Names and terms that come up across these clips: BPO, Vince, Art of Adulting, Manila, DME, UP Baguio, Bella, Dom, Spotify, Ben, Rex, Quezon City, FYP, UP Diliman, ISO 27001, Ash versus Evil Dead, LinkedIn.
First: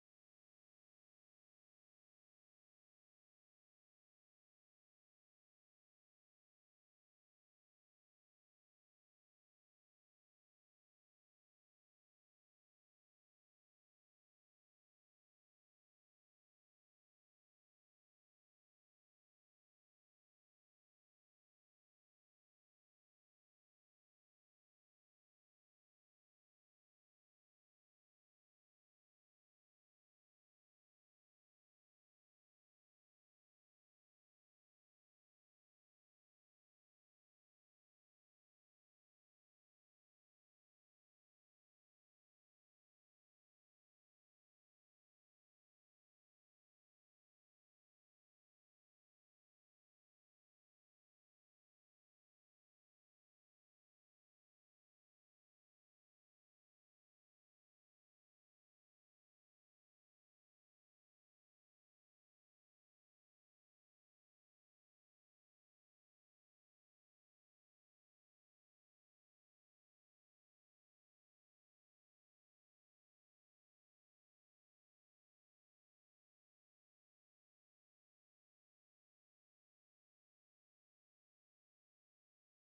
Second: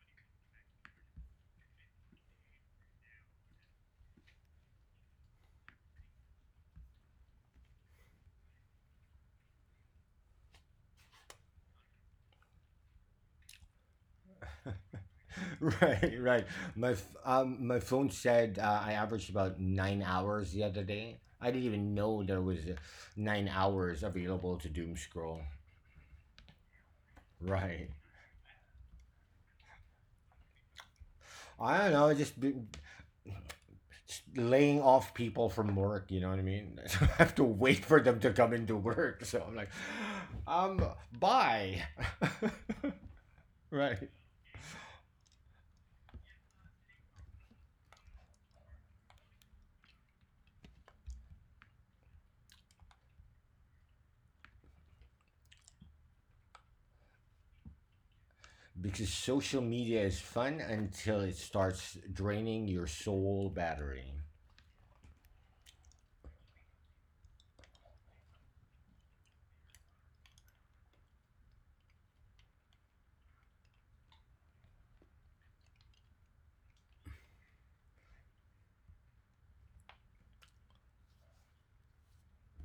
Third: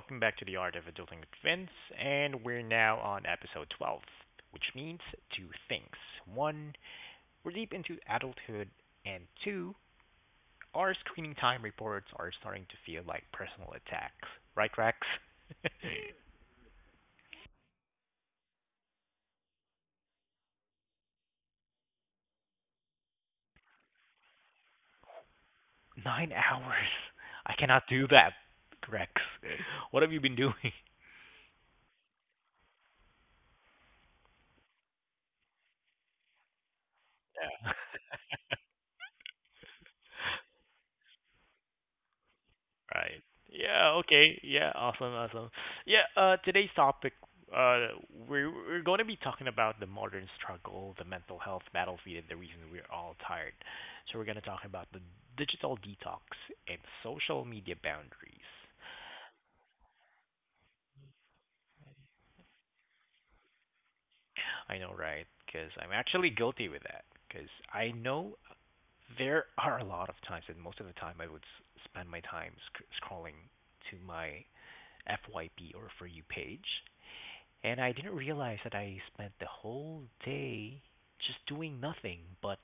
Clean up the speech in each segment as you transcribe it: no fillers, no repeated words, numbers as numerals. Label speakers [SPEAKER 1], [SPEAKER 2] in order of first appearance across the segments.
[SPEAKER 1] Welcome back to the Art of Adulting with Vince, and we're now on episode 12, which means two things. One, we're deep into adulthood, and two, our screening time reports are starting to feel like personal attacks. Right, Rex?
[SPEAKER 2] Right, right. My phone said I averaged about 9 hours the other day. I didn't even know there was 9 hours available to doom scroll.
[SPEAKER 1] 9 hours. I cannot
[SPEAKER 2] Right.
[SPEAKER 1] do that, Rex. What have you been doing?
[SPEAKER 2] I don't know. Just laying off people from work. You know what I mean? So I have to wait for them to come into work. So I'm like, um, bye.
[SPEAKER 1] Right. Yeah,
[SPEAKER 2] Right.
[SPEAKER 1] okay. Yeah, awesome, awesome. Yeah, today's topic uh we're going to be talking about the modern struggle, the mental health battlefield, and the reason we're all tired. So we're going to talk about the digital detox and social media boundaries.
[SPEAKER 2] Because social media is fun until it starts draining your soul battery.
[SPEAKER 1] I know, right? Cuz I'm actually guilty with that cuz I know there are a lot of times and most of the time I would spend my time scrolling to my FYP or for you page. And I didn't realize that I spent the whole day just doing nothing but,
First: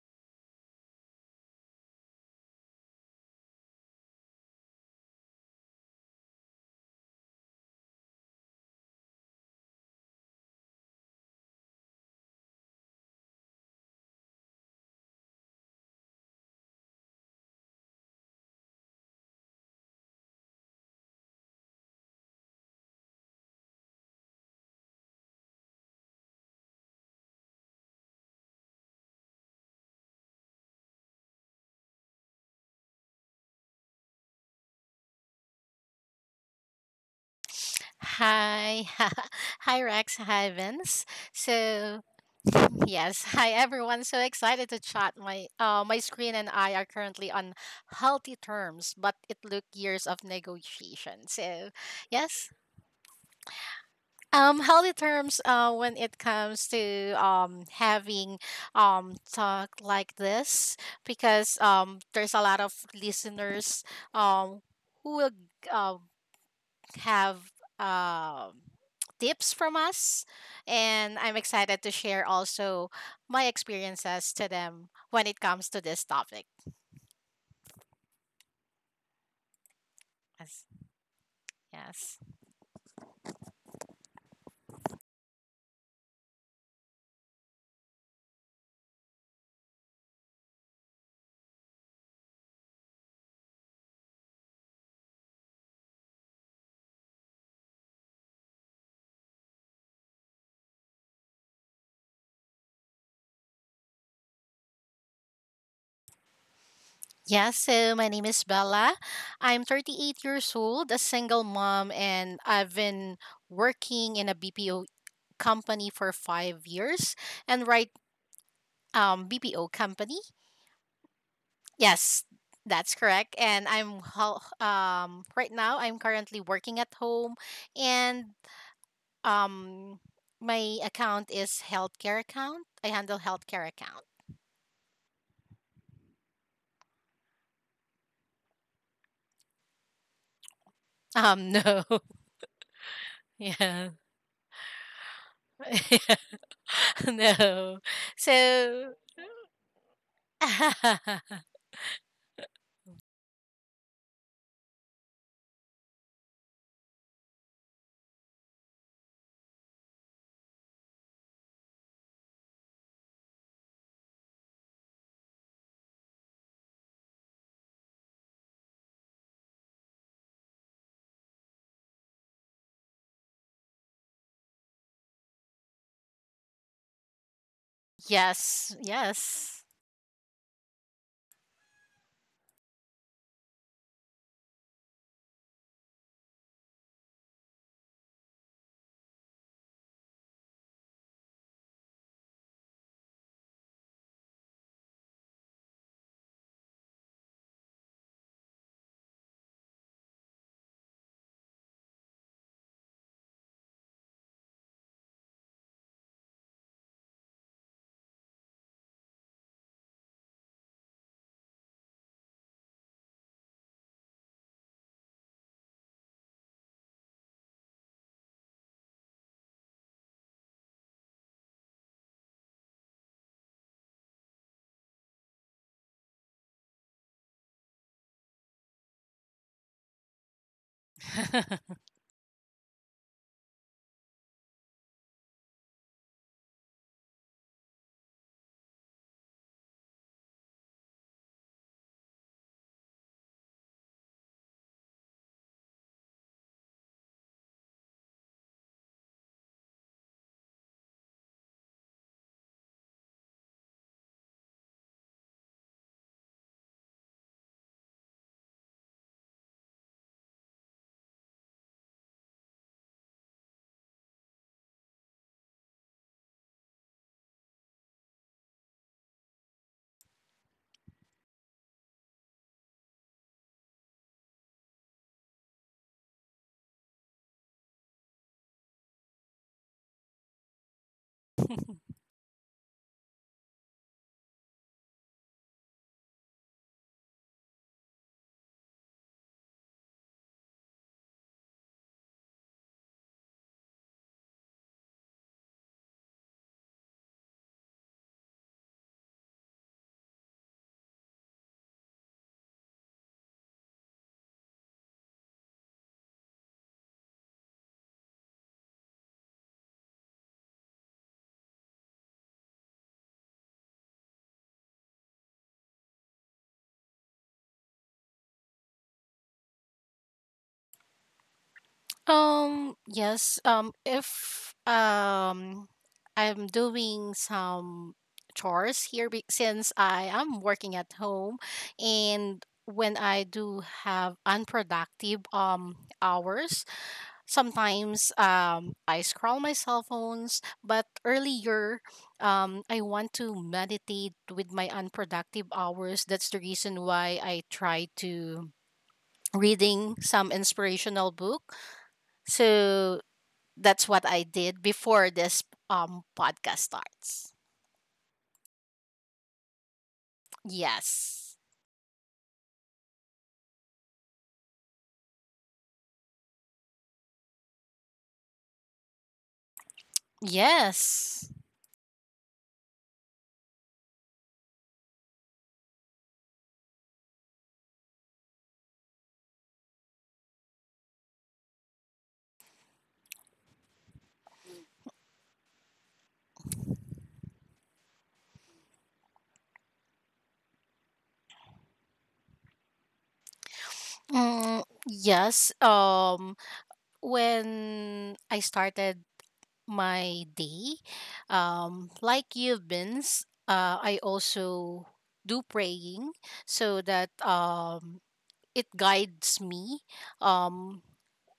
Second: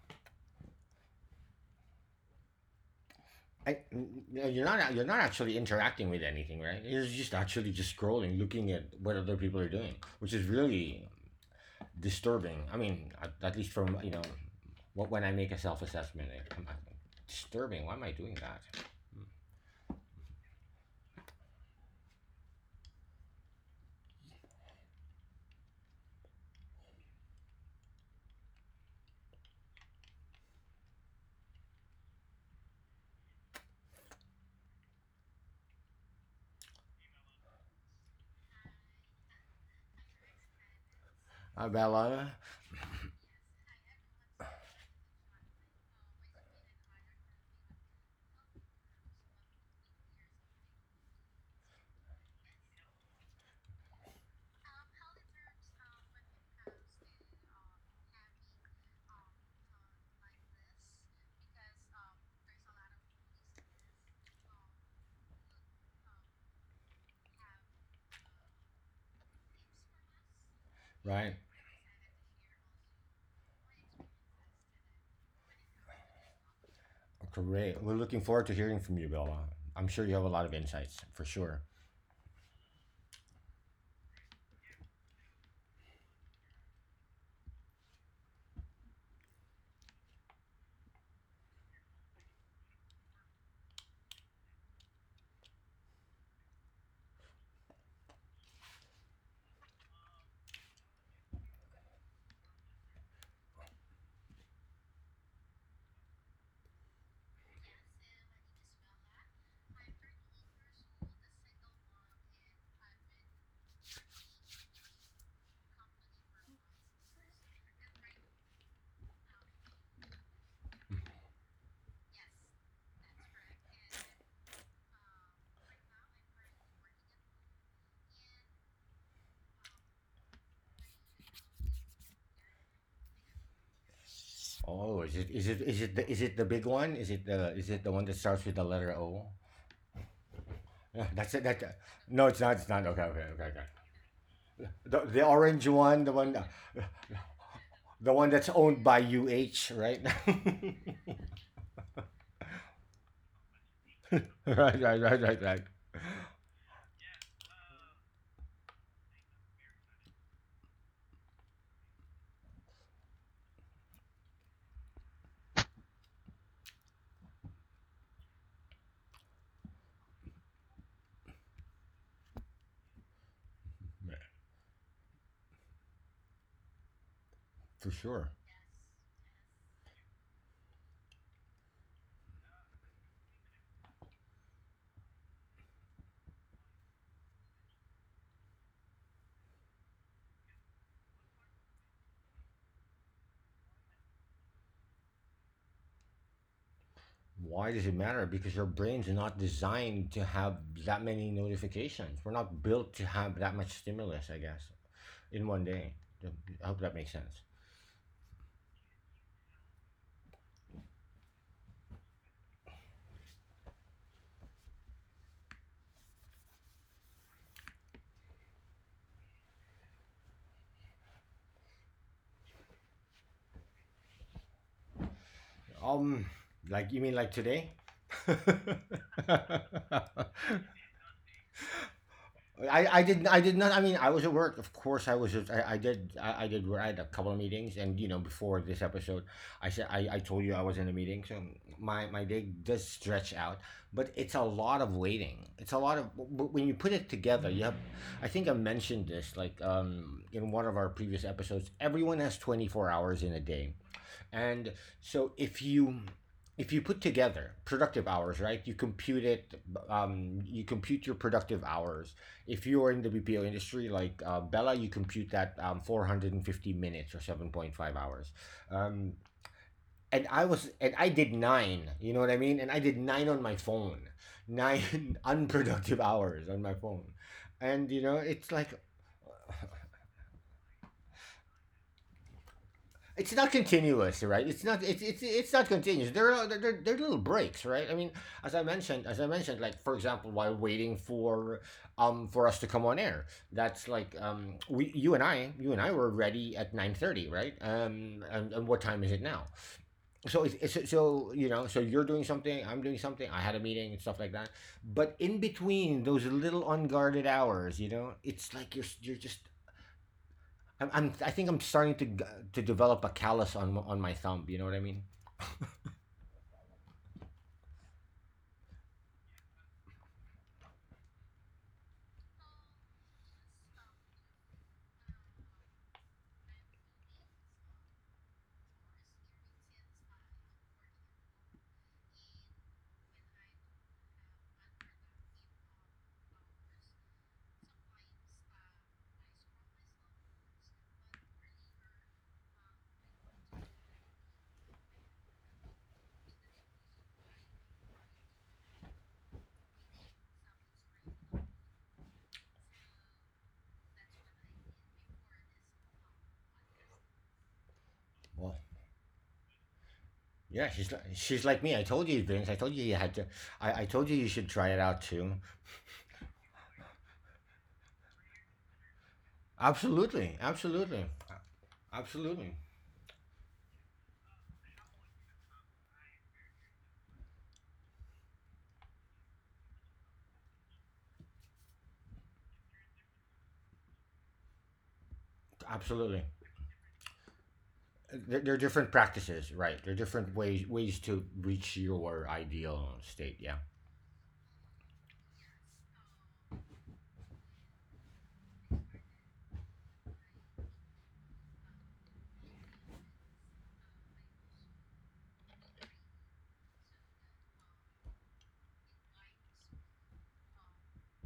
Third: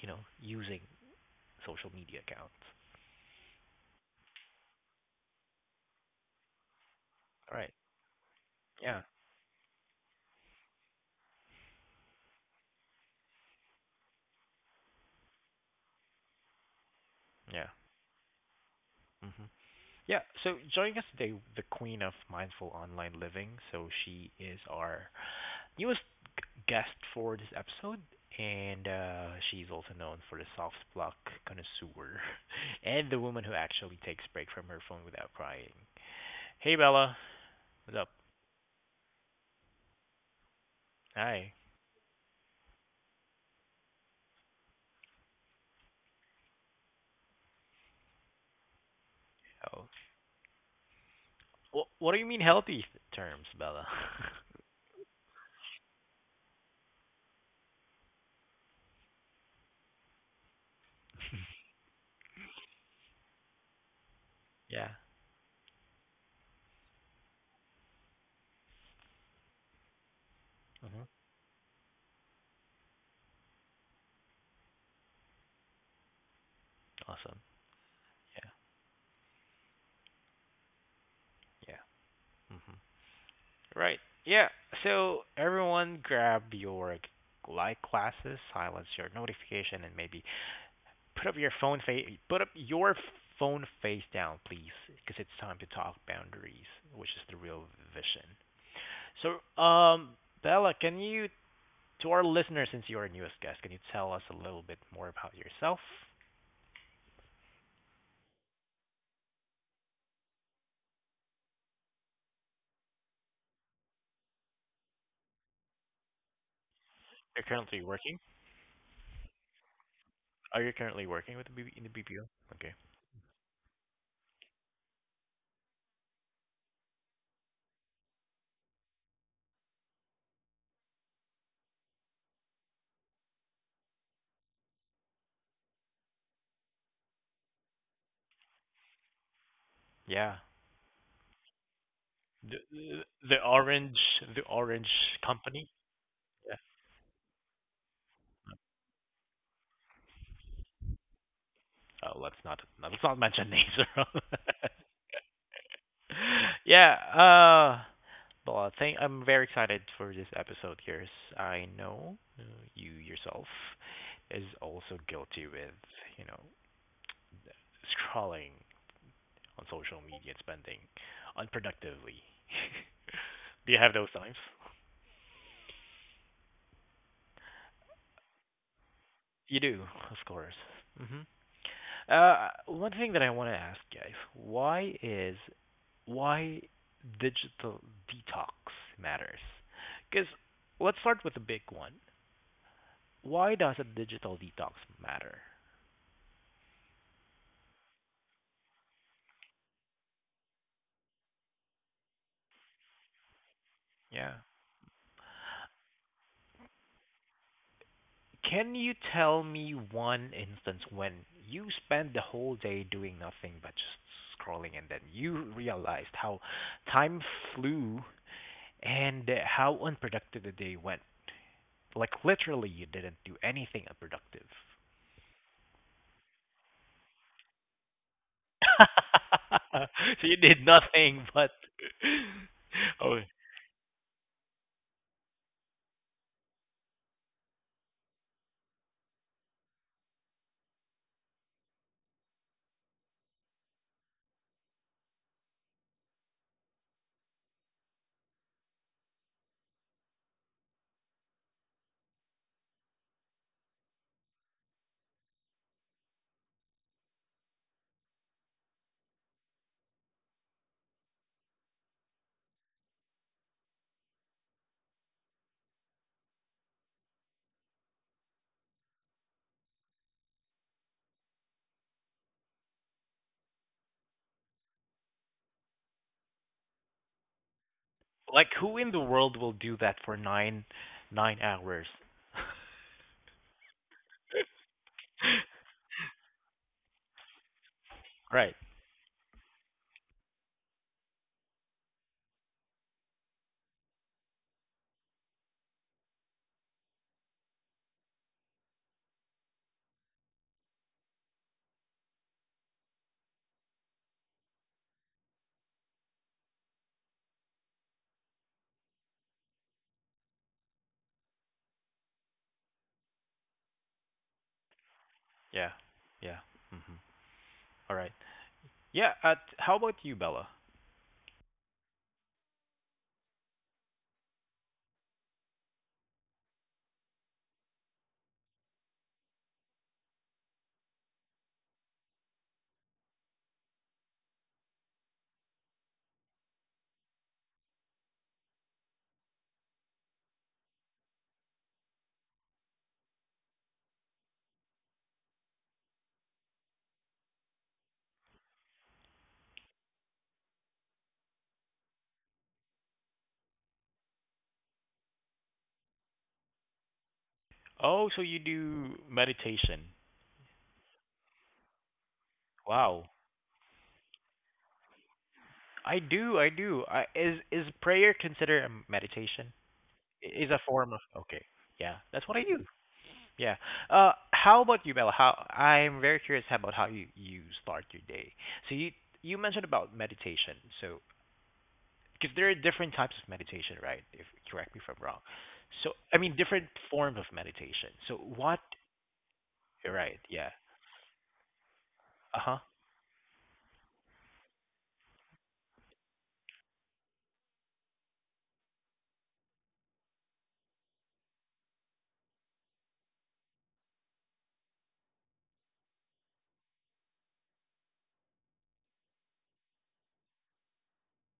[SPEAKER 1] using social media accounts.
[SPEAKER 2] I, no, you're not actually interacting with anything, right? You're just
[SPEAKER 1] All
[SPEAKER 2] actually
[SPEAKER 1] right.
[SPEAKER 2] just scrolling, looking at
[SPEAKER 1] Yeah.
[SPEAKER 2] what other people are doing, which is really disturbing. I mean, at least from you know what when I make a self assessment, I'm like,
[SPEAKER 1] Yeah.
[SPEAKER 2] disturbing. Why am I doing that,
[SPEAKER 1] Hmm. Yeah. So joining us today, the queen of mindful online living. So she is our newest guest for this episode, and she's also known for the soft block connoisseur and the woman who actually takes break from her phone without crying. Hey, Bella. What's up?
[SPEAKER 3] Hi, hi Rex, hi Vince.
[SPEAKER 1] Hi.
[SPEAKER 3] So
[SPEAKER 2] Bella?
[SPEAKER 3] yes, hi everyone. So excited to chat. My screen and I are currently on healthy terms, but it took
[SPEAKER 1] Oh.
[SPEAKER 3] years of negotiation. So
[SPEAKER 1] What do you mean
[SPEAKER 3] yes,
[SPEAKER 1] healthy terms, Bella?
[SPEAKER 3] healthy terms. When it comes to having talk like this, because there's a lot of listeners um
[SPEAKER 1] Yeah.
[SPEAKER 3] who will uh, have um, tips from us.
[SPEAKER 1] Hmm.
[SPEAKER 3] And I'm
[SPEAKER 2] Right?
[SPEAKER 3] excited to share also my experiences to them when it comes to this topic.
[SPEAKER 1] Awesome.
[SPEAKER 2] Great. We're looking forward
[SPEAKER 1] Yeah.
[SPEAKER 2] to hearing from you, Bella. I'm sure you have a lot of
[SPEAKER 3] Yes.
[SPEAKER 2] insights for sure.
[SPEAKER 1] Yeah.
[SPEAKER 3] Yes.
[SPEAKER 1] Hmm. Right. Yeah. So everyone, grab your like classes, silence your notification, and maybe put up your phone face. Put up your phone face down, please, because it's time to talk boundaries, which is the real vision. So, Bella, can you, to our listeners, since you're our newest guest, can you tell us a little bit more about yourself?
[SPEAKER 3] Yes, so my name is Bella. I'm 38 years old, a single mom, and I've been working in a BPO company for 5 years.
[SPEAKER 1] You're
[SPEAKER 3] And
[SPEAKER 1] currently
[SPEAKER 3] right,
[SPEAKER 1] working.
[SPEAKER 3] BPO company.
[SPEAKER 1] Are you currently working with the BB in the
[SPEAKER 3] Yes,
[SPEAKER 1] BPO? Okay.
[SPEAKER 3] that's correct. Right now I'm currently working at home, and Um, my account is healthcare account. I handle healthcare account.
[SPEAKER 2] Oh, is it the big one? Is it the one that starts with the letter O?
[SPEAKER 1] Yeah.
[SPEAKER 2] That's it.
[SPEAKER 3] No,
[SPEAKER 2] No, it's
[SPEAKER 1] The
[SPEAKER 2] not. It's not.
[SPEAKER 1] the
[SPEAKER 2] Okay. Okay.
[SPEAKER 1] the
[SPEAKER 2] Okay. Okay.
[SPEAKER 3] yeah,
[SPEAKER 1] orange the orange
[SPEAKER 2] The
[SPEAKER 1] company?
[SPEAKER 2] orange one, the one,
[SPEAKER 1] Yeah.
[SPEAKER 3] no.
[SPEAKER 2] the one that's owned
[SPEAKER 3] So,
[SPEAKER 2] by UH, right?
[SPEAKER 1] Oh, let's not, no, let's not mention names. around that.
[SPEAKER 2] Right, right, right, right, right.
[SPEAKER 1] Yeah. Well, I think I'm very excited for this episode here, as I know you yourself is also guilty with, you know scrolling on social media and spending unproductively. Do you have those times?
[SPEAKER 2] For sure.
[SPEAKER 3] yes,
[SPEAKER 1] You
[SPEAKER 3] yes.
[SPEAKER 1] do, of course. Hmm. One thing that I want to ask, guys, why digital detox matters? Because let's start with the big one. Why does a digital detox matter?
[SPEAKER 2] Why does it matter? Because your brain's not designed to have that many notifications. We're not built to have that much stimulus,
[SPEAKER 1] Yeah.
[SPEAKER 2] I guess, in one day. I hope that makes sense.
[SPEAKER 1] Can you tell me one instance when you spend the whole day doing nothing but just scrolling and then you realized how time flew and how unproductive the day went? Like literally, you didn't do anything unproductive.
[SPEAKER 2] Um, like you mean like today?
[SPEAKER 1] So you did nothing but oh,
[SPEAKER 2] I did not. I mean, I was at work of course. I was just, I had a couple of meetings, and you know before this episode I said I told you I was in a meeting, so my day does stretch out, but it's a lot of waiting. It's a lot of when you put it together, you have— I think I mentioned this like in one of our previous episodes, everyone has 24 hours in a day, and so if you put together productive hours, right? You compute it. You compute your productive hours. If you're in the BPO industry, like Bella, you compute that 450 minutes or 7.5 hours. Um, and I did nine. You know what I mean? And I did nine on my phone, nine unproductive hours on my phone, and you know
[SPEAKER 1] like
[SPEAKER 2] it's like
[SPEAKER 1] who in the world will do that for nine hours?
[SPEAKER 2] it's not continuous, right? It's not continuous. There are little breaks, right? I mean,
[SPEAKER 1] Right.
[SPEAKER 2] as I mentioned, like for example, while waiting for us to come on air, that's like we you and I were ready at 9:30, right? And what time is it now? So it's so you know, so you're doing something, I'm doing something. I had a meeting and stuff like that, but in between those little unguarded hours, you know, it's like you're just— I think I'm starting to to develop a callus on my thumb. You know what I mean?
[SPEAKER 1] Yeah. Yeah. Mhm. All right. Yeah. How about you, Bella?
[SPEAKER 3] Yes. If I'm doing some chores here since I am working at home, and when I do have unproductive hours, sometimes I scroll my cell phones, but earlier I want to meditate with my unproductive hours. That's the reason why I try to reading some inspirational book. So that's what I did before this podcast starts.
[SPEAKER 1] Oh, so you
[SPEAKER 2] Well,
[SPEAKER 1] do meditation.
[SPEAKER 2] yeah,
[SPEAKER 3] Yes.
[SPEAKER 2] she's like me. I told you, Vince. I told you you
[SPEAKER 1] Wow.
[SPEAKER 2] had to. I told you you should try it out too.
[SPEAKER 1] I do. I do. I, is prayer considered a meditation?
[SPEAKER 2] Absolutely,
[SPEAKER 1] Is a form of,
[SPEAKER 2] absolutely,
[SPEAKER 3] Yes.
[SPEAKER 1] okay. Yeah. That's what I
[SPEAKER 2] absolutely,
[SPEAKER 1] do. Yeah. How about you, Bella? How, I'm very curious about how you start your day. So you mentioned about meditation. So because there are different types of meditation, right? If correct me if I'm wrong. So I
[SPEAKER 2] absolutely.
[SPEAKER 1] mean different forms of meditation. So
[SPEAKER 2] There
[SPEAKER 1] what?
[SPEAKER 2] are different practices, right? There are
[SPEAKER 1] Right.
[SPEAKER 2] different
[SPEAKER 1] Yeah.
[SPEAKER 2] ways to reach your
[SPEAKER 1] Uh huh.
[SPEAKER 2] ideal state. Yeah,
[SPEAKER 3] Yes. When I started my day, like you've been, I also do praying so that it guides me, um,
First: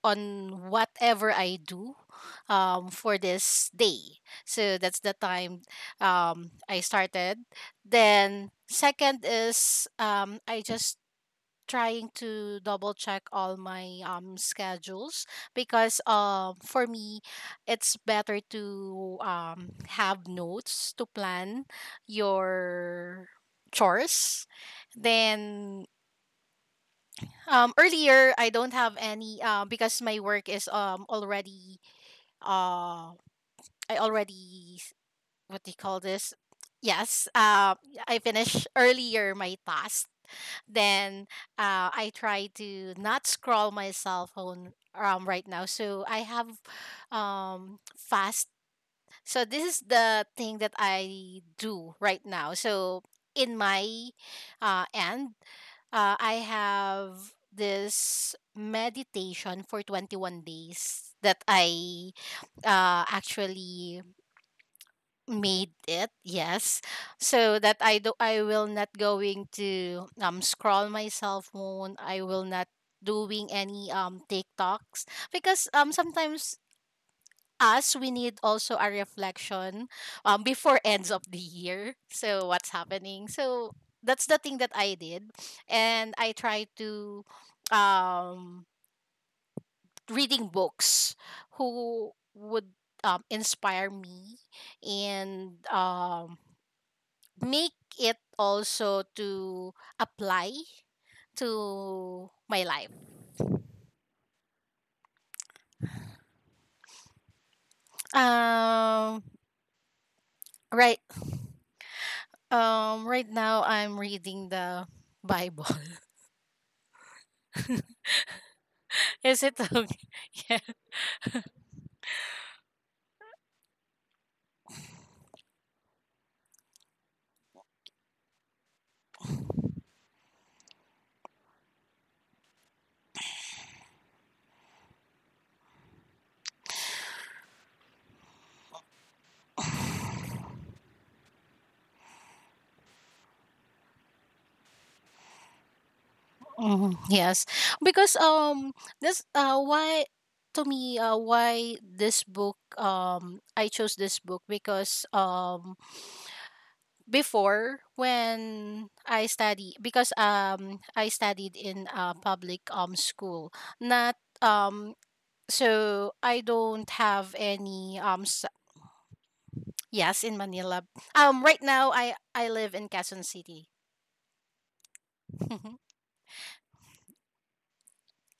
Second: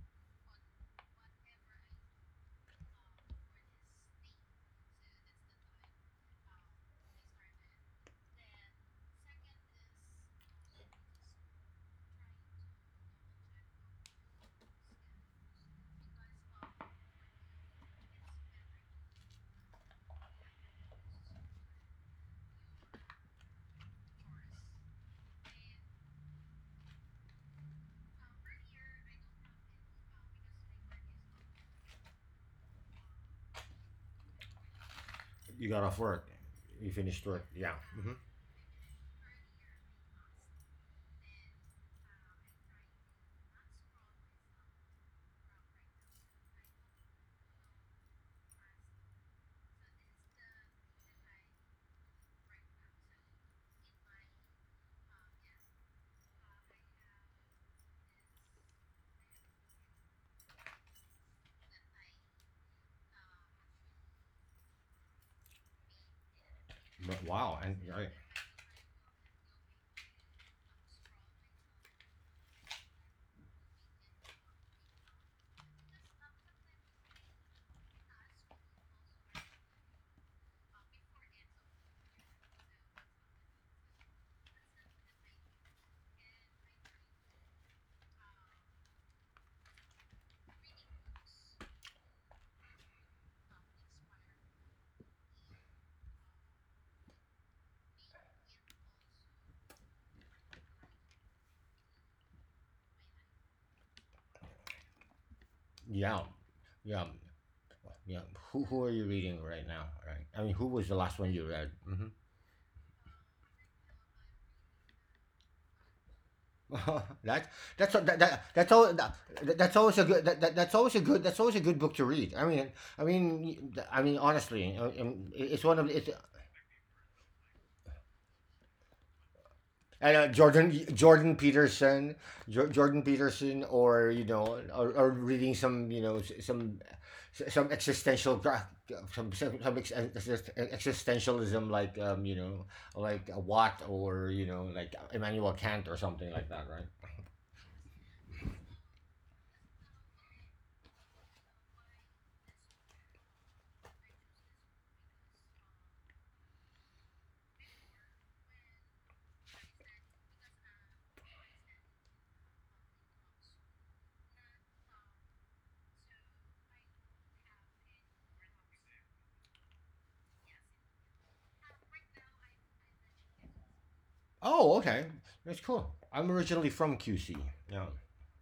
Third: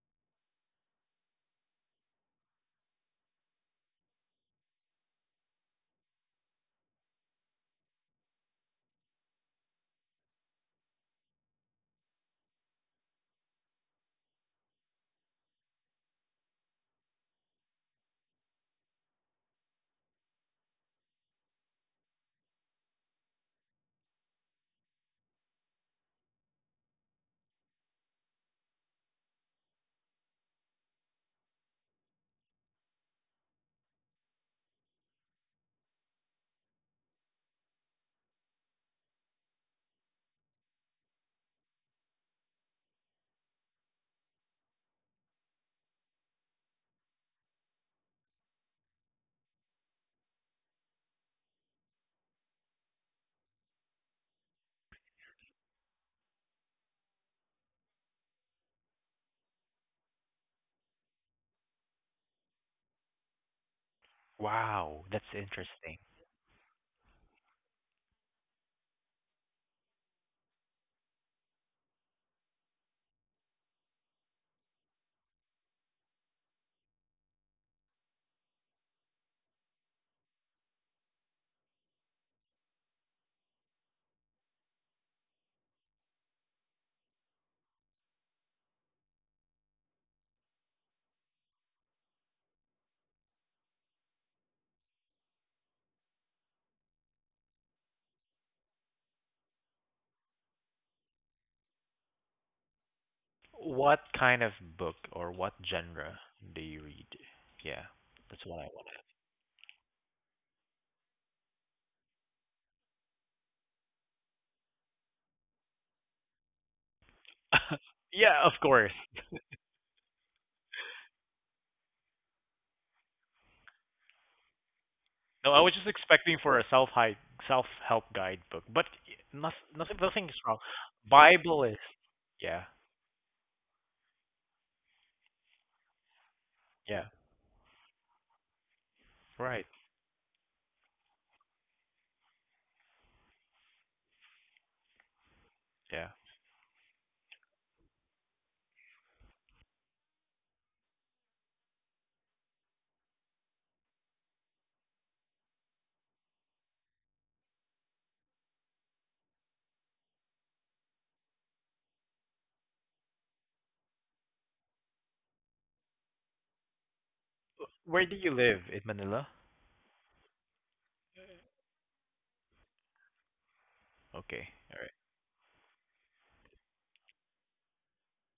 [SPEAKER 3] on whatever I do for this day. So that's the time I started. Then, second is, I just trying to double check all my schedules because for me it's better to have notes to plan your chores. Then earlier I don't have any because my work is already uh I already, what do you
[SPEAKER 2] you got
[SPEAKER 3] call
[SPEAKER 2] off
[SPEAKER 3] this,
[SPEAKER 2] work, you
[SPEAKER 3] yes
[SPEAKER 2] finished work.
[SPEAKER 3] uh
[SPEAKER 2] Yeah.
[SPEAKER 3] I
[SPEAKER 2] Hmm.
[SPEAKER 3] finished earlier my task. Then I try to not scroll my cell phone right now. So I have, fast. So this is the thing that I do right now. So in my end, I have this meditation for 21 days that I actually
[SPEAKER 1] Wow, that's
[SPEAKER 3] made
[SPEAKER 1] interesting.
[SPEAKER 3] it, yes, so that
[SPEAKER 2] Wow,
[SPEAKER 3] I do, I will not going to scroll myself phone. I will not doing any tiktoks, because sometimes us we need also a reflection before ends of the year, so what's happening. So that's the thing that I did, and I try to um reading books who would inspire me and make it also to apply to my life.
[SPEAKER 1] What kind of book or what genre do
[SPEAKER 2] yeah,
[SPEAKER 1] you read?
[SPEAKER 2] yeah.
[SPEAKER 1] Yeah, that's what
[SPEAKER 2] Yeah.
[SPEAKER 1] I
[SPEAKER 2] Who
[SPEAKER 3] Um
[SPEAKER 2] who are you reading right now? Right. I
[SPEAKER 3] right
[SPEAKER 2] mean, who was the last one you read? Mm-hmm.
[SPEAKER 3] right now I'm reading the Bible.
[SPEAKER 1] want.
[SPEAKER 2] that that's
[SPEAKER 1] Yeah, of
[SPEAKER 2] that,
[SPEAKER 1] course.
[SPEAKER 2] that that's all
[SPEAKER 3] Is it
[SPEAKER 2] that,
[SPEAKER 3] okay?
[SPEAKER 2] that's always a good book to read. I mean, honestly,
[SPEAKER 1] No, I was
[SPEAKER 2] it's
[SPEAKER 1] just
[SPEAKER 2] one of it's—
[SPEAKER 1] expecting for a self hi self help guidebook, but nothing nothing
[SPEAKER 2] And
[SPEAKER 1] nothing is wrong. Bible is, yeah,
[SPEAKER 2] Jordan Peterson, or reading some
[SPEAKER 1] yeah,
[SPEAKER 2] some
[SPEAKER 1] right,
[SPEAKER 2] existentialism like like Watt, or like Immanuel Kant, or
[SPEAKER 1] yeah.
[SPEAKER 2] something like that, right?
[SPEAKER 3] Mhm, yes. Because this why, to me, why this book, I chose this book because before when I study, because I studied in a public school, not so I don't have any
[SPEAKER 1] Where do you
[SPEAKER 3] s
[SPEAKER 1] live in Manila?
[SPEAKER 3] yes, in Manila. Right now I live in Quezon City.
[SPEAKER 1] Okay,
[SPEAKER 2] Oh,
[SPEAKER 1] all
[SPEAKER 2] okay, that's cool. I'm originally from QC. Yeah,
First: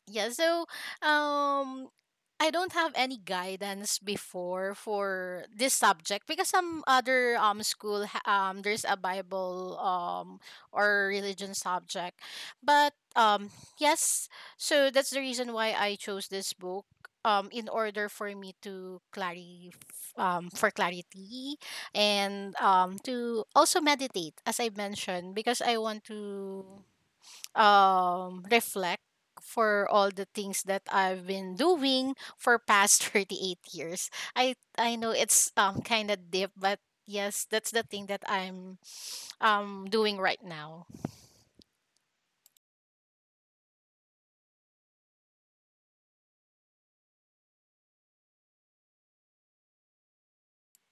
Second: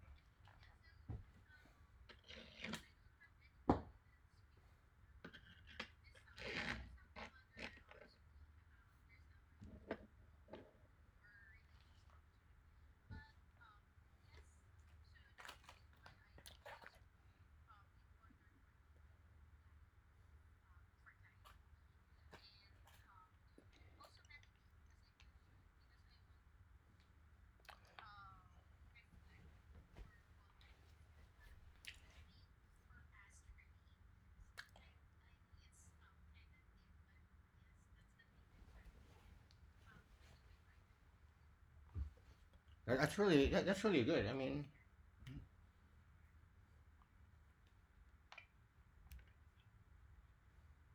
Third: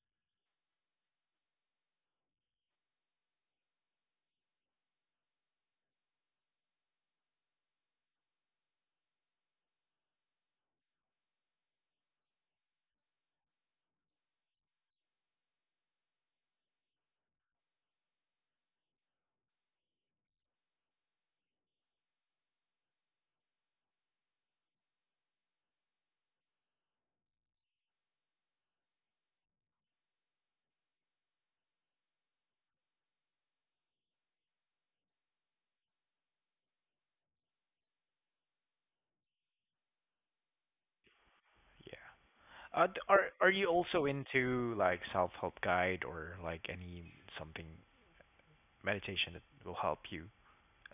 [SPEAKER 3] Yeah, so um I don't have any guidance before for this subject because some other school there's a Bible or religion subject, but yes, so that's the reason why I chose this book in order for me to clarify, for clarity, and to also meditate, as I mentioned, because I want to reflect for all the things that I've been doing for past 38 years. I know it's kind of deep, but yes, that's the thing that I'm doing right now.
[SPEAKER 1] right, yeah. Uh, d- are are you
[SPEAKER 2] That's really
[SPEAKER 1] also
[SPEAKER 2] good. I mean,
[SPEAKER 1] into like self help guide or like any something meditation that will help you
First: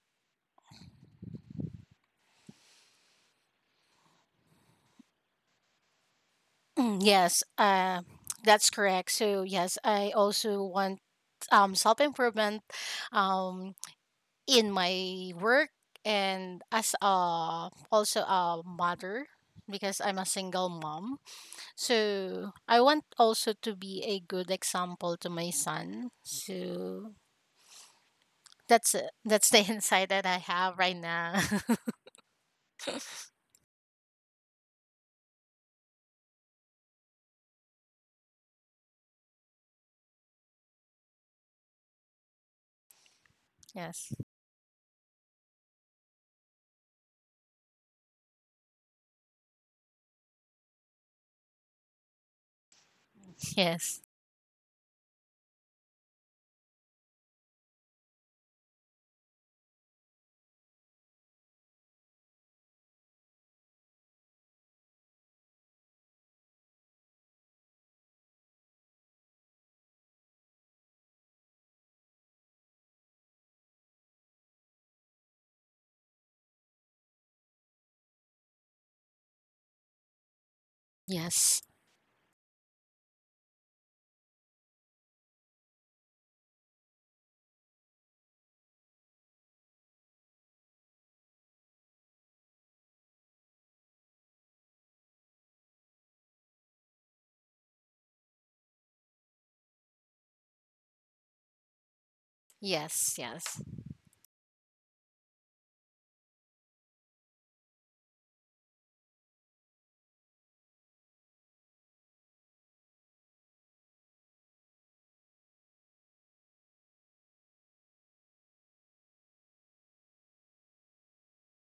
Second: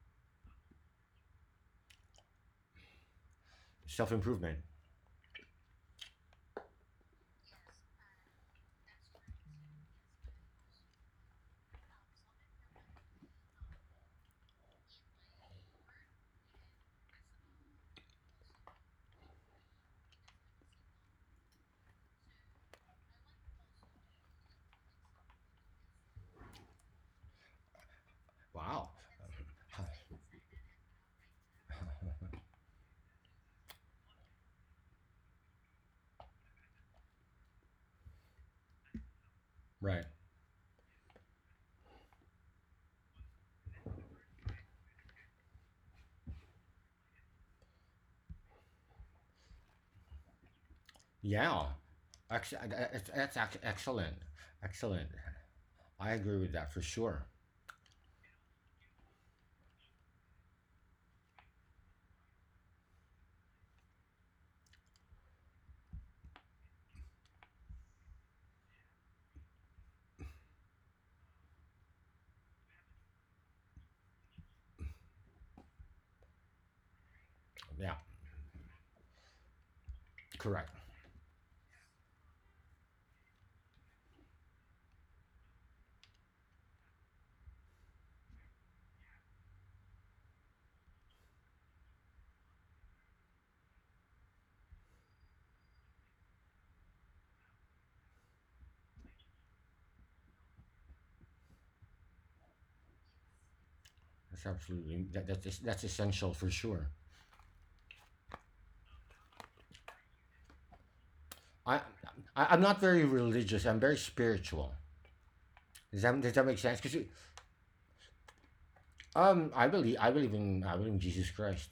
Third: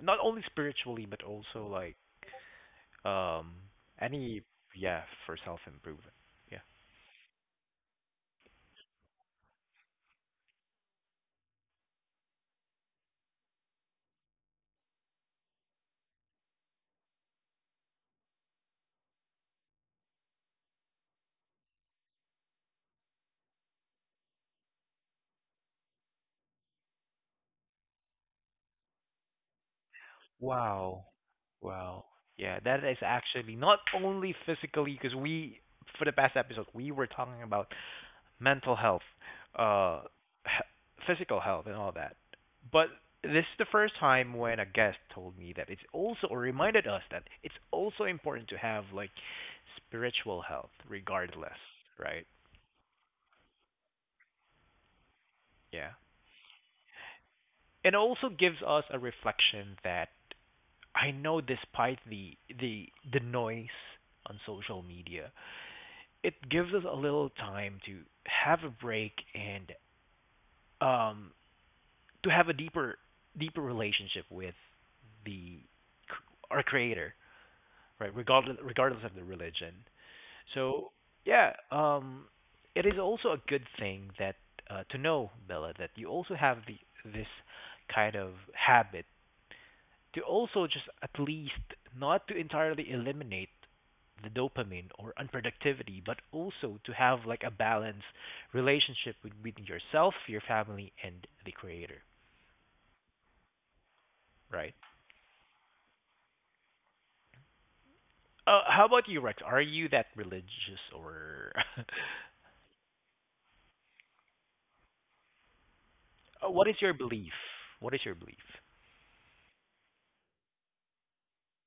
[SPEAKER 1] not only spiritually but also like um
[SPEAKER 2] self
[SPEAKER 1] any,
[SPEAKER 2] improvement.
[SPEAKER 1] yeah, for self improvement, yeah?
[SPEAKER 3] Yes, that's correct. So yes, I also want self improvement um in my work and as a also a mother, because I'm a single mom. So I want also to be a good example to my son. So
[SPEAKER 2] Wow.
[SPEAKER 3] that's it. That's the insight that I have right
[SPEAKER 1] Wow.
[SPEAKER 3] now.
[SPEAKER 1] Wow. Yeah, that is actually not only physically because we, for the past episode, we were talking about mental health, uh
[SPEAKER 2] Right.
[SPEAKER 1] physical health and all that. But this is the first
[SPEAKER 3] Yes.
[SPEAKER 1] time when a guest told me that it's also or reminded us that it's also important to have like spiritual health regardless,
[SPEAKER 2] Yeah,
[SPEAKER 1] right?
[SPEAKER 2] actually, that's it's
[SPEAKER 3] Yes.
[SPEAKER 2] excellent, excellent.
[SPEAKER 1] Yeah.
[SPEAKER 2] I agree with that for sure.
[SPEAKER 1] It also gives us a reflection that I know despite the the noise on social media it gives us a little time to have a break and, um, to have a deeper relationship with the our creator,
[SPEAKER 2] Yeah,
[SPEAKER 1] right? Regardless of the religion,
[SPEAKER 2] correct.
[SPEAKER 1] so, yeah,
[SPEAKER 3] Yes.
[SPEAKER 1] it is also a good thing that, to know Bella that you also have the this kind of habit to also just at least not to entirely eliminate the dopamine or unproductivity, but also to have like a balanced relationship between yourself, your family, and the creator,
[SPEAKER 3] Yes. Yes.
[SPEAKER 2] That's
[SPEAKER 1] right?
[SPEAKER 2] absolutely that's essential for sure.
[SPEAKER 1] How about you, Rex? Are you that religious, or
[SPEAKER 2] I, I'm not very religious. I'm very spiritual. Does that make
[SPEAKER 1] What is
[SPEAKER 2] sense?
[SPEAKER 1] your
[SPEAKER 2] Because
[SPEAKER 1] belief? What is your belief?
[SPEAKER 2] I believe in Jesus Christ.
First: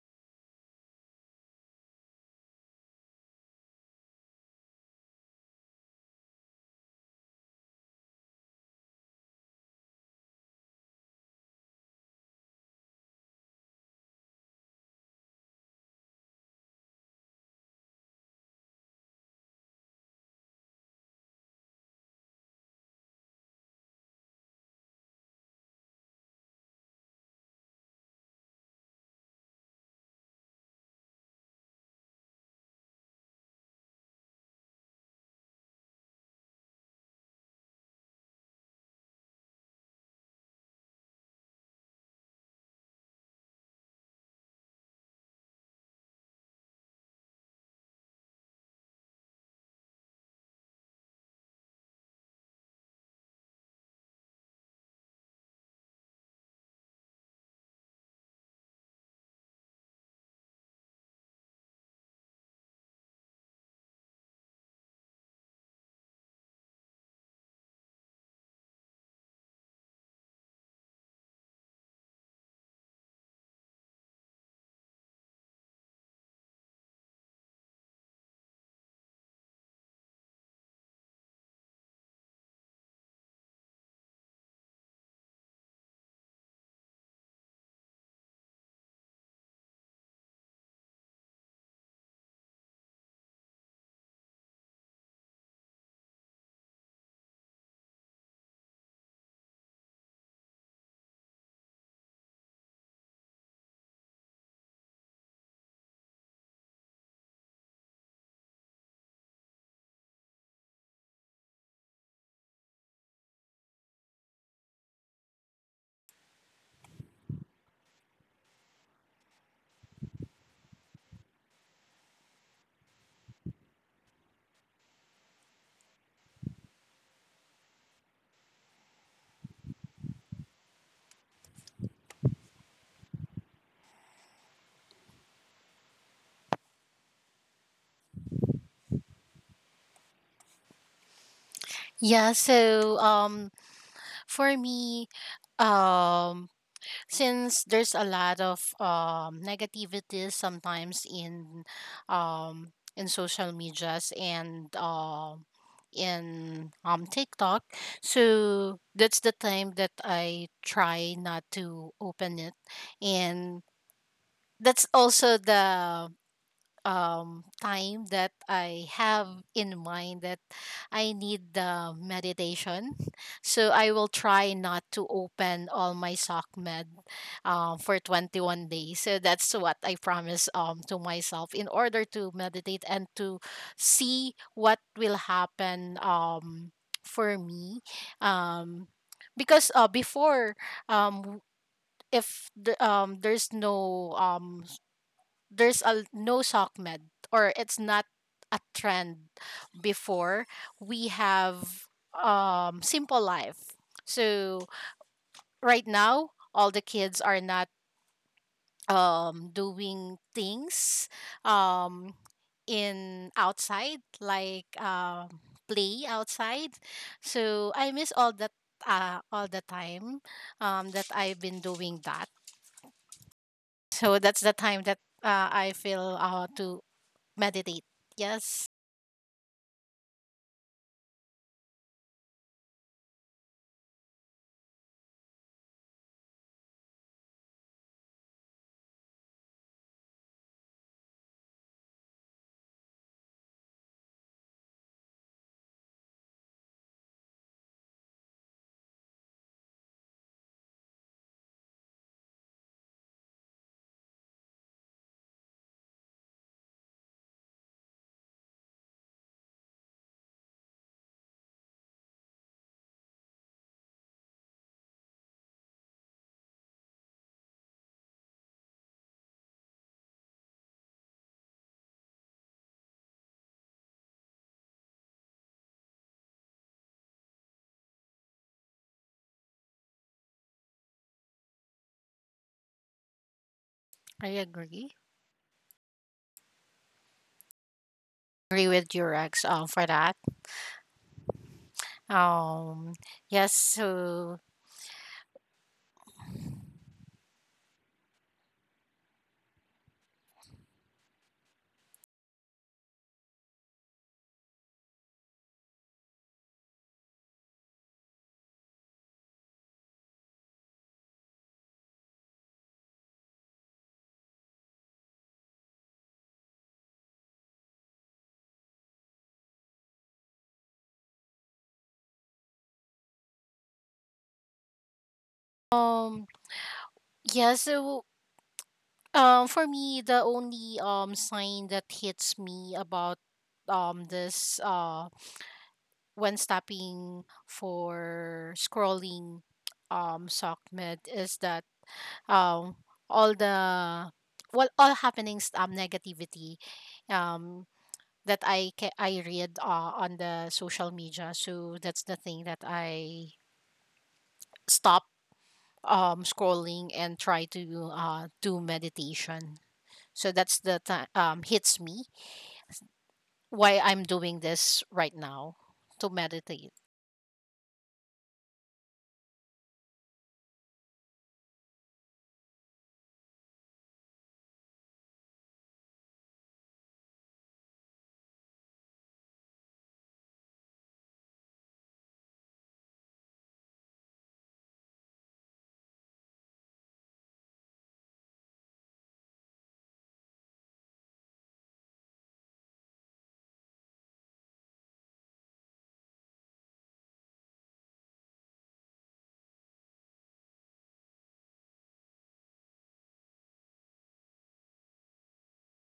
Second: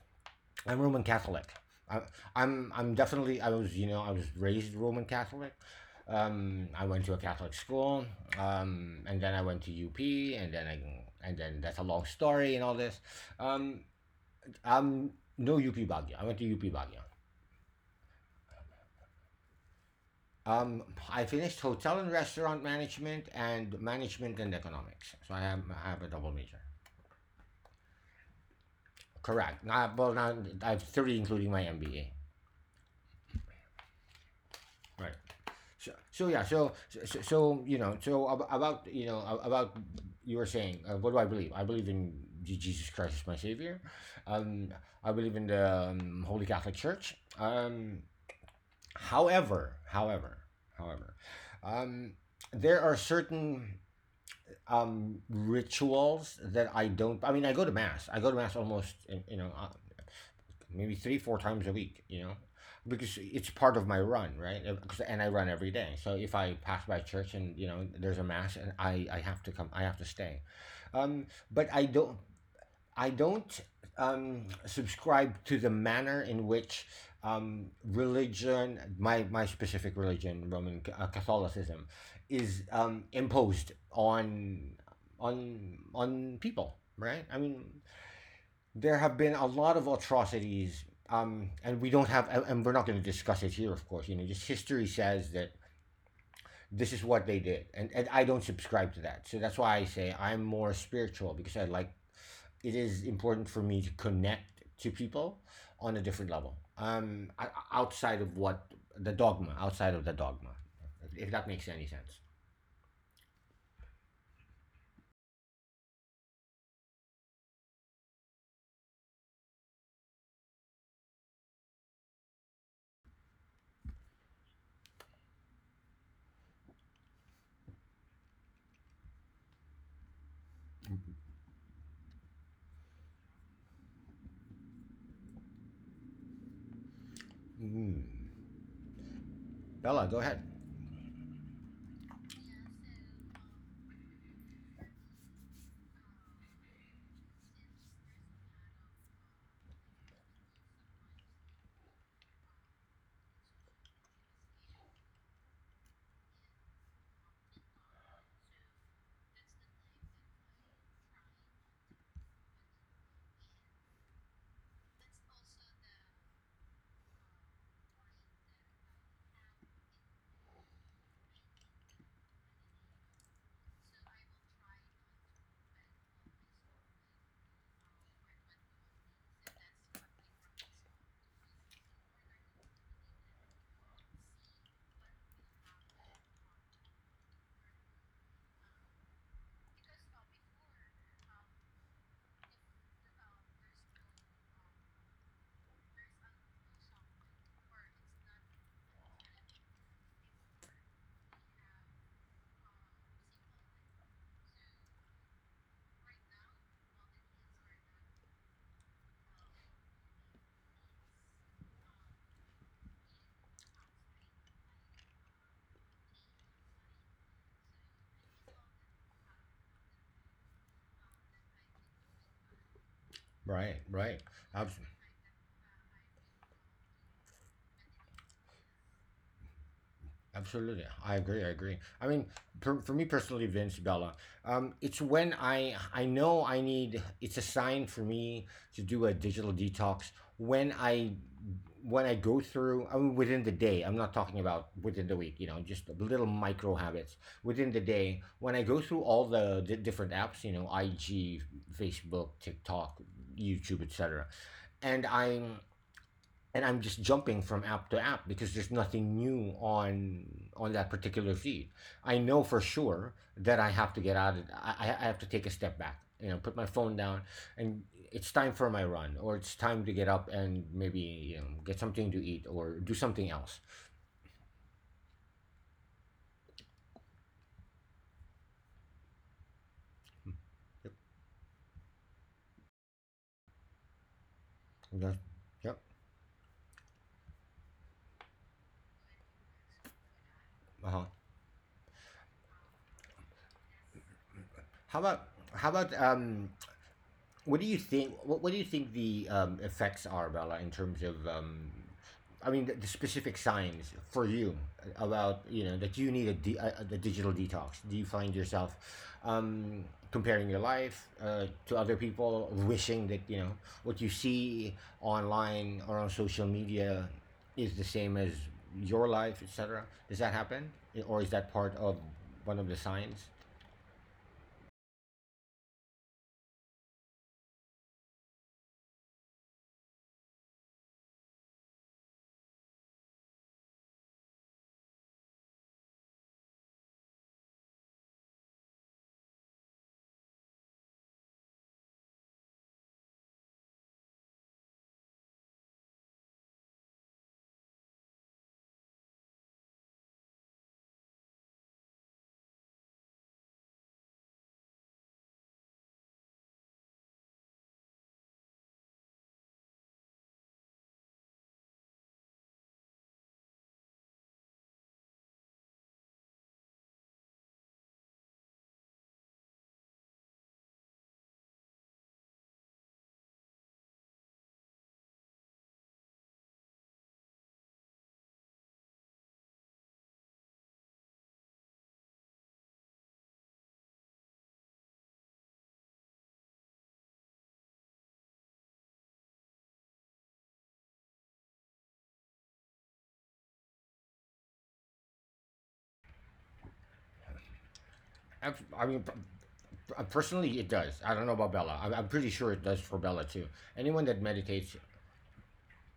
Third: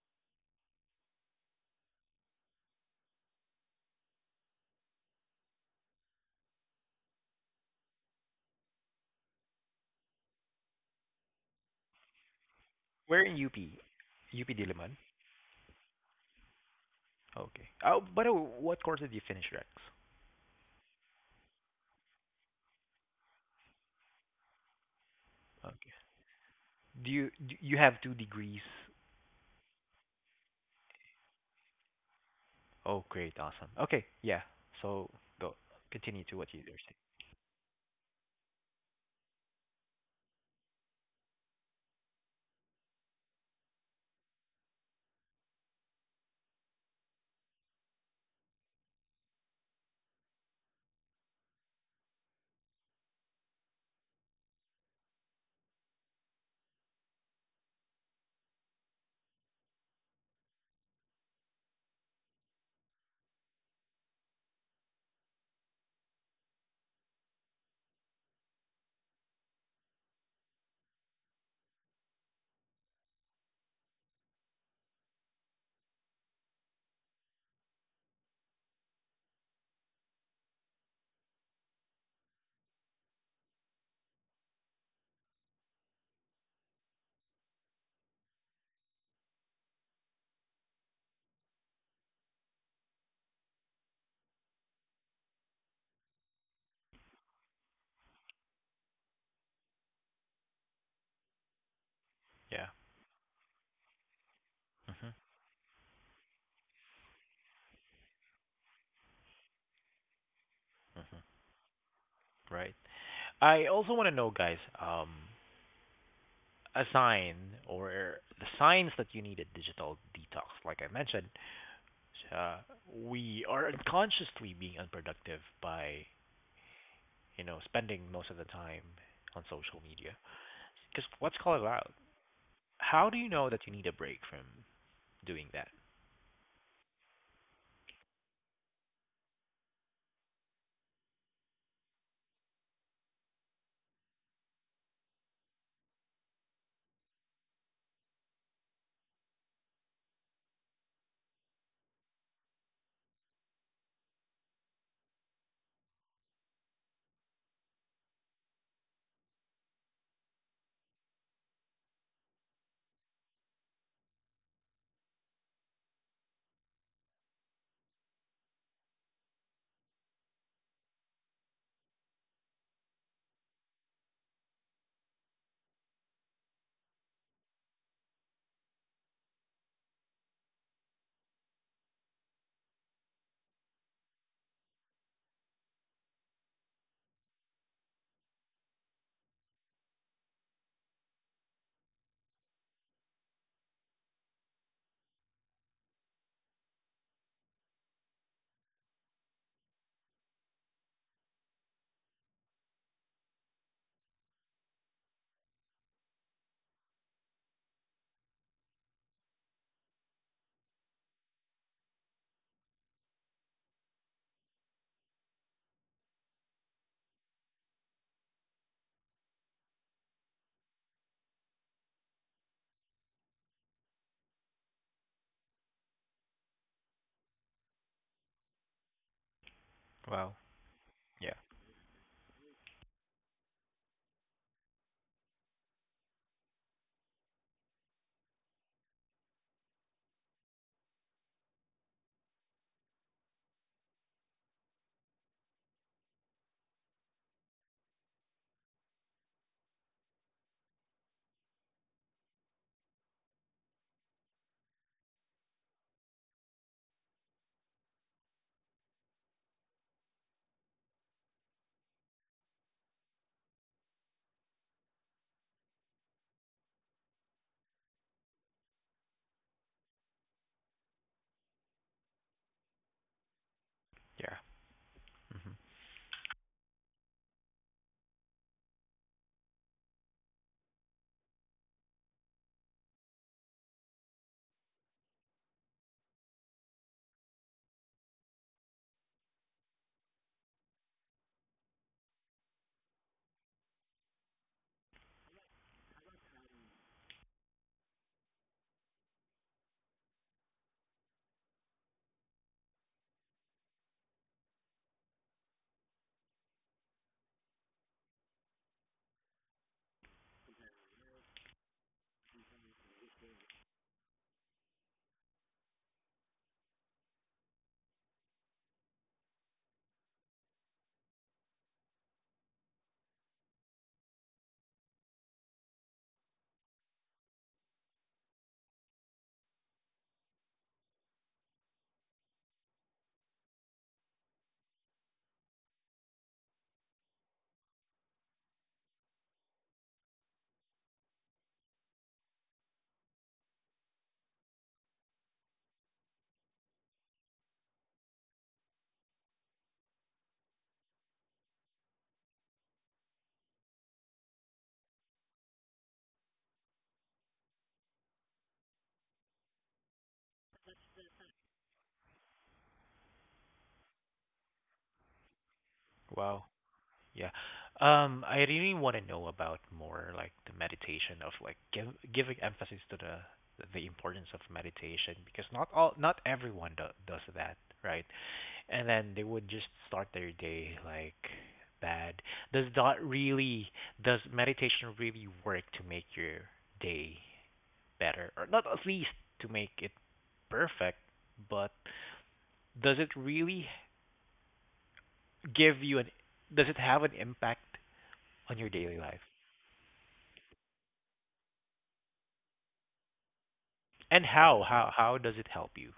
[SPEAKER 2] I'm Roman Catholic. I, I was raised Roman Catholic. I went to a Catholic school, and then I went to UP, and then I and then that's a long story and all this.
[SPEAKER 1] Where in UP?
[SPEAKER 2] Um,
[SPEAKER 1] UP Diliman.
[SPEAKER 2] I'm no UP Baguio. I went to UP Baguio.
[SPEAKER 1] Okay. Oh, by the way, what course did you finish, Rex?
[SPEAKER 2] Um, I finished hotel and restaurant management and management and economics. So I have I
[SPEAKER 1] Okay.
[SPEAKER 2] have a double major.
[SPEAKER 1] Do you have two degrees?
[SPEAKER 2] Correct. Now, well, now I have three, including my MBA.
[SPEAKER 1] Oh, great. Awesome. Okay. Yeah. So
[SPEAKER 2] Right.
[SPEAKER 1] go
[SPEAKER 2] So,
[SPEAKER 1] continue
[SPEAKER 2] so
[SPEAKER 1] to
[SPEAKER 2] yeah,
[SPEAKER 1] what you
[SPEAKER 2] so,
[SPEAKER 1] were saying.
[SPEAKER 2] so so so, you know, about about you were saying, what do I believe? I believe in Jesus Christ as my savior. Um, I believe in the Holy Catholic Church. However, however, however, um, there are certain rituals that I don't. I mean, I go to mass. I go to mass almost, you know, maybe three four times a week, you know, because it's part of my run, right. And I run every day, so if I pass by church and you know there's a mass, and I have to come, I have to stay, but I don't subscribe to the manner in which religion my specific religion, Roman Catholicism, is imposed on people, right? I mean, there have been a lot of atrocities, and we don't have, and we're not going to discuss it here, of course. You know, just history says that this is what they did, and I don't subscribe to that. So that's why I say I'm more spiritual because I like.
[SPEAKER 1] Yeah.
[SPEAKER 2] It is important for me to connect to
[SPEAKER 1] Hmm.
[SPEAKER 2] people on a different level, outside of the dogma,
[SPEAKER 1] Hmm.
[SPEAKER 2] if that makes any sense.
[SPEAKER 1] Right. I also want to know, guys, a sign or the signs that you need a digital detox. Like I mentioned, uh, we are unconsciously being unproductive by, spending most of the time on social media. Because what's called out? How do you know that you need a break from doing that?
[SPEAKER 2] Mm. Bella, go ahead.
[SPEAKER 3] Yeah. So for me, um, since there's a lot of negativity sometimes in social medias and in TikTok. So that's the time that I try not to open it, and that's also the time that I have in mind that I need the meditation. So I will try not to open all my sock med for 21 days. So that's what I promise to myself in order to meditate and to see what will happen for me. Um because Before, w- if the, there's there's a no sock med, or it's not a trend before, we have simple life. So right now all the kids are not doing things um in outside, like play outside. So I miss all that all the time that I've been doing that.
[SPEAKER 2] Right,
[SPEAKER 3] So
[SPEAKER 2] right.
[SPEAKER 3] that's the
[SPEAKER 2] Abs-
[SPEAKER 3] time that I feel to meditate, yes.
[SPEAKER 1] Wow.
[SPEAKER 2] Absolutely, I
[SPEAKER 1] Yeah.
[SPEAKER 2] agree. I agree. I mean, for me personally, Vince, Bella, it's when I know I need. It's a sign for me to do a digital detox when I go through. I mean, within the day. I'm not talking about within the week. You know, just little micro habits within the day. When I go through all the di different apps, you know, IG, Facebook, TikTok, YouTube, etc., and I'm and I'm just jumping from app to app because there's nothing new on that particular feed. I know for sure that I have to take a step back, you know, put my phone down, and it's time for my run or it's time to get up, and maybe you know get something to eat or do something else.
[SPEAKER 1] Yeah. Hmm.
[SPEAKER 2] Mm, yep.
[SPEAKER 3] I agree.
[SPEAKER 2] Yep. Yep.
[SPEAKER 3] Agree with your ex. For that.
[SPEAKER 2] Uh-huh.
[SPEAKER 3] Um, yes. So,
[SPEAKER 2] How about how about What do you think? What do you think the effects are, Bella, in terms of, I mean, the specific signs for you about you know that you need a digital detox? Do you find yourself um, comparing your life to other people, wishing that you know what you see online or on social media is the same as your life, etc.? Does that happen, or is that part of one of the signs?
[SPEAKER 3] um, yeah. So, for me, the only sign that hits me about this when stopping for scrolling SOCMED is that um all the well all happenings negativity um that I read on the social media. So that's the thing that I stop scrolling and try to do meditation. So that's the time hits me why I'm doing this right now, to
[SPEAKER 1] Wow.
[SPEAKER 3] meditate.
[SPEAKER 1] Yeah. I really want to know about more like the meditation of like, giving emphasis to the importance of meditation because not everyone does that, right? And then they would just start their day like bad. Does that really does meditation really work to make your day better or not at least to make it perfect, but does it really give you an does it have an impact on your
[SPEAKER 2] I
[SPEAKER 1] daily
[SPEAKER 2] mean,
[SPEAKER 1] life?
[SPEAKER 2] Personally, it does. I don't know about Bella. I'm pretty sure it does for Bella too. Anyone that
[SPEAKER 1] And how
[SPEAKER 2] meditates
[SPEAKER 1] how how does it help you?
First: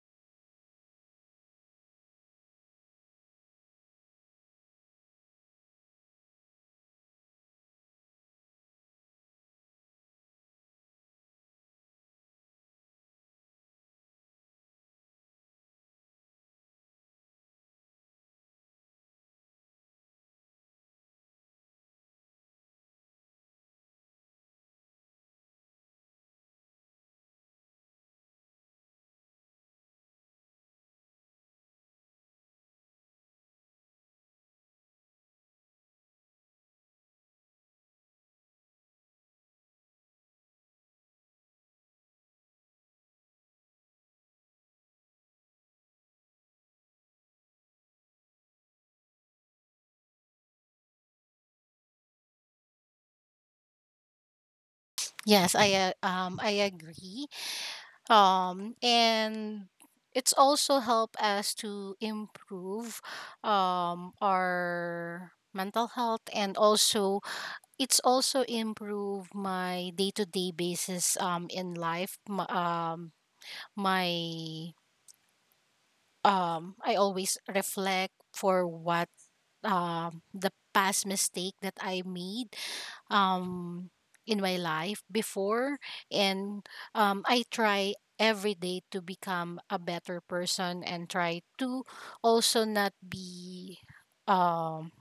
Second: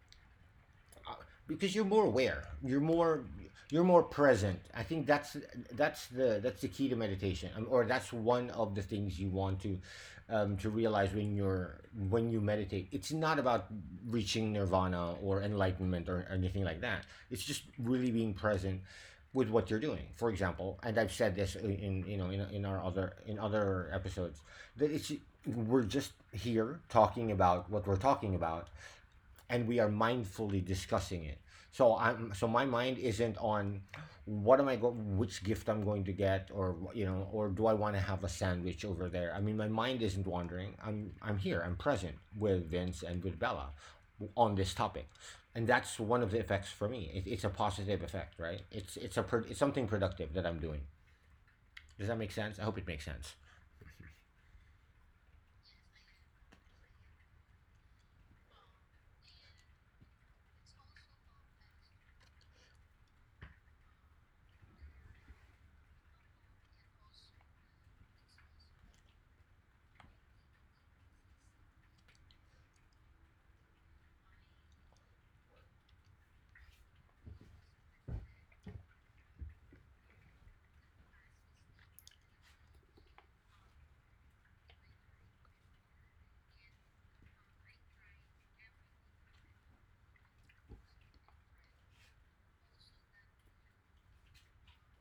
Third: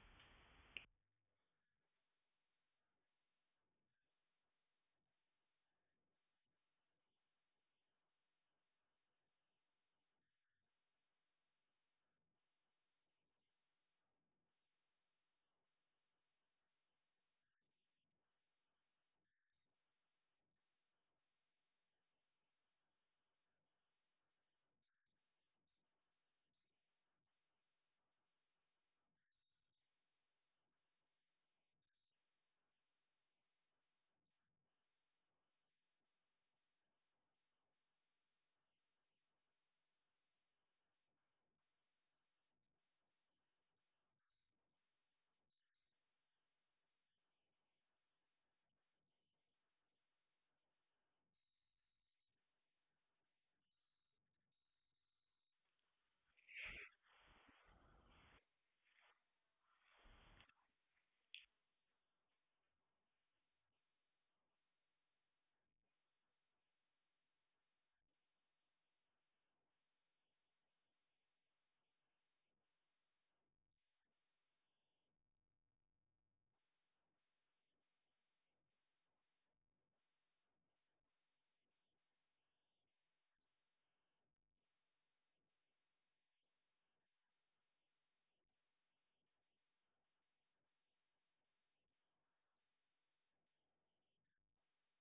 [SPEAKER 2] because you're more aware, you're more present. I think that's the key to meditation, or that's one of the things you want to realize when you meditate. It's not about reaching nirvana or enlightenment or anything like that. It's just really being present with what you're doing, for example. And I've said this in, you know, in our other in other episodes, that it's— We're just here talking about what we're talking about, and we are mindfully discussing it. So I'm so my mind isn't on what am I go which gift I'm going to get, or you know or do I want to have a sandwich over there? I mean, my mind isn't wandering. I'm here. I'm present with Vince and with Bella on this topic. And that's one of the effects for me. It's a positive effect, right? It's it's something productive that I'm doing. Does that make sense? I hope it makes sense.
[SPEAKER 3] Yes, I agree. And it's also help us to improve our mental health, and also it's also improve my day-to-day basis in life. M- my I always reflect for what the past mistake that I made um in my life before, and I try every day to become a better person and try to also not be um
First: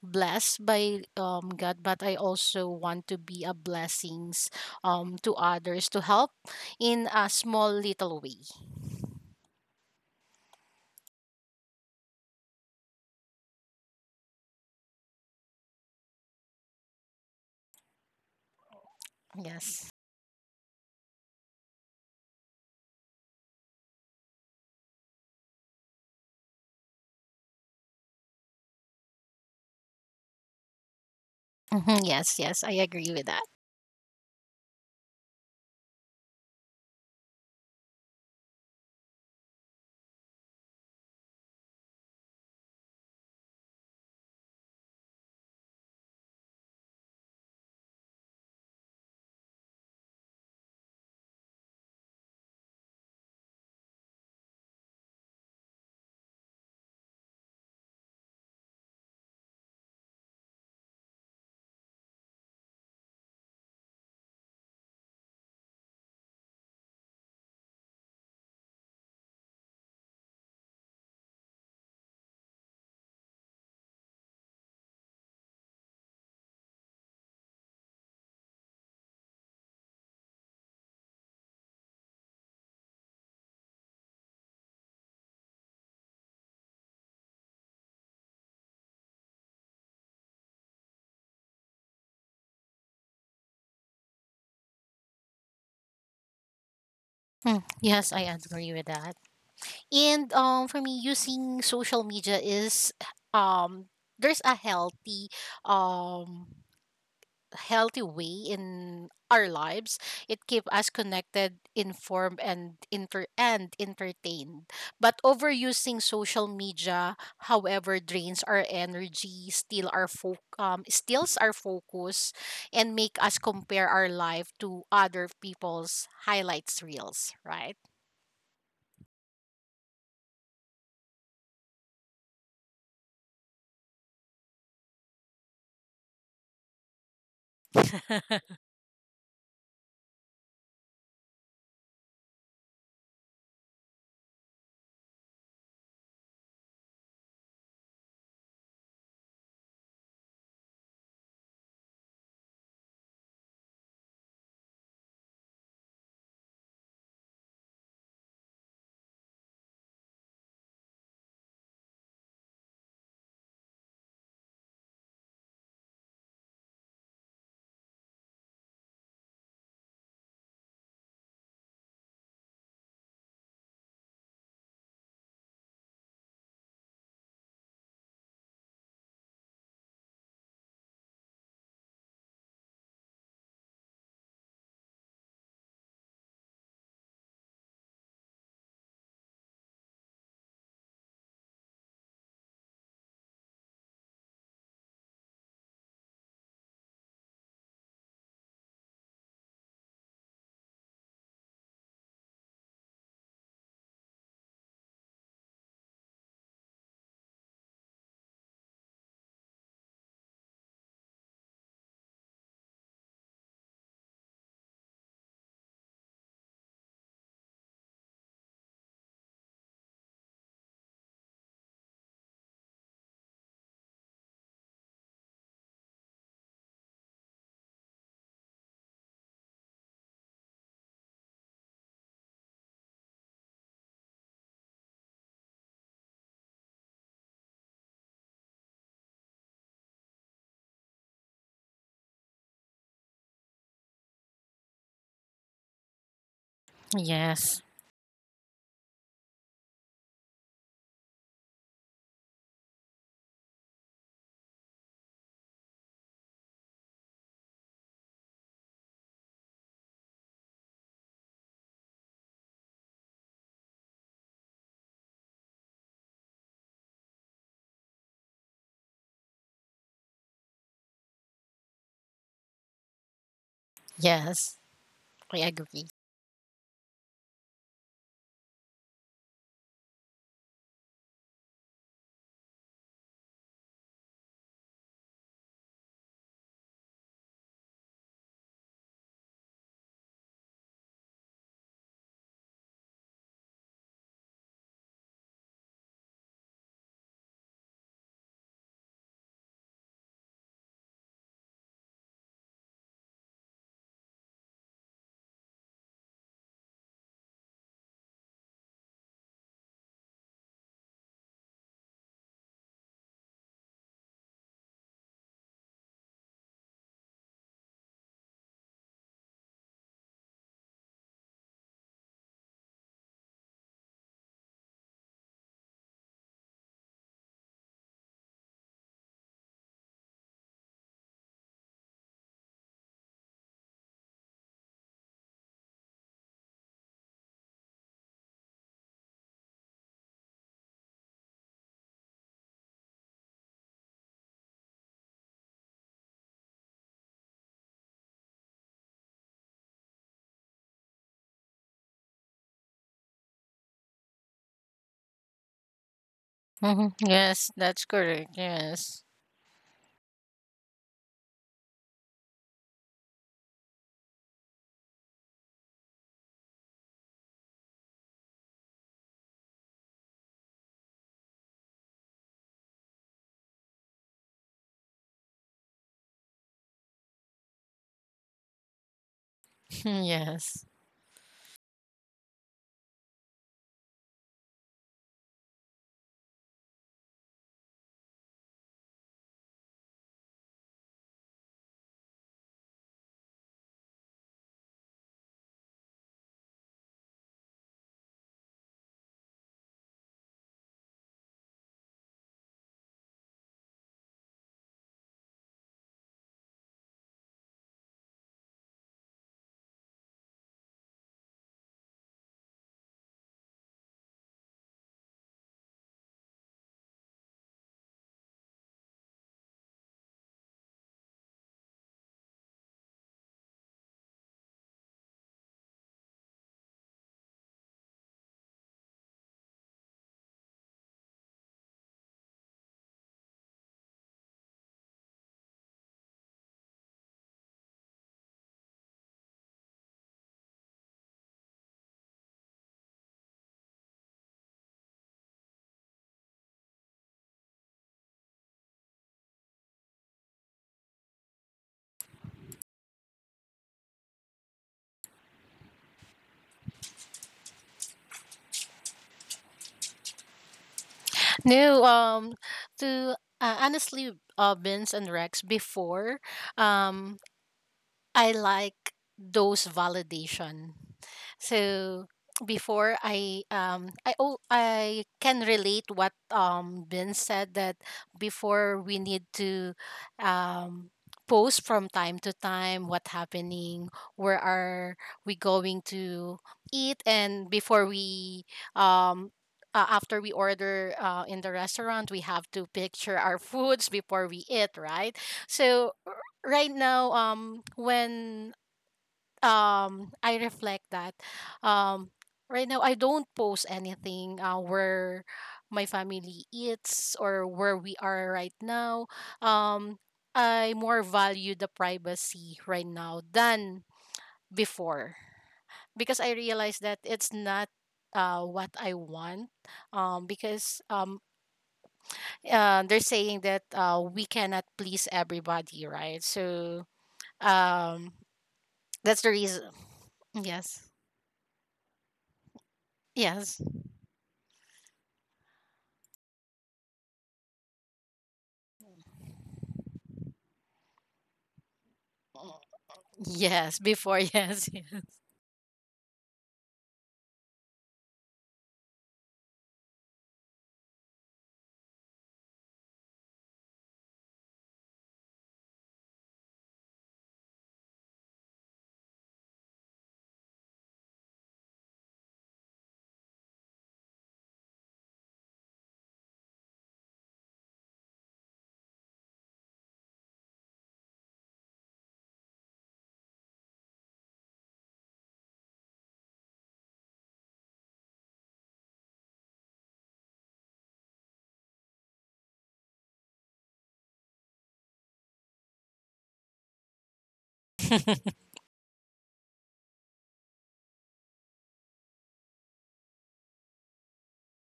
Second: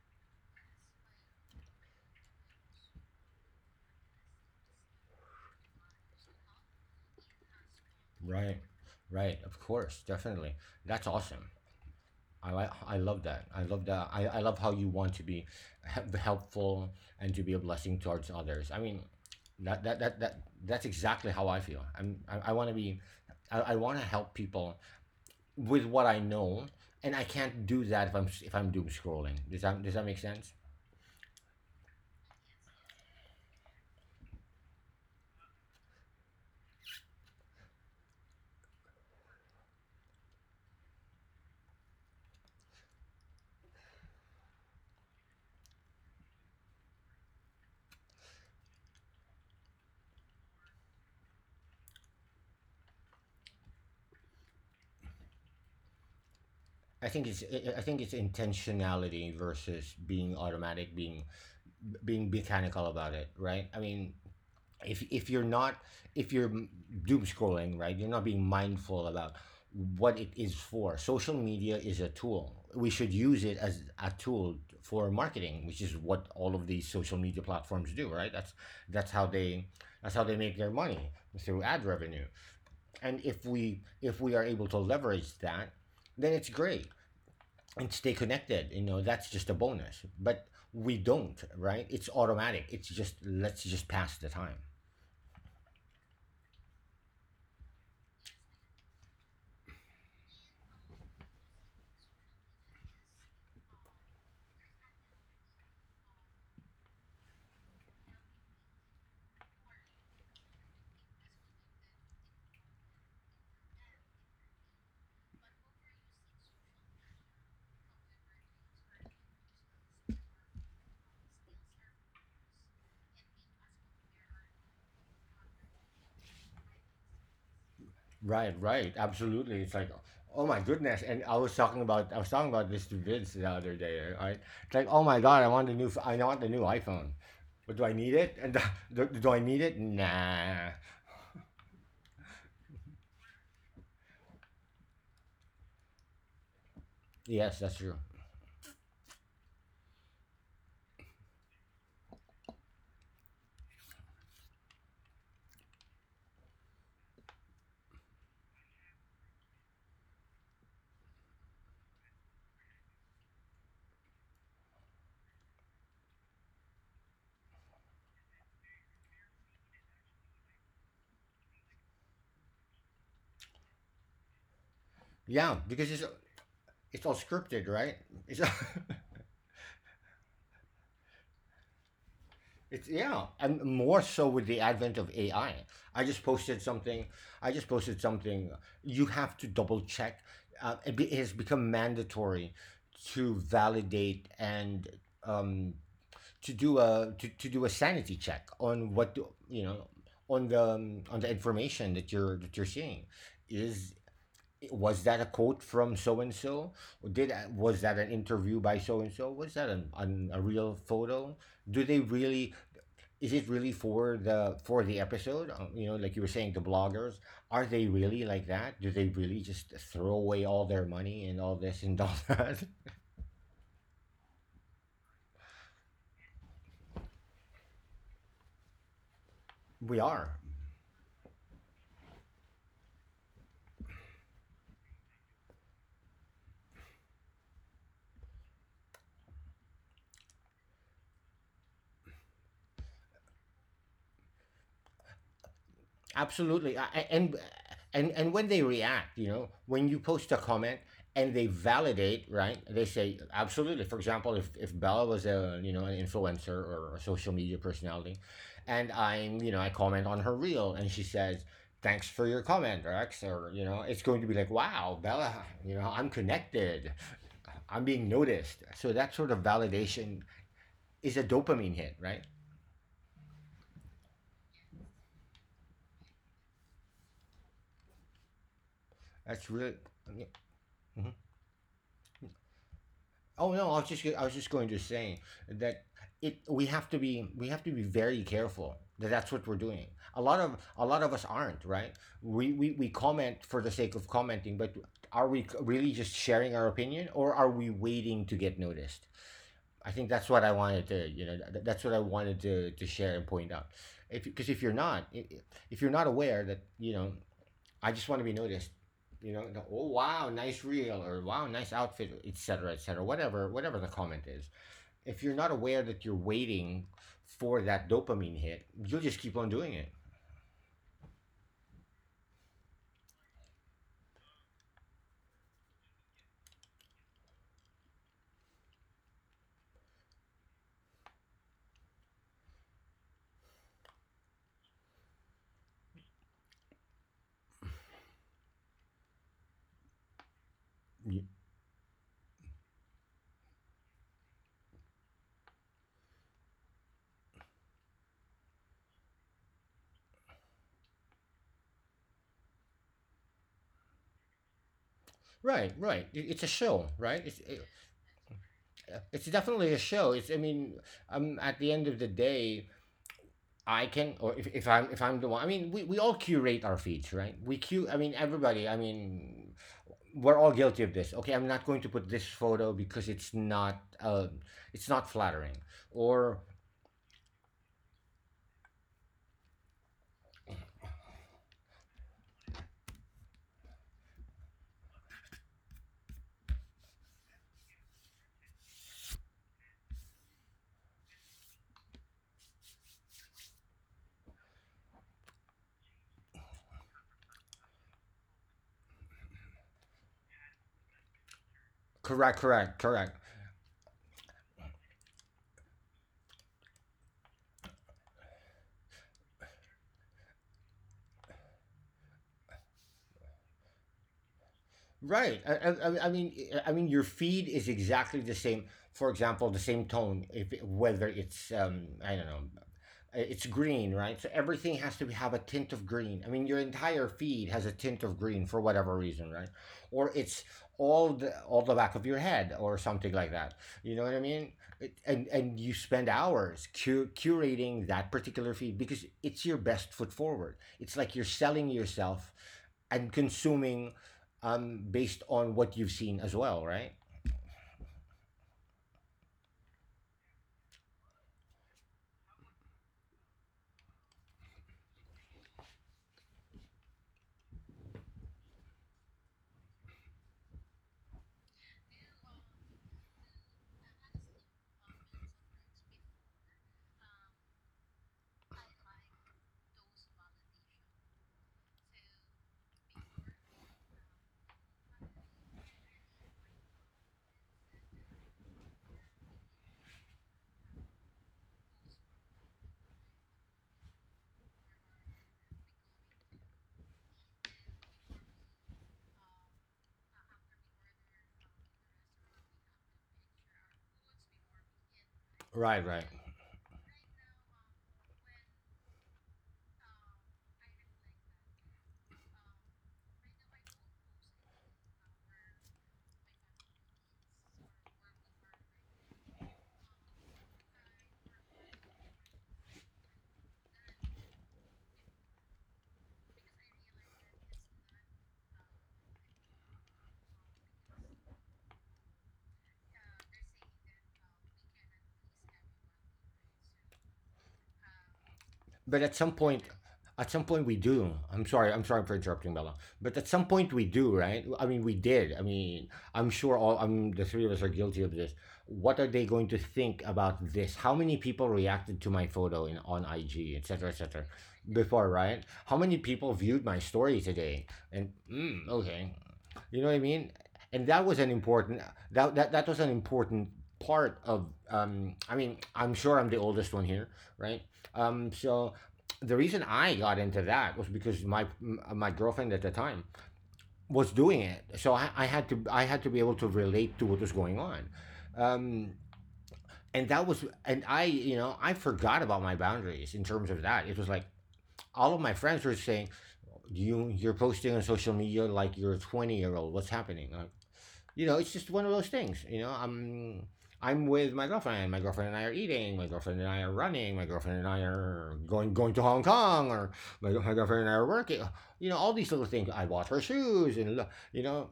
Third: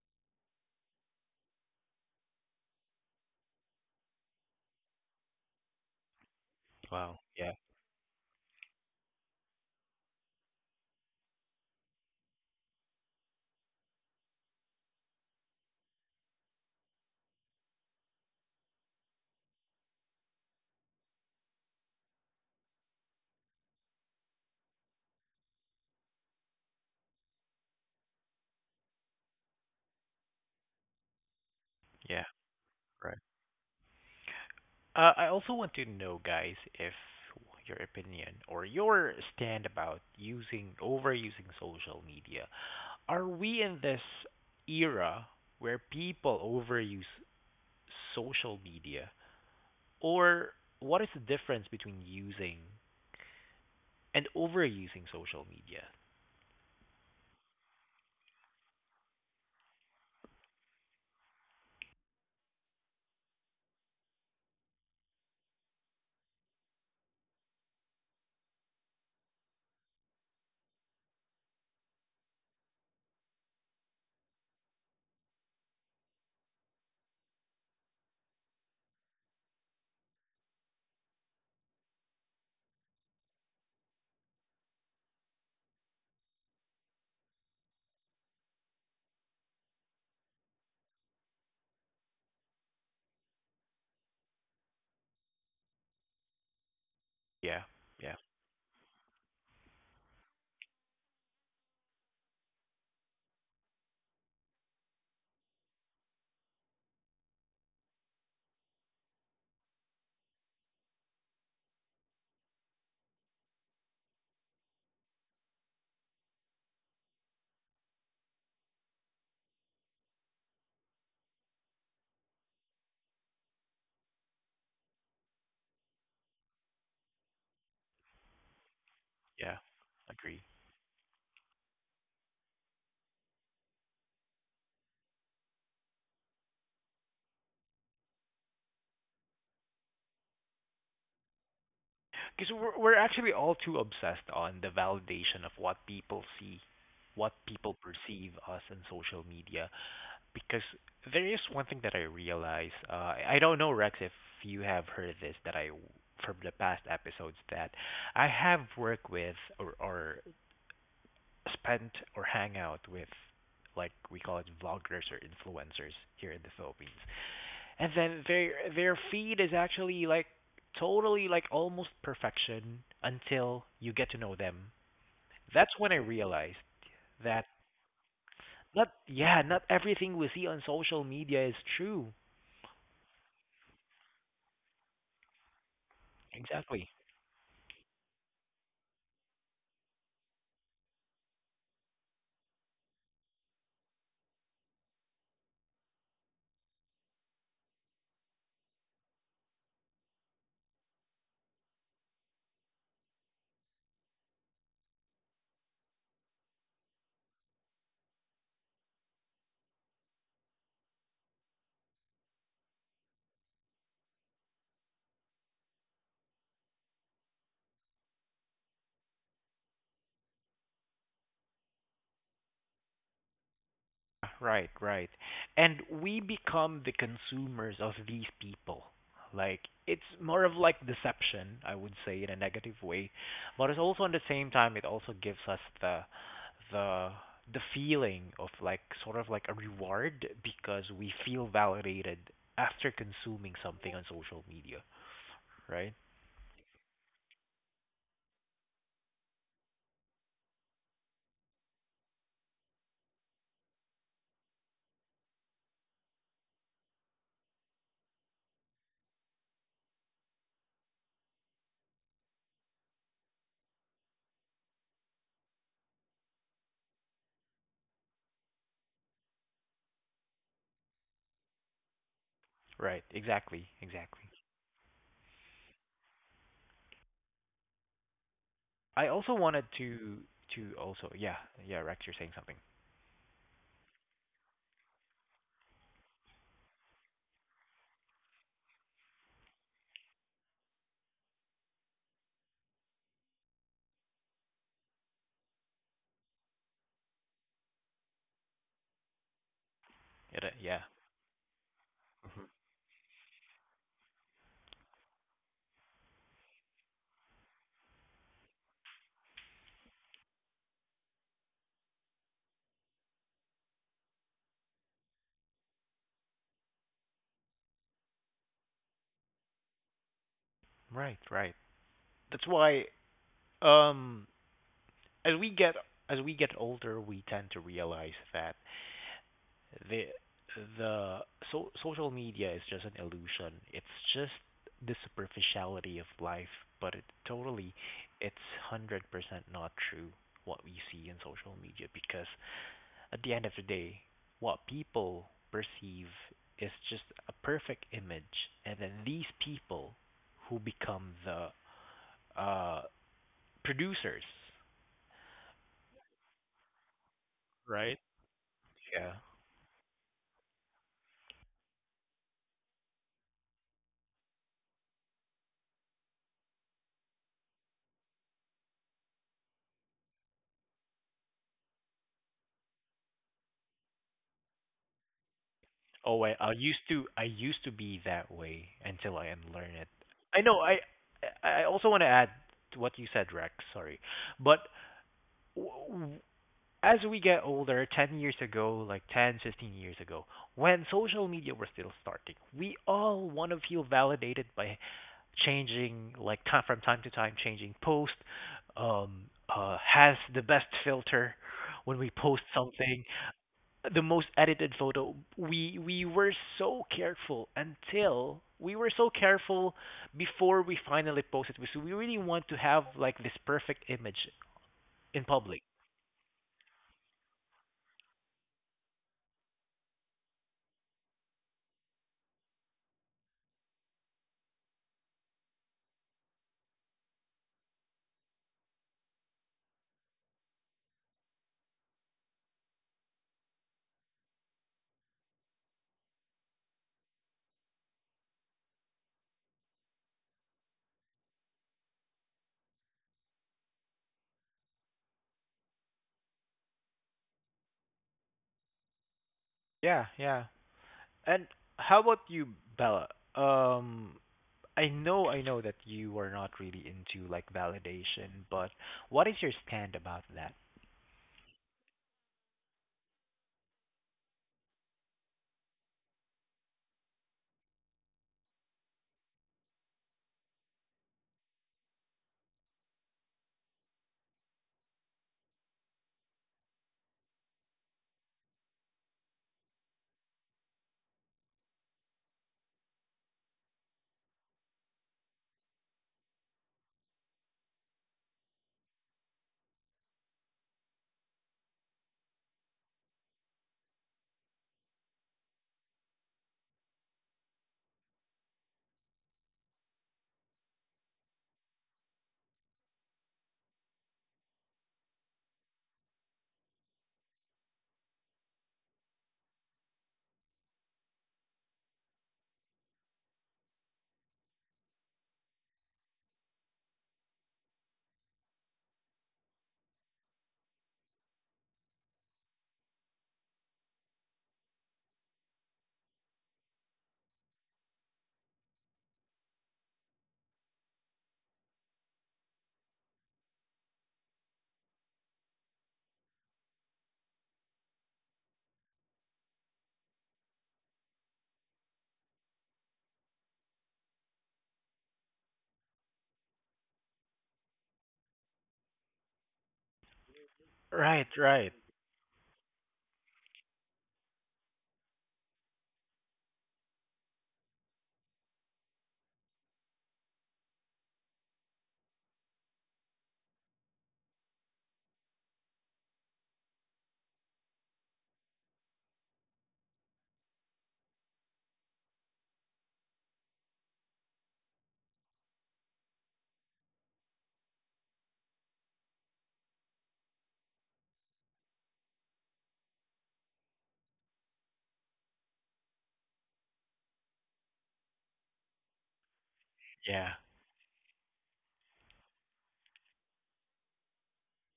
[SPEAKER 3] blessed by, God, but I also want to be a blessings, to others, to help in
[SPEAKER 1] Wow.
[SPEAKER 3] a
[SPEAKER 1] Yeah.
[SPEAKER 3] small little way.
[SPEAKER 2] Right. Right. Of course. Definitely. That's awesome. I love that. I love that. I love how you want to be helpful and to be a blessing towards others. I mean, that
[SPEAKER 3] Yes.
[SPEAKER 2] that that, that that's exactly how I feel. I want to be I want to help people with what I know, and I can't do that if if I'm doom scrolling. Does that make sense?
[SPEAKER 3] Mhm,
[SPEAKER 1] Yeah.
[SPEAKER 3] Yes, yes, I agree
[SPEAKER 1] Right.
[SPEAKER 3] with that.
[SPEAKER 1] I also want to know, guys, if your opinion or your stand about using overusing social media. Are we in this era where people overuse social media, or what is the difference between using and overusing social media?
[SPEAKER 2] I think it's intentionality versus being automatic, being being mechanical about it, right? I mean, if you're not if you're doom scrolling, right? You're not being mindful about what it is. For social media is a tool, we should use it as a tool for marketing, which is what all of these social media platforms do, right? That's how they that's how they make their money through ad revenue. And if we are able to leverage that, then it's great, and stay connected, you know, that's just a bonus. But we don't, right? It's automatic. It's just let's just pass the time.
[SPEAKER 1] Yeah.
[SPEAKER 3] Yes,
[SPEAKER 1] Yeah.
[SPEAKER 3] I agree with that. And for me, using social media is, um, there's a healthy, um healthy way in our lives. It keep us connected, informed, and inter and entertained, but overusing social media however drains our energy, steals our focus, and make us compare our life to other people's highlights reels, right?
[SPEAKER 2] Right, right,
[SPEAKER 1] Yeah.
[SPEAKER 2] absolutely. It's like,
[SPEAKER 1] Agree.
[SPEAKER 2] oh my goodness. And I was talking about this to Vince the other day, right? It's like, oh my God, I want the I want the new iPhone. But do I need it? And do I need it? Nah.
[SPEAKER 1] Because we're actually all too obsessed on the validation of what people see, what
[SPEAKER 2] Yes,
[SPEAKER 1] people
[SPEAKER 2] that's true.
[SPEAKER 1] perceive us in social media. Because there is one thing that I realize. I don't know, Rex, if you have heard this, that I, from the past episodes, that I have worked with or spent or hang out with, like we call it vloggers or influencers here in the Philippines, and then their feed is actually like totally like almost perfection until you get to know them.
[SPEAKER 2] Yeah,
[SPEAKER 1] That's when
[SPEAKER 2] because
[SPEAKER 1] I realized
[SPEAKER 2] it's all
[SPEAKER 1] that,
[SPEAKER 2] scripted, right? It's
[SPEAKER 1] not, yeah, not everything we see on social media is true.
[SPEAKER 2] It's yeah, and more so with the advent of AI. I just posted
[SPEAKER 1] Exactly.
[SPEAKER 2] something. I just posted something. You have to double check. It has become mandatory to validate and um, to do a to do a sanity check on what do, you know on the information that you're seeing. Is was that a quote from so and so? Did was that an interview by so and so? Was that a real photo? Do they really is it really for the episode. You know, like you were saying, the bloggers are they really like that? Do they really just throw away all their money and all this and all that
[SPEAKER 1] Right, right. And we become the consumers of these people. Like
[SPEAKER 2] we
[SPEAKER 1] it's
[SPEAKER 2] are.
[SPEAKER 1] more of like deception, I would say, in a negative way. But it's also at the same time it also gives us the, the the feeling of like sort of like a reward because we feel validated after consuming something on social media, right?
[SPEAKER 2] Absolutely,
[SPEAKER 3] Yes.
[SPEAKER 2] and when they react, you know, when you post a comment and they validate, right? They say absolutely. For example, if Bella was a, you know, an influencer or a social media personality, and I'm, you know, I comment on her reel, and she says, thanks for your comment, Rex. Or, you know, it's going to be like, wow, Bella. You know, I'm connected. I'm being noticed. So that sort of validation is a dopamine hit, right?
[SPEAKER 1] Right, exactly, exactly.
[SPEAKER 3] Yes, I agree.
[SPEAKER 1] I also
[SPEAKER 2] That's
[SPEAKER 1] wanted
[SPEAKER 2] really.
[SPEAKER 1] to also, yeah, yeah, Rex, you're saying something.
[SPEAKER 2] Oh no, I was just going to say that it we have to be we have to be very careful that that's what we're doing. A lot of us aren't, right? We comment for the sake of commenting, but are really just sharing our opinion or are we waiting to get noticed? I think
[SPEAKER 1] It,
[SPEAKER 2] that's what I
[SPEAKER 1] yeah.
[SPEAKER 2] wanted to, you know, that's what I wanted to share and point out. If because if you're not if you're not aware that, you know, I just want to be noticed. You know, the, oh wow, nice reel, or wow, nice outfit, etc., etc. Whatever, whatever the comment is. If you're not aware that you're waiting for that dopamine hit, you'll just keep on doing it.
[SPEAKER 1] Right, right. That's why, Um, as we get as we get older, we tend to realize that the the social media is just an illusion. It's just the superficiality of life, but it totally, it's 100% not true what we see in
[SPEAKER 2] Yeah.
[SPEAKER 1] social media because at the end of the day, what people perceive is just a perfect image, and then these people who become the uh producers,
[SPEAKER 2] Right, right. It- It's a
[SPEAKER 3] Mhm.
[SPEAKER 2] show, right?
[SPEAKER 3] Yes, that's
[SPEAKER 1] right?
[SPEAKER 3] correct, yes.
[SPEAKER 1] Yeah.
[SPEAKER 2] It's definitely a show. It's I mean, at the end of the day, I can. Or if I'm the one. I mean, we all curate our feeds, right? We cu. I mean, everybody. I mean, we're all guilty of this. Okay, I'm not going to put this photo because it's not flattering.
[SPEAKER 1] Oh, I, I
[SPEAKER 2] Or
[SPEAKER 1] used to I used to be that way until I unlearn it. I know
[SPEAKER 3] Yes.
[SPEAKER 1] I also want to add to what you said, Rex. Sorry, but w- w- as we get older, 10 years ago, like 10, 15 years ago, when social media was still starting, we all want to feel validated by changing like time from time to time changing post um has the best filter when we post
[SPEAKER 2] correct, correct,
[SPEAKER 1] something
[SPEAKER 2] correct.
[SPEAKER 1] the most edited photo. We were so careful until we were so careful before we finally posted. So we really want to have like this perfect image in
[SPEAKER 2] Right. I,
[SPEAKER 1] public.
[SPEAKER 2] I, I mean, I mean, your feed is exactly the same. For example, the same tone. If whether it's I don't know, it's green, right? So everything has to have a tint of green. I mean, your entire feed has a tint of green for whatever reason, right? Or it's all the back of your head or something like that. You know what I mean? It, and you spend hours curating that particular feed because it's your best foot forward. It's like you're selling yourself and consuming based on what you've seen as well, right?
[SPEAKER 1] Yeah, yeah. And how about you, Bella? Um, I know that you are not really into like validation, but what is your stand about that?
[SPEAKER 3] No, to honestly, Vince and Rex, before, um, I like those validation. So before I oh, I can relate what Ben said, that before we need to um post from time to time what happening, where are we going to eat, and before we um after we order in the restaurant we have to picture our foods before we eat, right?
[SPEAKER 2] Right,
[SPEAKER 3] So
[SPEAKER 2] right.
[SPEAKER 3] right now, when I reflect that, um right now I don't post anything where my family eats or where we are right now. um I more value the privacy right now than before, because I realize that it's not what I want, because they're saying that we cannot please everybody, right? So um
[SPEAKER 2] But
[SPEAKER 3] that's the reason.
[SPEAKER 2] at some point we
[SPEAKER 3] Yes.
[SPEAKER 2] do. I'm sorry. I'm sorry for interrupting, Bella. But at some
[SPEAKER 3] Yes.
[SPEAKER 2] point we do, right? I mean, we did. I mean, I'm sure all. I'm the three of us are guilty of this. What are they going to think about this? How many people reacted to my
[SPEAKER 3] Mm,
[SPEAKER 2] photo in on IG,
[SPEAKER 3] Yes.
[SPEAKER 2] etc., cetera, etc.
[SPEAKER 3] Before,
[SPEAKER 2] Cetera?
[SPEAKER 3] yes.
[SPEAKER 2] Before, right? How many people viewed my story today? And mm, okay, you know what I mean. And that was
[SPEAKER 1] Right,
[SPEAKER 2] an
[SPEAKER 1] right.
[SPEAKER 2] important that was an important part of. I mean, I'm sure I'm the oldest one here, right? So the reason I got into that was because my girlfriend at the time was doing it, so I had to be able to relate to what was going on. Um, and that was. And I, you know, I forgot about my boundaries in terms of that. It was like all of my friends were saying you you're posting on social media like you're a 20-year old. What's happening? Like, you know, it's just one of those things. You know, I'm with my girlfriend. My girlfriend and I are eating. My girlfriend and I are running. My girlfriend and I
[SPEAKER 3] Yes.
[SPEAKER 2] are going going to Hong Kong. Or
[SPEAKER 1] Yeah,
[SPEAKER 2] my girlfriend and I are working. You know, all these little things, I bought her shoes and you know,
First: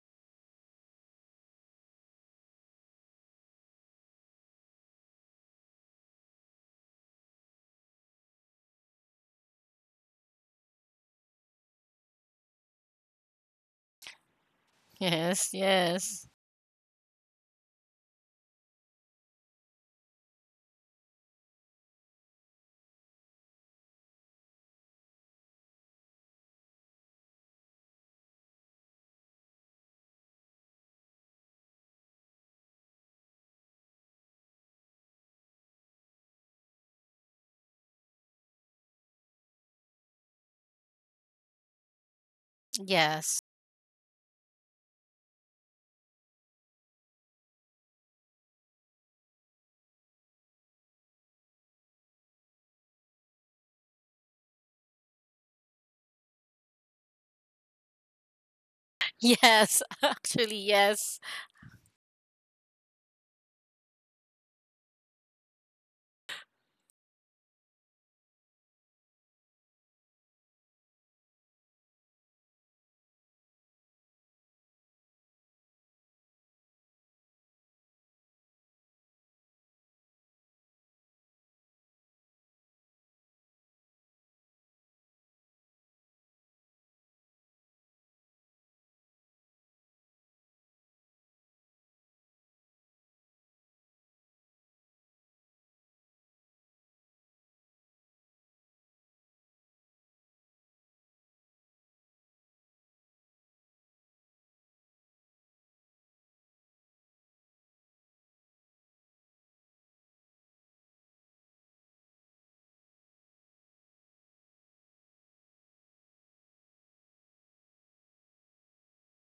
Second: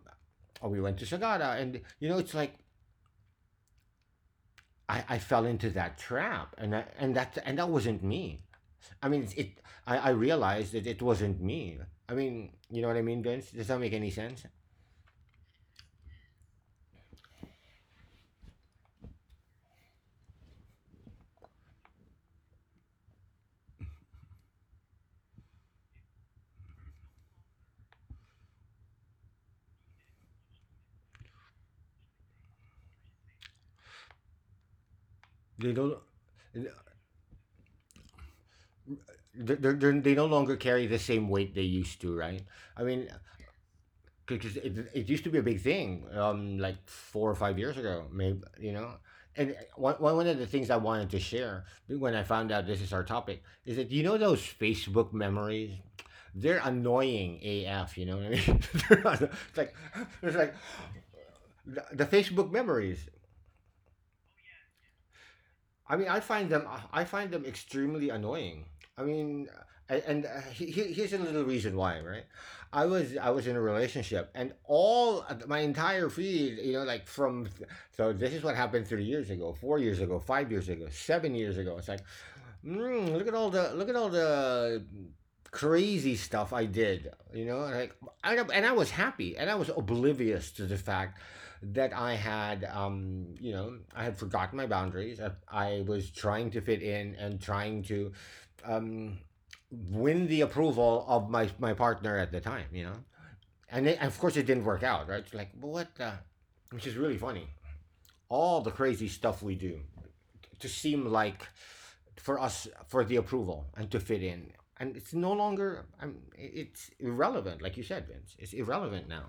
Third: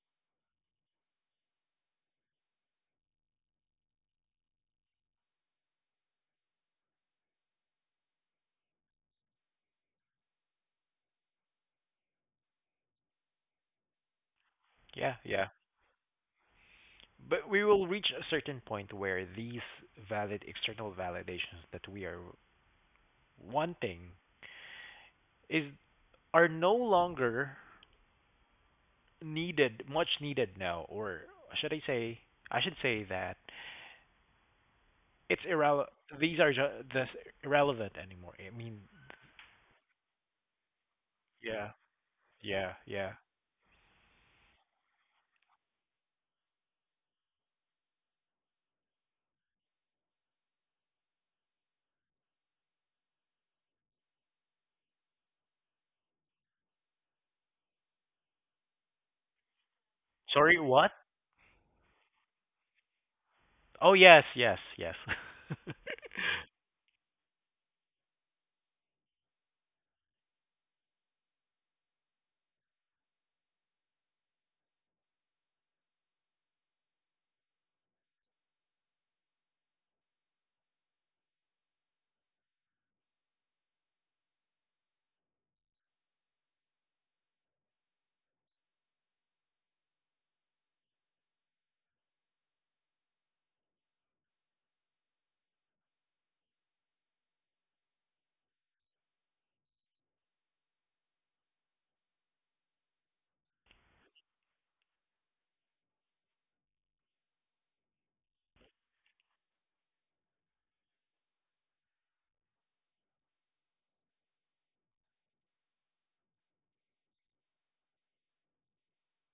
[SPEAKER 2] we went to Sagada, and you know it's like I fell into that trap. And I, and that wasn't me. I mean it I realized that it wasn't me. I mean, you know what I mean, Vince? Does that make any sense?
[SPEAKER 1] yeah, yeah.
[SPEAKER 3] Yes. Yes.
[SPEAKER 1] But we will reach a certain point where these valid external validations that we are wanting is are no longer needed, much needed now, or should I say, I should say that it's
[SPEAKER 2] They
[SPEAKER 1] irrelevant.
[SPEAKER 2] don't.
[SPEAKER 1] These are just irrelevant anymore. I mean,
[SPEAKER 2] They no longer carry the same weight they
[SPEAKER 1] yeah,
[SPEAKER 2] used to, right?
[SPEAKER 1] yeah,
[SPEAKER 2] I mean,
[SPEAKER 1] yeah.
[SPEAKER 3] Yes.
[SPEAKER 2] because it used to be a big thing, like 4 or 5 years ago, maybe, you know. And one of the things I wanted to share when I found out this is our topic is that you know those Facebook memories, they're annoying AF. You know what I mean? They're
[SPEAKER 3] Yes.
[SPEAKER 2] it's like
[SPEAKER 3] Actually,
[SPEAKER 1] Sorry, what?
[SPEAKER 3] yes.
[SPEAKER 2] the Facebook memories.
[SPEAKER 1] Oh, yes, yes, yes.
[SPEAKER 2] I mean, I find them. I find them extremely annoying. I mean, and here's a little reason why, right? I was in a relationship, and all my entire feed, you know, like from so this is what happened 3 years ago, 4 years ago, 5 years ago, 7 years ago. It's like mm, look at all the look at all the crazy stuff I did. You know, and like and I was happy, and I was oblivious to the fact that I had, you know, I had forgotten my boundaries. I was trying to fit in and trying to um, win the approval of my my partner at the time. You know, it, of course it didn't work out. Right? It's like, what? Which is really funny. All the crazy stuff we do to seem like for us for the approval and to fit in. And it's no longer it's irrelevant, like you said, Vince. It's irrelevant now.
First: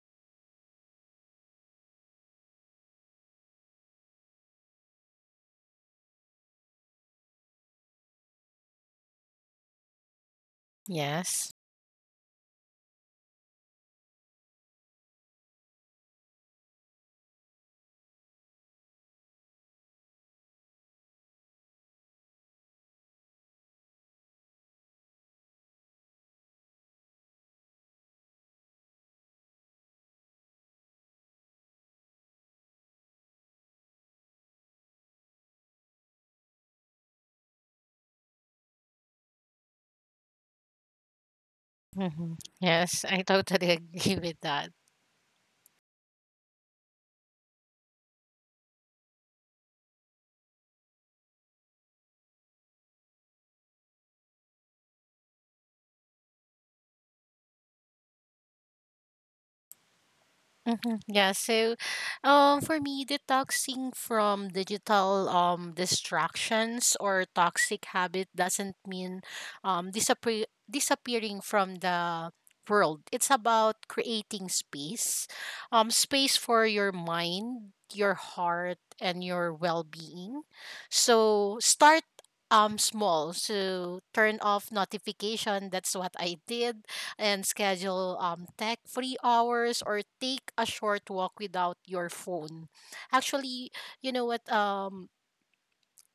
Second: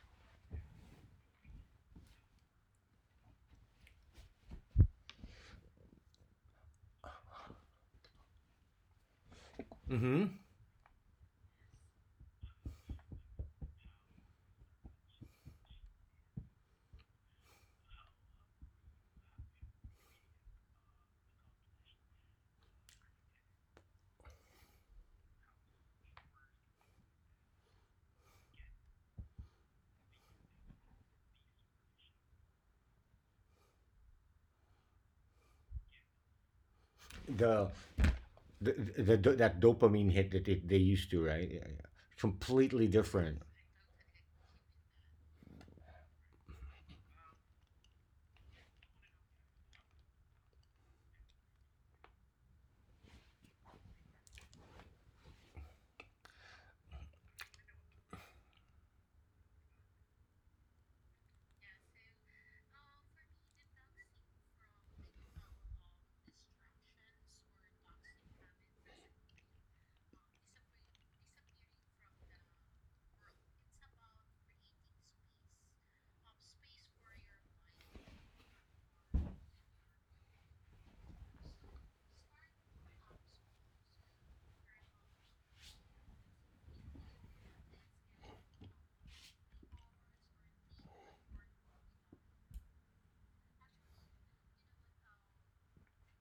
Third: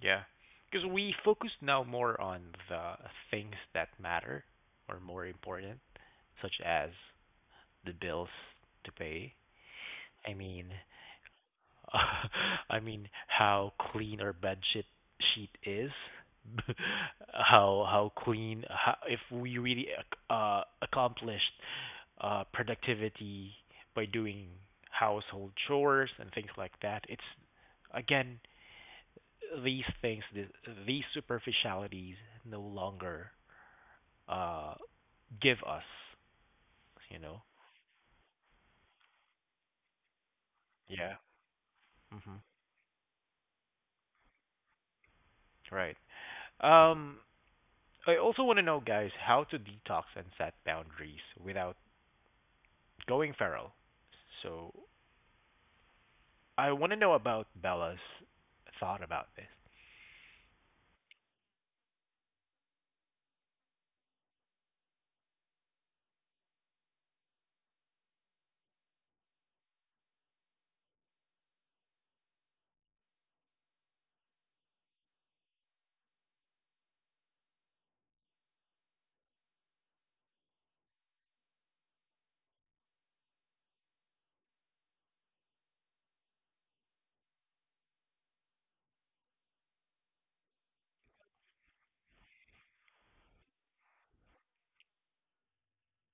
[SPEAKER 1] Yeah. Because we focus now more on the things that matter or more important, such as the bills to pay.
[SPEAKER 2] Mm-hmm.
[SPEAKER 1] I mean,
[SPEAKER 3] Yes.
[SPEAKER 1] how clean our bed sheet is, how clean, how, if we really accomplished productivity by doing household chores and things like that. It's again these things, these superficialities, no longer uh, give us, you know.
[SPEAKER 2] The, the that dopamine hit that they used
[SPEAKER 1] Yeah.
[SPEAKER 2] to, right? Yeah, yeah.
[SPEAKER 3] Hmm.
[SPEAKER 1] Hmm.
[SPEAKER 2] Completely
[SPEAKER 3] Yes. I
[SPEAKER 2] different
[SPEAKER 3] totally agree with that.
[SPEAKER 1] Right. Um, I also want to know, guys, how to detox and set boundaries without going feral. So I want to know about Bella's thought about this.
[SPEAKER 3] Hmm. Yeah, so for me, detoxing from digital, distractions or toxic habit doesn't mean, disappearing from the world. It's about creating space, space for your mind, your heart, and your well-being. So start small. So turn off notification. That's what I did, and schedule, tech free hours, or take a short walk without your phone. Actually, you know what?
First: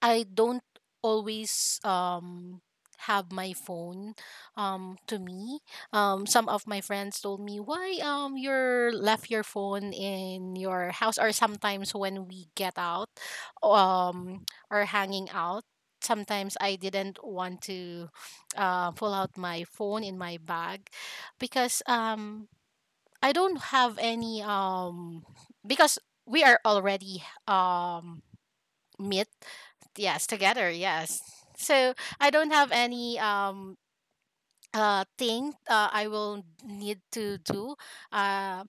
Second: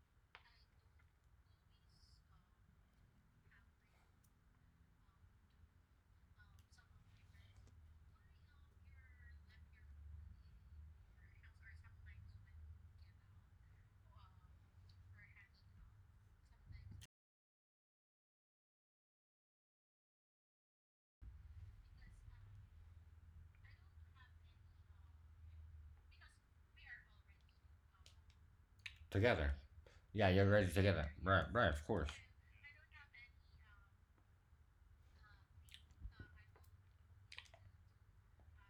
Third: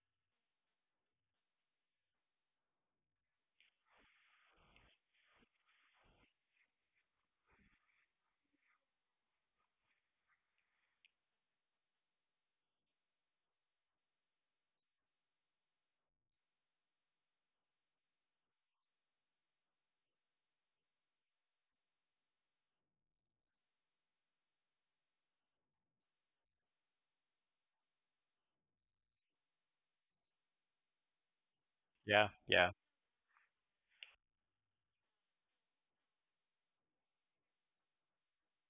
[SPEAKER 3] I don't always have my phone to me. Some of my friends told me why you're left your phone in your house, or sometimes when we get out um or hanging out, sometimes I didn't want to pull out my phone in my bag, because I don't have any because we are already meet,
[SPEAKER 2] together.
[SPEAKER 3] yes,
[SPEAKER 2] Yeah, you're
[SPEAKER 3] together,
[SPEAKER 2] ready together.
[SPEAKER 3] yes.
[SPEAKER 2] Right, right, of
[SPEAKER 3] So
[SPEAKER 2] course.
[SPEAKER 1] Yeah,
[SPEAKER 3] I don't have
[SPEAKER 1] yeah,
[SPEAKER 3] any thing I will need to do. uh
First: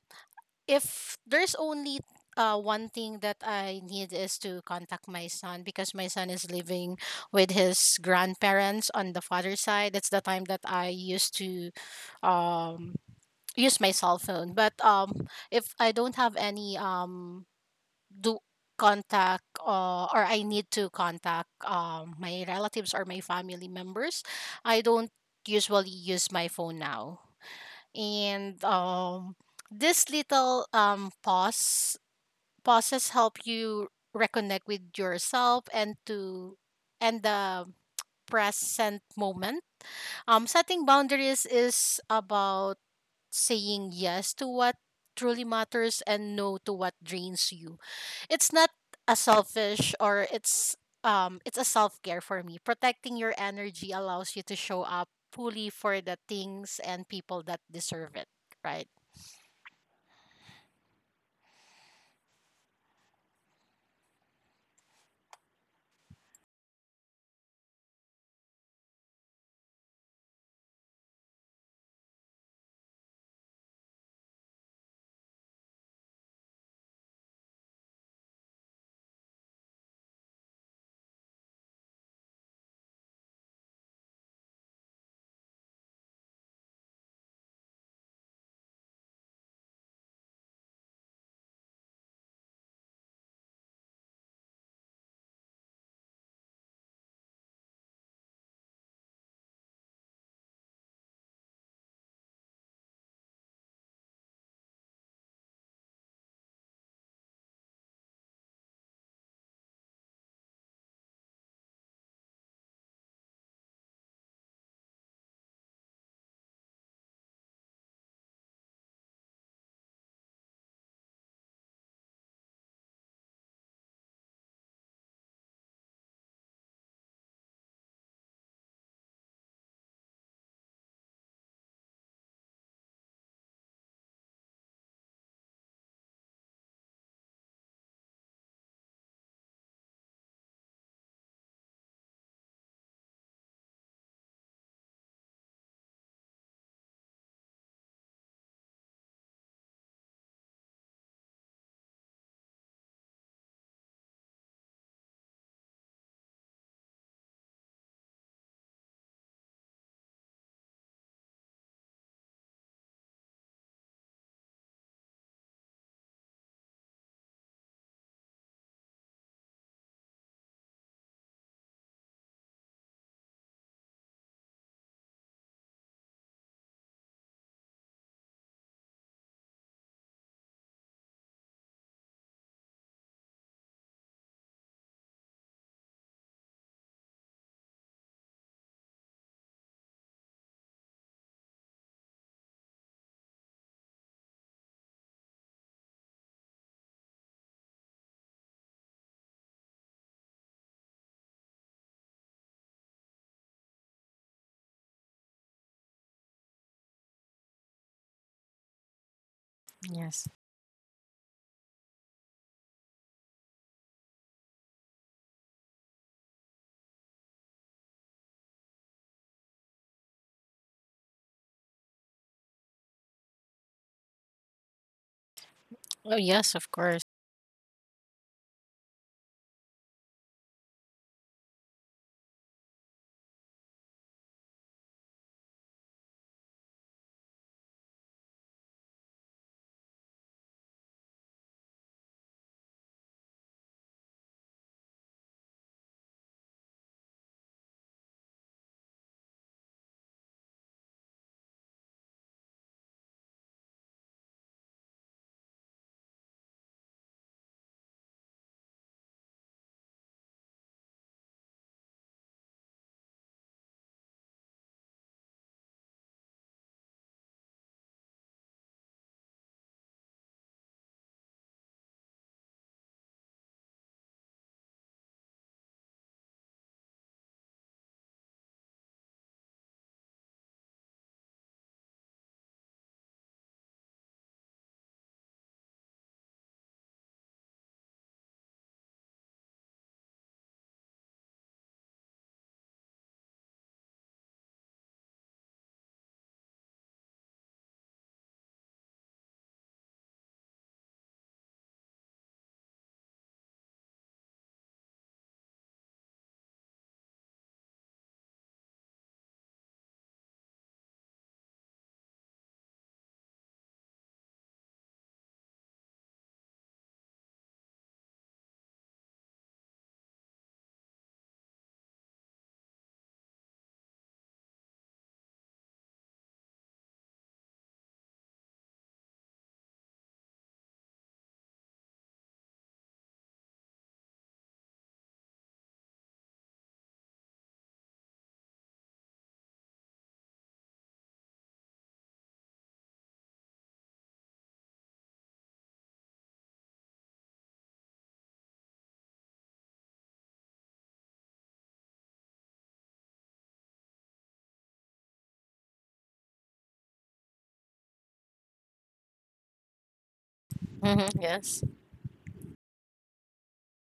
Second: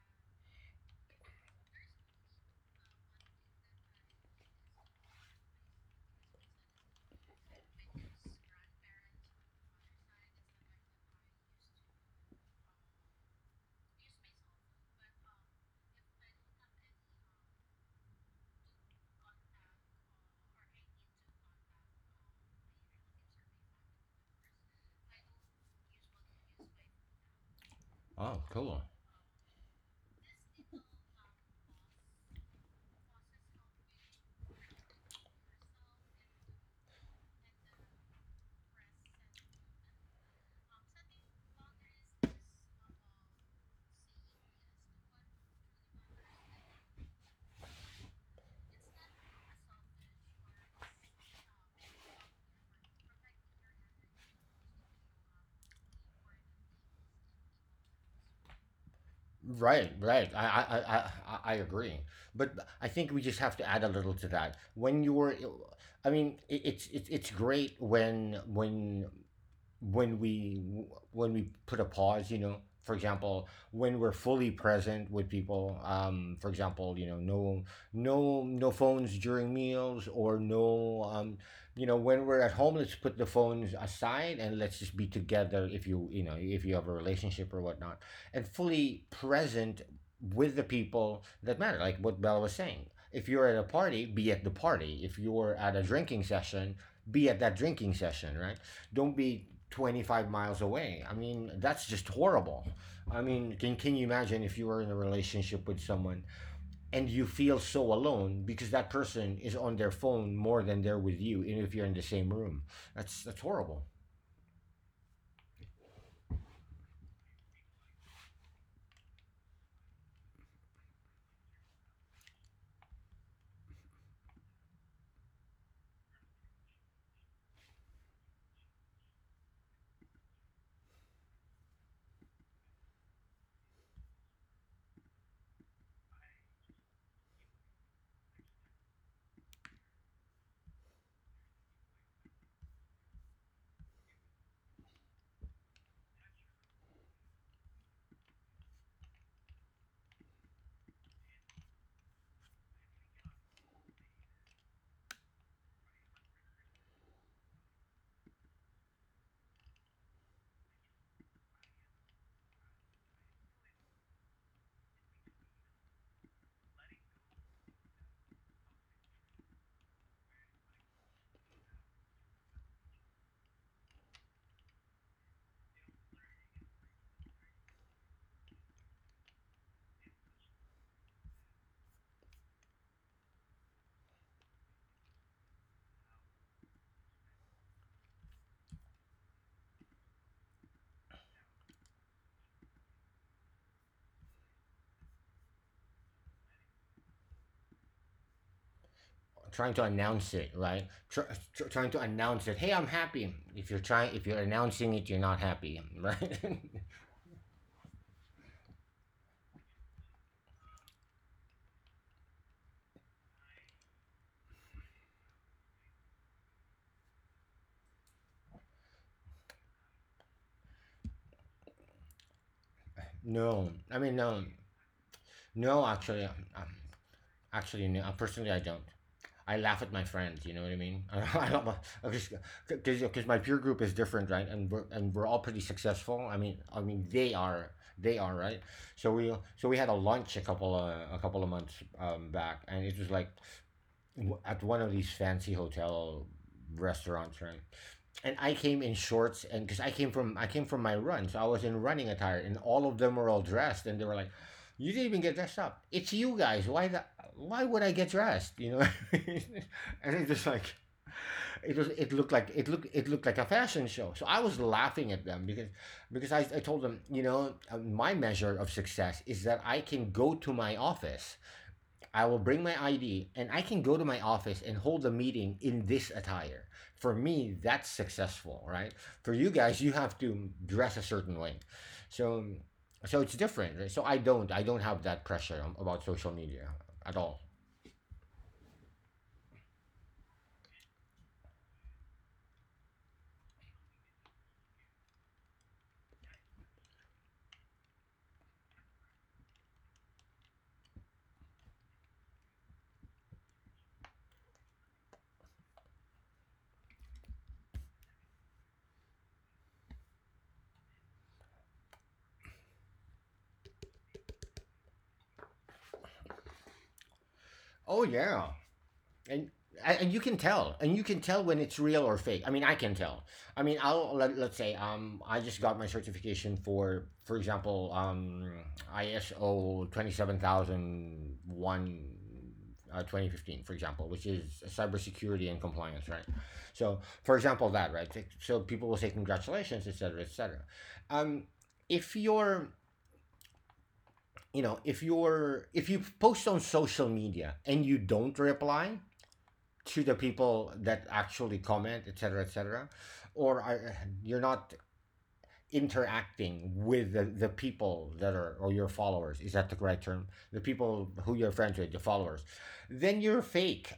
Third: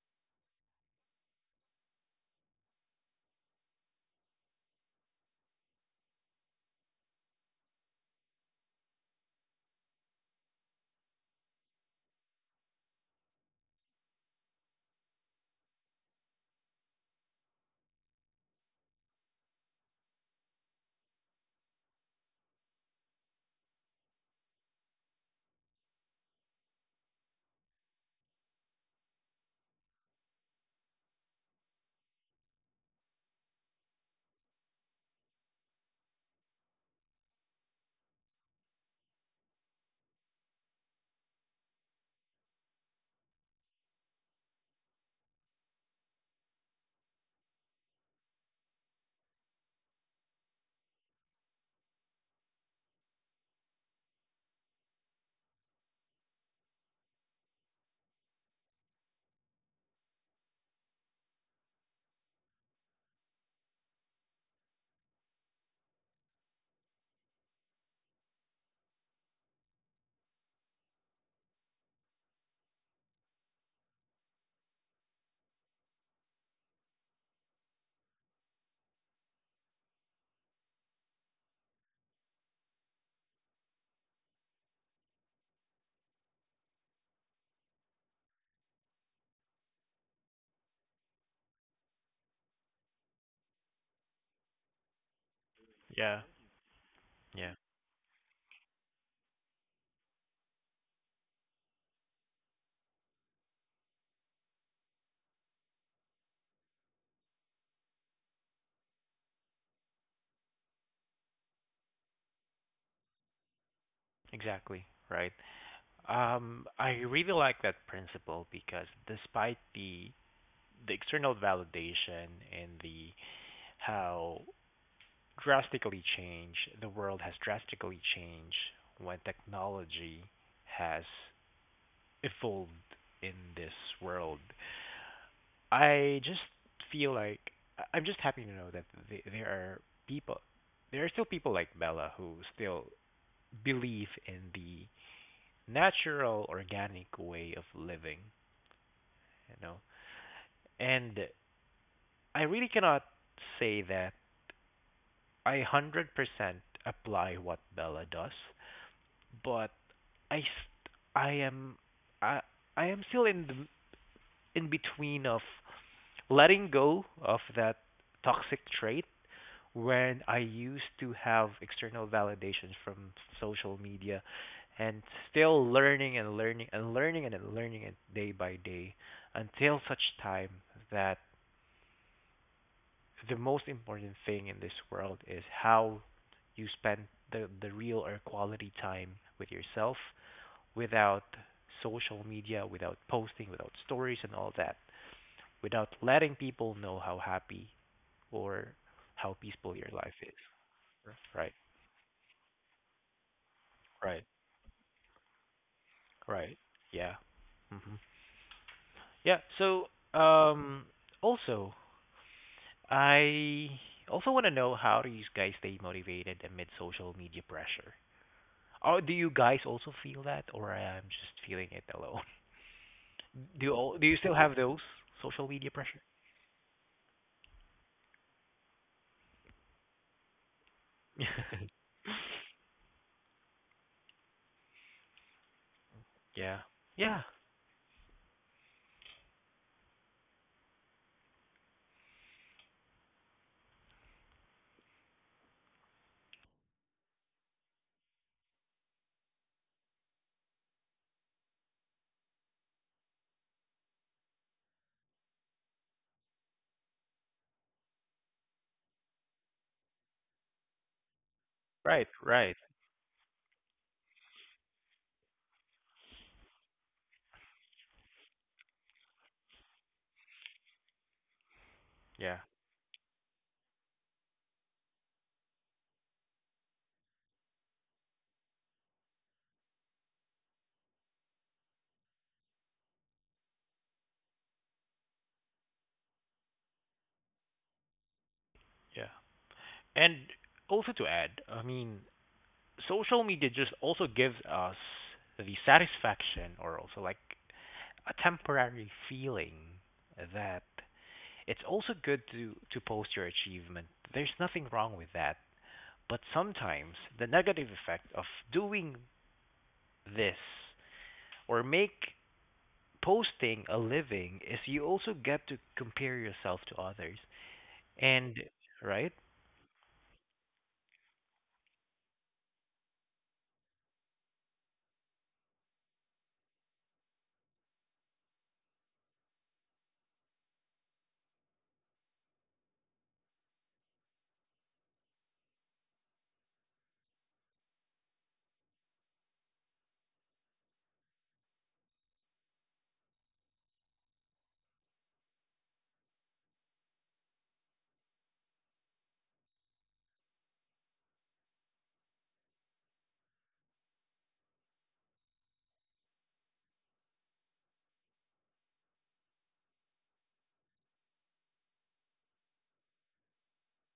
[SPEAKER 3] if there's only one thing that I need, is to contact my son, because my son is living with his grandparents on the father's side. That's the time that I used to um use my cell phone. But if I don't have any do contact, or I need to contact, my relatives or my family members, I don't usually use my phone now.
[SPEAKER 2] Oh,
[SPEAKER 3] And
[SPEAKER 2] cool.
[SPEAKER 3] this little, pauses help you reconnect with yourself and to and the present moment. Setting boundaries is about saying yes to what truly matters and no to what drains you. It's not a selfish, or it's a self-care for me. Protecting your energy allows you to show up fully for the things and people that deserve it, right?
[SPEAKER 2] Right, right. I I agree. But I think we just have to add a little to that. When you were, I mean, it's it's great when when we when we put a pause, you know, for example, when we're fully present with people, um, for example, you know, no no no phones during meals, or no um, you know, when we're at home, let's put the phones aside and let's just be together. If you, you know, if you have a relationship or whatnot, and fully present with the people that matter, like what Bella was saying, if you're at a party, be at the party. If you're at a drinking
[SPEAKER 1] Yeah,
[SPEAKER 2] session, be at that
[SPEAKER 1] yeah,
[SPEAKER 2] drinking session, right? Don't be 25 miles away. I mean, that's just horrible. I mean, can you imagine if you were in a relationship with someone and you feel so alone because that person is on their phone more than they're with you, even if you're in the same room? That's horrible.
[SPEAKER 1] exactly, right. I really like that principle because despite the external validation and the how drastically change the world has drastically changed when technology has evolved in this world I just feel like I'm just happy to know that there are people, there are still people like Bella who still believe in the natural, organic way of living, you know. And I really cannot say that I 100% apply what Bella does, but I st- I am I I am still in in between of letting go of that toxic trait when I used to have external validations from social media and still learning and learning and learning and learning it day by day until such time that the most important thing in this world is how you spend the real or quality time with yourself without social media, without posting, without stories and all that, without letting people know how happy or how
[SPEAKER 2] Trying
[SPEAKER 1] peaceful
[SPEAKER 2] to
[SPEAKER 1] your life
[SPEAKER 2] announce
[SPEAKER 1] is.
[SPEAKER 2] it, right?
[SPEAKER 1] Right,
[SPEAKER 2] Trying to announce it. Hey, I'm happy. If
[SPEAKER 1] right,
[SPEAKER 2] you're announcing it, you're not happy, right?
[SPEAKER 1] right. Yeah. Hmm. Yeah. So,
[SPEAKER 3] Yes.
[SPEAKER 1] um, also, I also want to know, how do you guys stay motivated amid social media pressure? Or do you guys also feel that, or I'm just feeling it alone? Do
[SPEAKER 2] No,
[SPEAKER 1] you
[SPEAKER 2] I
[SPEAKER 1] all, do
[SPEAKER 2] mean,
[SPEAKER 1] you still
[SPEAKER 2] no,
[SPEAKER 1] have those social media
[SPEAKER 2] no.
[SPEAKER 1] pressure?
[SPEAKER 3] Oh, yes, of course.
[SPEAKER 2] No. Personally, I don't. I laugh at my friends. You know what I mean? I don't. I just because my peer group is different, right? And we're all pretty successful. I mean,
[SPEAKER 1] Yeah.
[SPEAKER 2] I mean
[SPEAKER 1] Yeah.
[SPEAKER 2] they are, right. So we had a lunch a couple of months back, and it was like at one of these fancy hotel restaurants, right? And I came in shorts, and because I came from my run, so I was in running attire, and all of them were all dressed, and they were like, "You didn't even get dressed up. It's you guys. Why the— why would I get dressed? You know?" And it just like it was.
[SPEAKER 1] Right.
[SPEAKER 2] It looked like
[SPEAKER 1] Right.
[SPEAKER 2] it looked it looked like a fashion show. So I was laughing at them because I told them, you know, my measure of success is that I can go to my office I will
[SPEAKER 1] Yeah.
[SPEAKER 2] bring my ID and I can go to my office and hold a meeting in this attire. For me, that's successful, right? For you guys, you have to dress a certain way. So so it's different. Right? So I don't have that pressure about social media at all.
[SPEAKER 1] Yeah. And also to add, I mean, social media just also gives us the satisfaction or also like a temporary feeling that it's also good to post your achievement. There's nothing wrong with that. But sometimes the negative effect of doing this or make posting a living is you also get to compare yourself to others.
[SPEAKER 2] Oh
[SPEAKER 1] And
[SPEAKER 2] yeah.
[SPEAKER 1] right?
[SPEAKER 2] and and you can tell, when it's real or fake. I mean, I can tell. I mean, I'll let, let's say, I just got my certification for example, ISO 27001 2015, for example, which is cybersecurity and compliance, right? So for example that, right? So people will say, congratulations, etc., etc. um if you're— you know, if you post on social media and you don't reply to the people that actually comment, etc., etc., or are, you're not interacting with the people that are, or your followers, is that the correct term, the people
[SPEAKER 3] Mm-hmm.
[SPEAKER 2] who you're
[SPEAKER 3] Yes.
[SPEAKER 2] friends with, the followers, then you're fake,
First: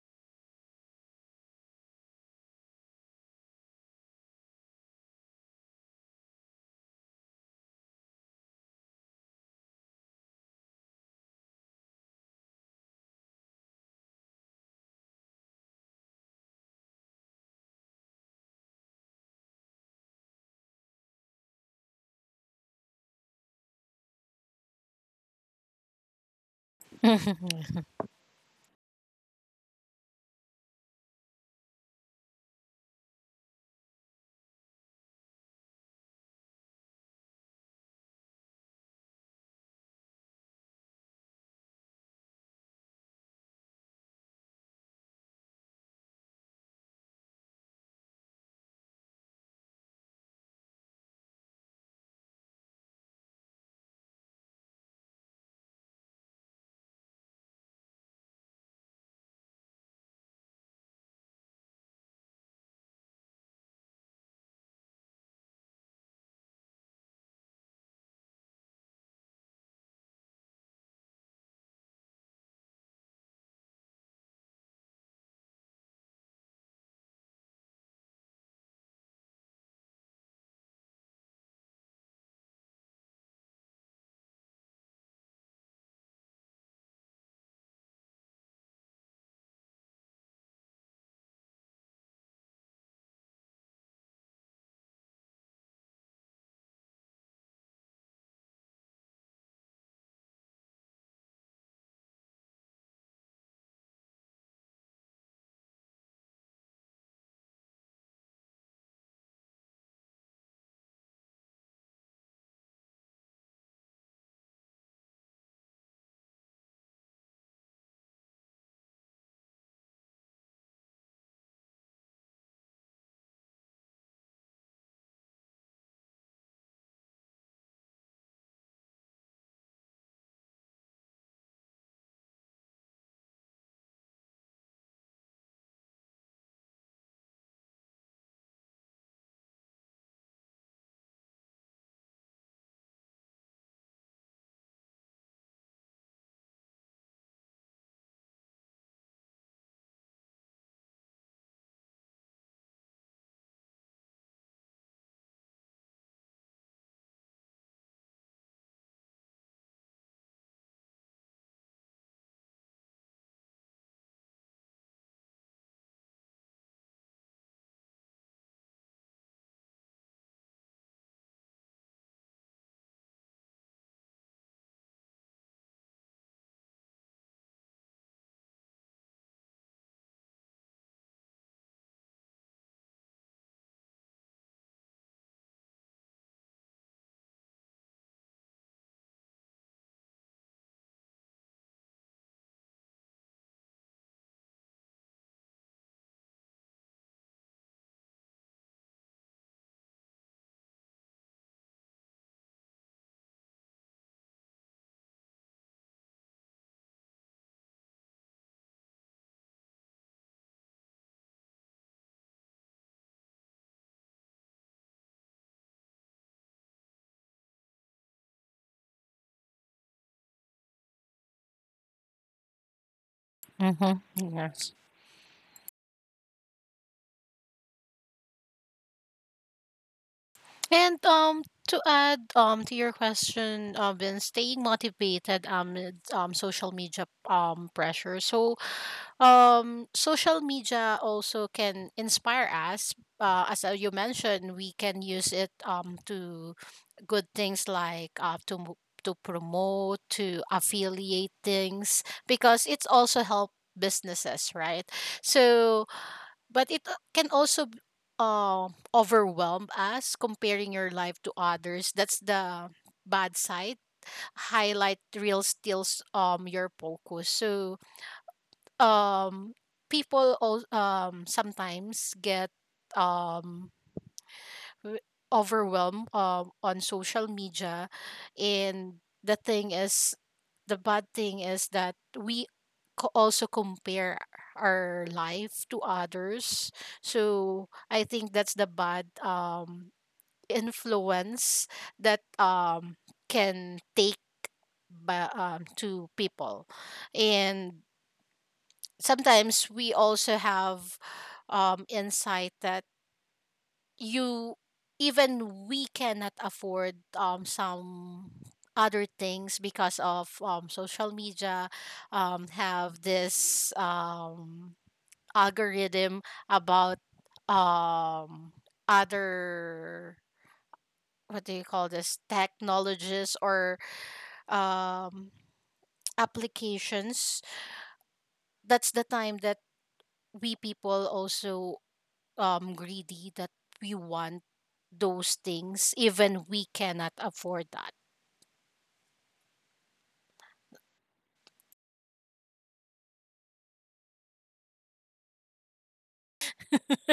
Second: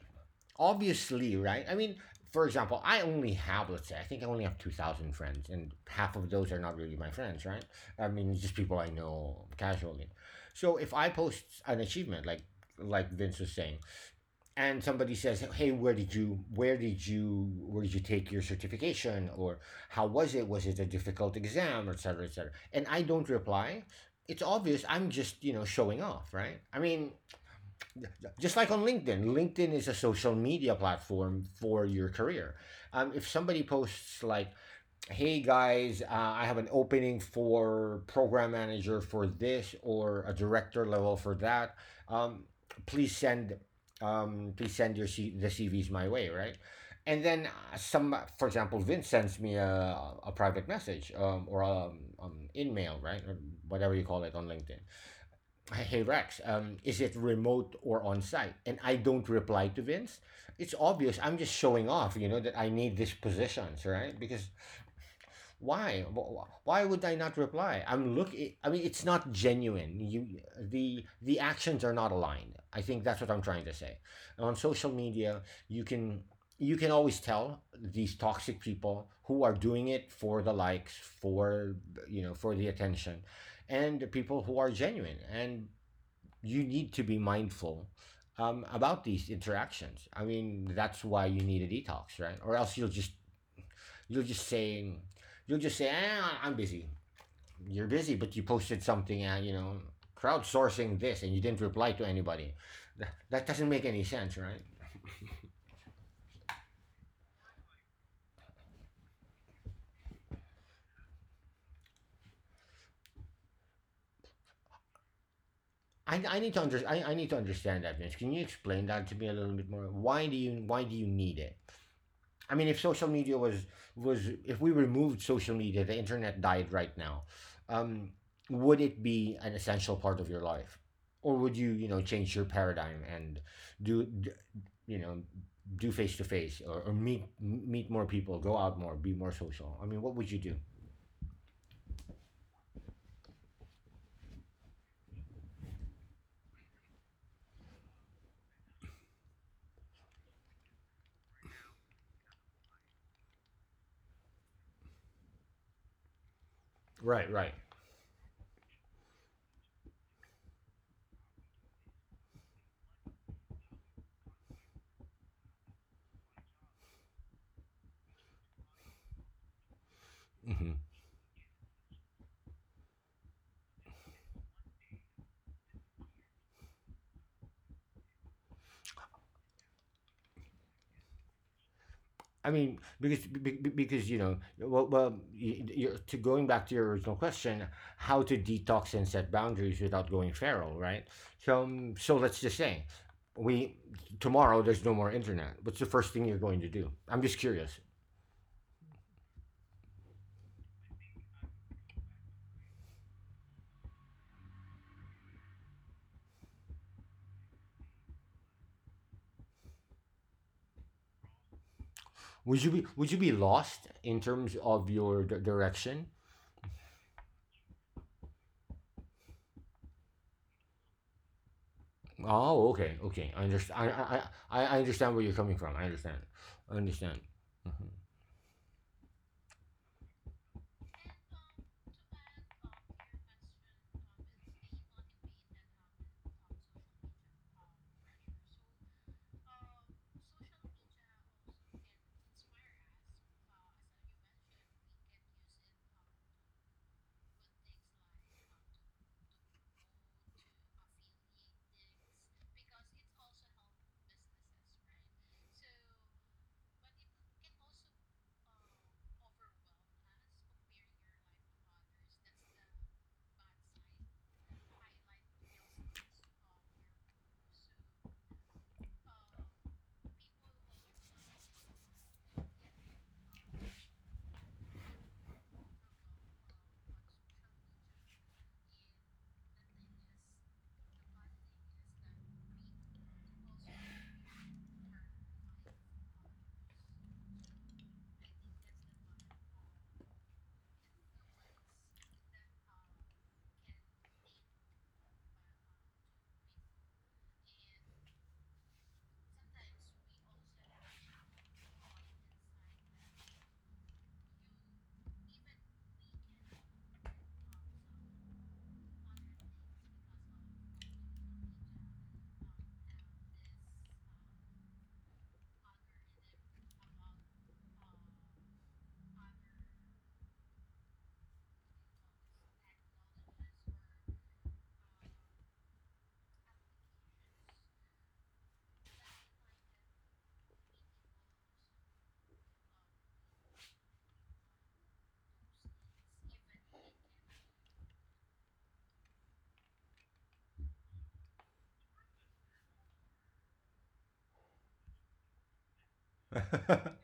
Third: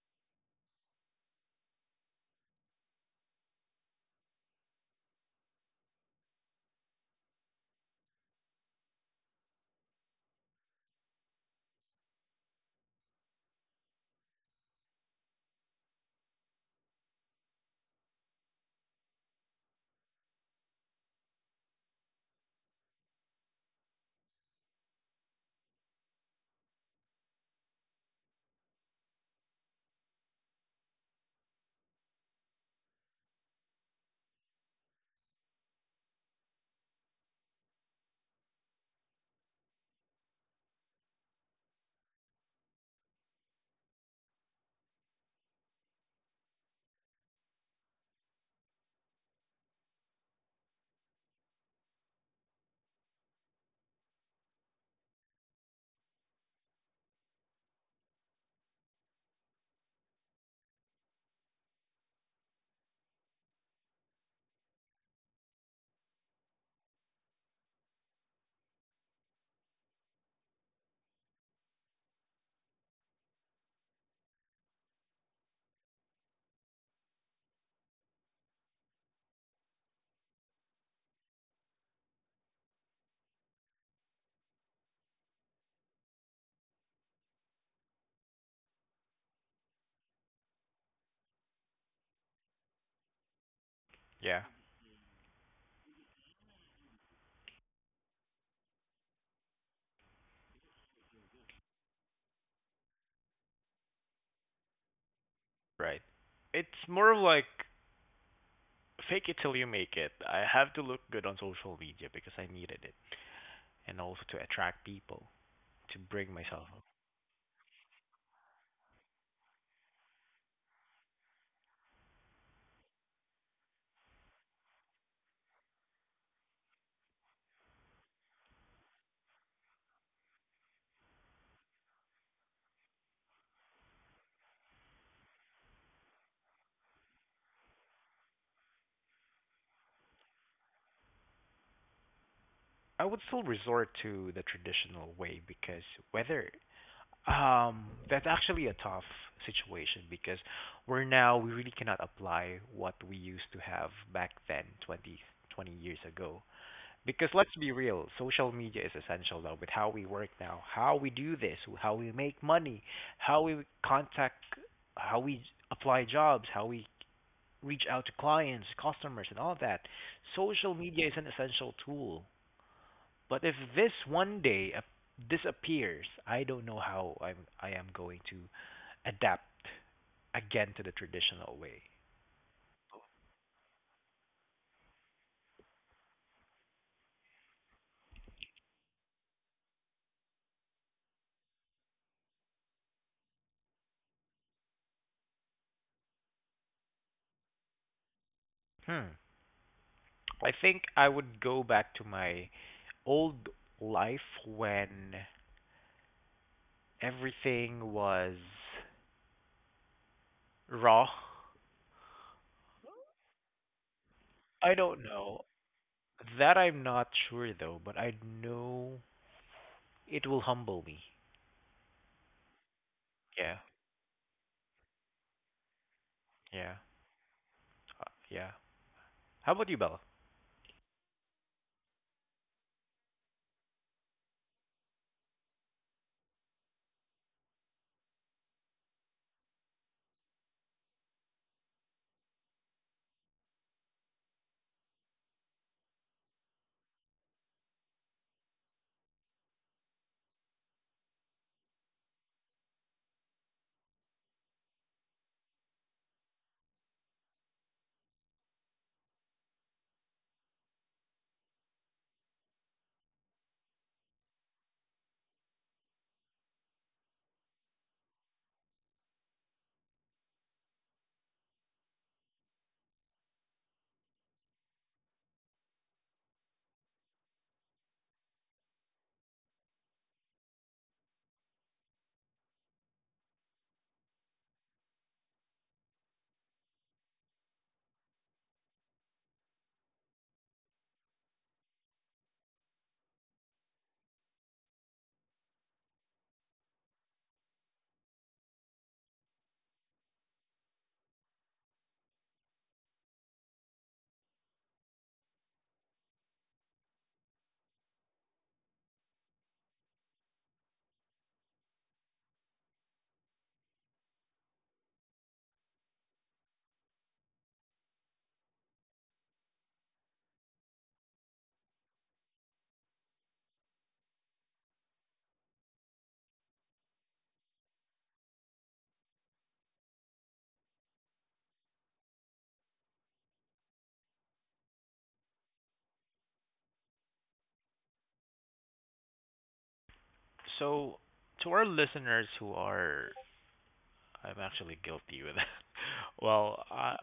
[SPEAKER 2] obviously, right? I mean, for example, I only have, let's say, I think I only have 2000 friends, and half of those are not really my friends, right? I mean, just people I know casually. So if I post an achievement, like Vince was saying, and somebody says, "Hey, where did you— where did you take your certification, or how was it? Was it a difficult exam, et cetera, et cetera?" And I don't reply. It's obvious I'm just, you know, showing off, right? I mean, just like on LinkedIn. LinkedIn is a social media platform for your career. If somebody posts like, hey guys, I have an opening for program manager for this, or a director level for that. Um, please send, Please send your C- the CVs my way, right? And then some, for example, Vince sends me a private message, or in mail, right, or whatever you call it on LinkedIn. Hey, Rex, is it remote or on site? And I don't reply to Vince. It's obvious. I'm just showing off, you know, that I need these positions, right? Because why why would I not reply? I'm looking. I mean, it's not genuine. You The actions are not aligned. I think that's what I'm trying to say. On social media, you can, always tell these toxic people who are doing it for the likes, for you know for the attention, and the people who are genuine. And you need to be mindful about these interactions. I mean, that's why you need a detox, right? Or else you'll just— you're
[SPEAKER 1] Yeah,
[SPEAKER 2] just saying, you'll just say, ah, I'm busy. You're busy, but you posted something, you know, crowdsourcing this, and you didn't reply to anybody. That doesn't make any sense, right?
[SPEAKER 1] right. It's more of like fake it till you make it. I have to look good on social media because I needed it, and also to attract people, to bring myself up.
[SPEAKER 2] I need to understand that, Vince. Can you explain that to me a little bit more? Why do you need it? I mean, if social media was— if we removed social media, the internet died right now. Um, would it be an essential part of your life, or would you, you know, change your paradigm and do, you know, do face to face, or meet more people, go out more, be more social. I mean, what would you do?
[SPEAKER 1] I would still resort to the traditional way because whether that's actually a tough situation because we really cannot apply what we used to have back then 20 20 years ago. Because
[SPEAKER 2] Right, right.
[SPEAKER 1] let's be real, social media is essential though with how we work now, how we do this, how we make money, how we contact, how we apply jobs, how we reach out to clients, customers, and all that. Social
[SPEAKER 2] Hmm.
[SPEAKER 1] media is an essential tool. But if this one day disappears, I don't know how I am going to adapt again to the traditional way.
[SPEAKER 2] I mean, because because you know, well, well you're— to going back to your original question, how to detox and set boundaries without going feral, right? So um, so let's just say, we tomorrow there's no more internet. What's the first thing you're going to do? I'm just curious.
[SPEAKER 1] Hmm. I think I would go back to my old life when everything was raw.
[SPEAKER 2] Would you be lost in terms
[SPEAKER 1] I
[SPEAKER 2] of
[SPEAKER 1] don't
[SPEAKER 2] your
[SPEAKER 1] know.
[SPEAKER 2] direction?
[SPEAKER 1] That I'm not sure though, but I know it will humble me.
[SPEAKER 2] Oh, okay, okay. I
[SPEAKER 1] Yeah,
[SPEAKER 3] Mm-hmm.
[SPEAKER 2] understand.
[SPEAKER 3] Yes.
[SPEAKER 2] I understand where you're coming from. I understand. I
[SPEAKER 1] yeah,
[SPEAKER 2] understand. Mhm.
[SPEAKER 1] uh, yeah. How about you, Bella?
[SPEAKER 3] And to add to your question, Vince, staying motivated amid social media pressure. So social media also can inspire us, as you mentioned, we can use it to good things, like to promote, to affiliate things because it's also help businesses, right? So but it can also overwhelm us, comparing your life to others. That's the bad side. Highlight real steals your focus. So um people all sometimes get um w- overwhelmed on social media. And the thing is, the bad thing is that we also compare our life to others. So I think that's the bad influence that can take by, to people. And sometimes we also have insight that you, even we cannot afford some other things, because of social media have this algorithm about um, other, what do you call this, technologies or um, applications. That's the time that we people also greedy, that we want those things even we cannot afford that.
[SPEAKER 1] So, to our listeners who are I'm actually guilty with that. Well, I,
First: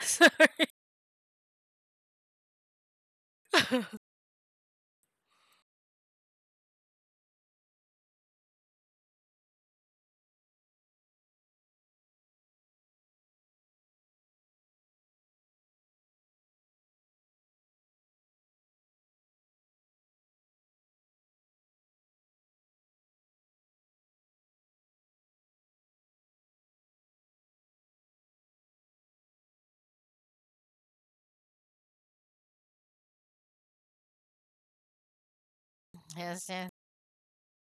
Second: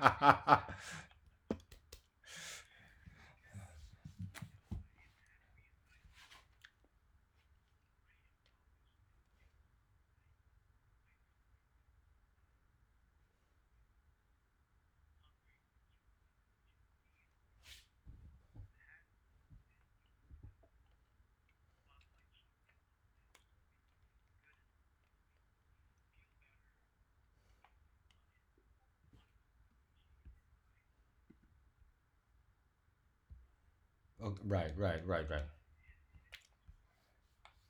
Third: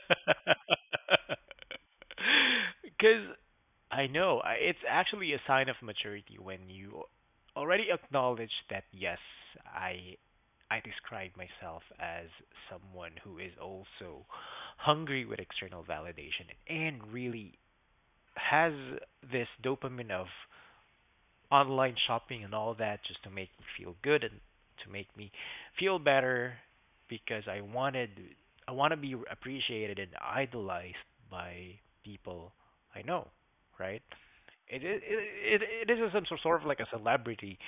[SPEAKER 3] So-
[SPEAKER 1] because I know it's actually a sign of maturity when you already acknowledge that yes, I I describe myself as someone who is also hungry with external validation and really has this dopamine of online shopping and all that just to make me feel good and to make me feel better because I want to be appreciated and idolized by people I know, right?
[SPEAKER 2] Oh, right,
[SPEAKER 1] It
[SPEAKER 2] right,
[SPEAKER 1] it
[SPEAKER 2] right, right.
[SPEAKER 1] it, it it is a some sort
[SPEAKER 3] Yes,
[SPEAKER 1] sort of
[SPEAKER 3] yes.
[SPEAKER 1] like a celebrity,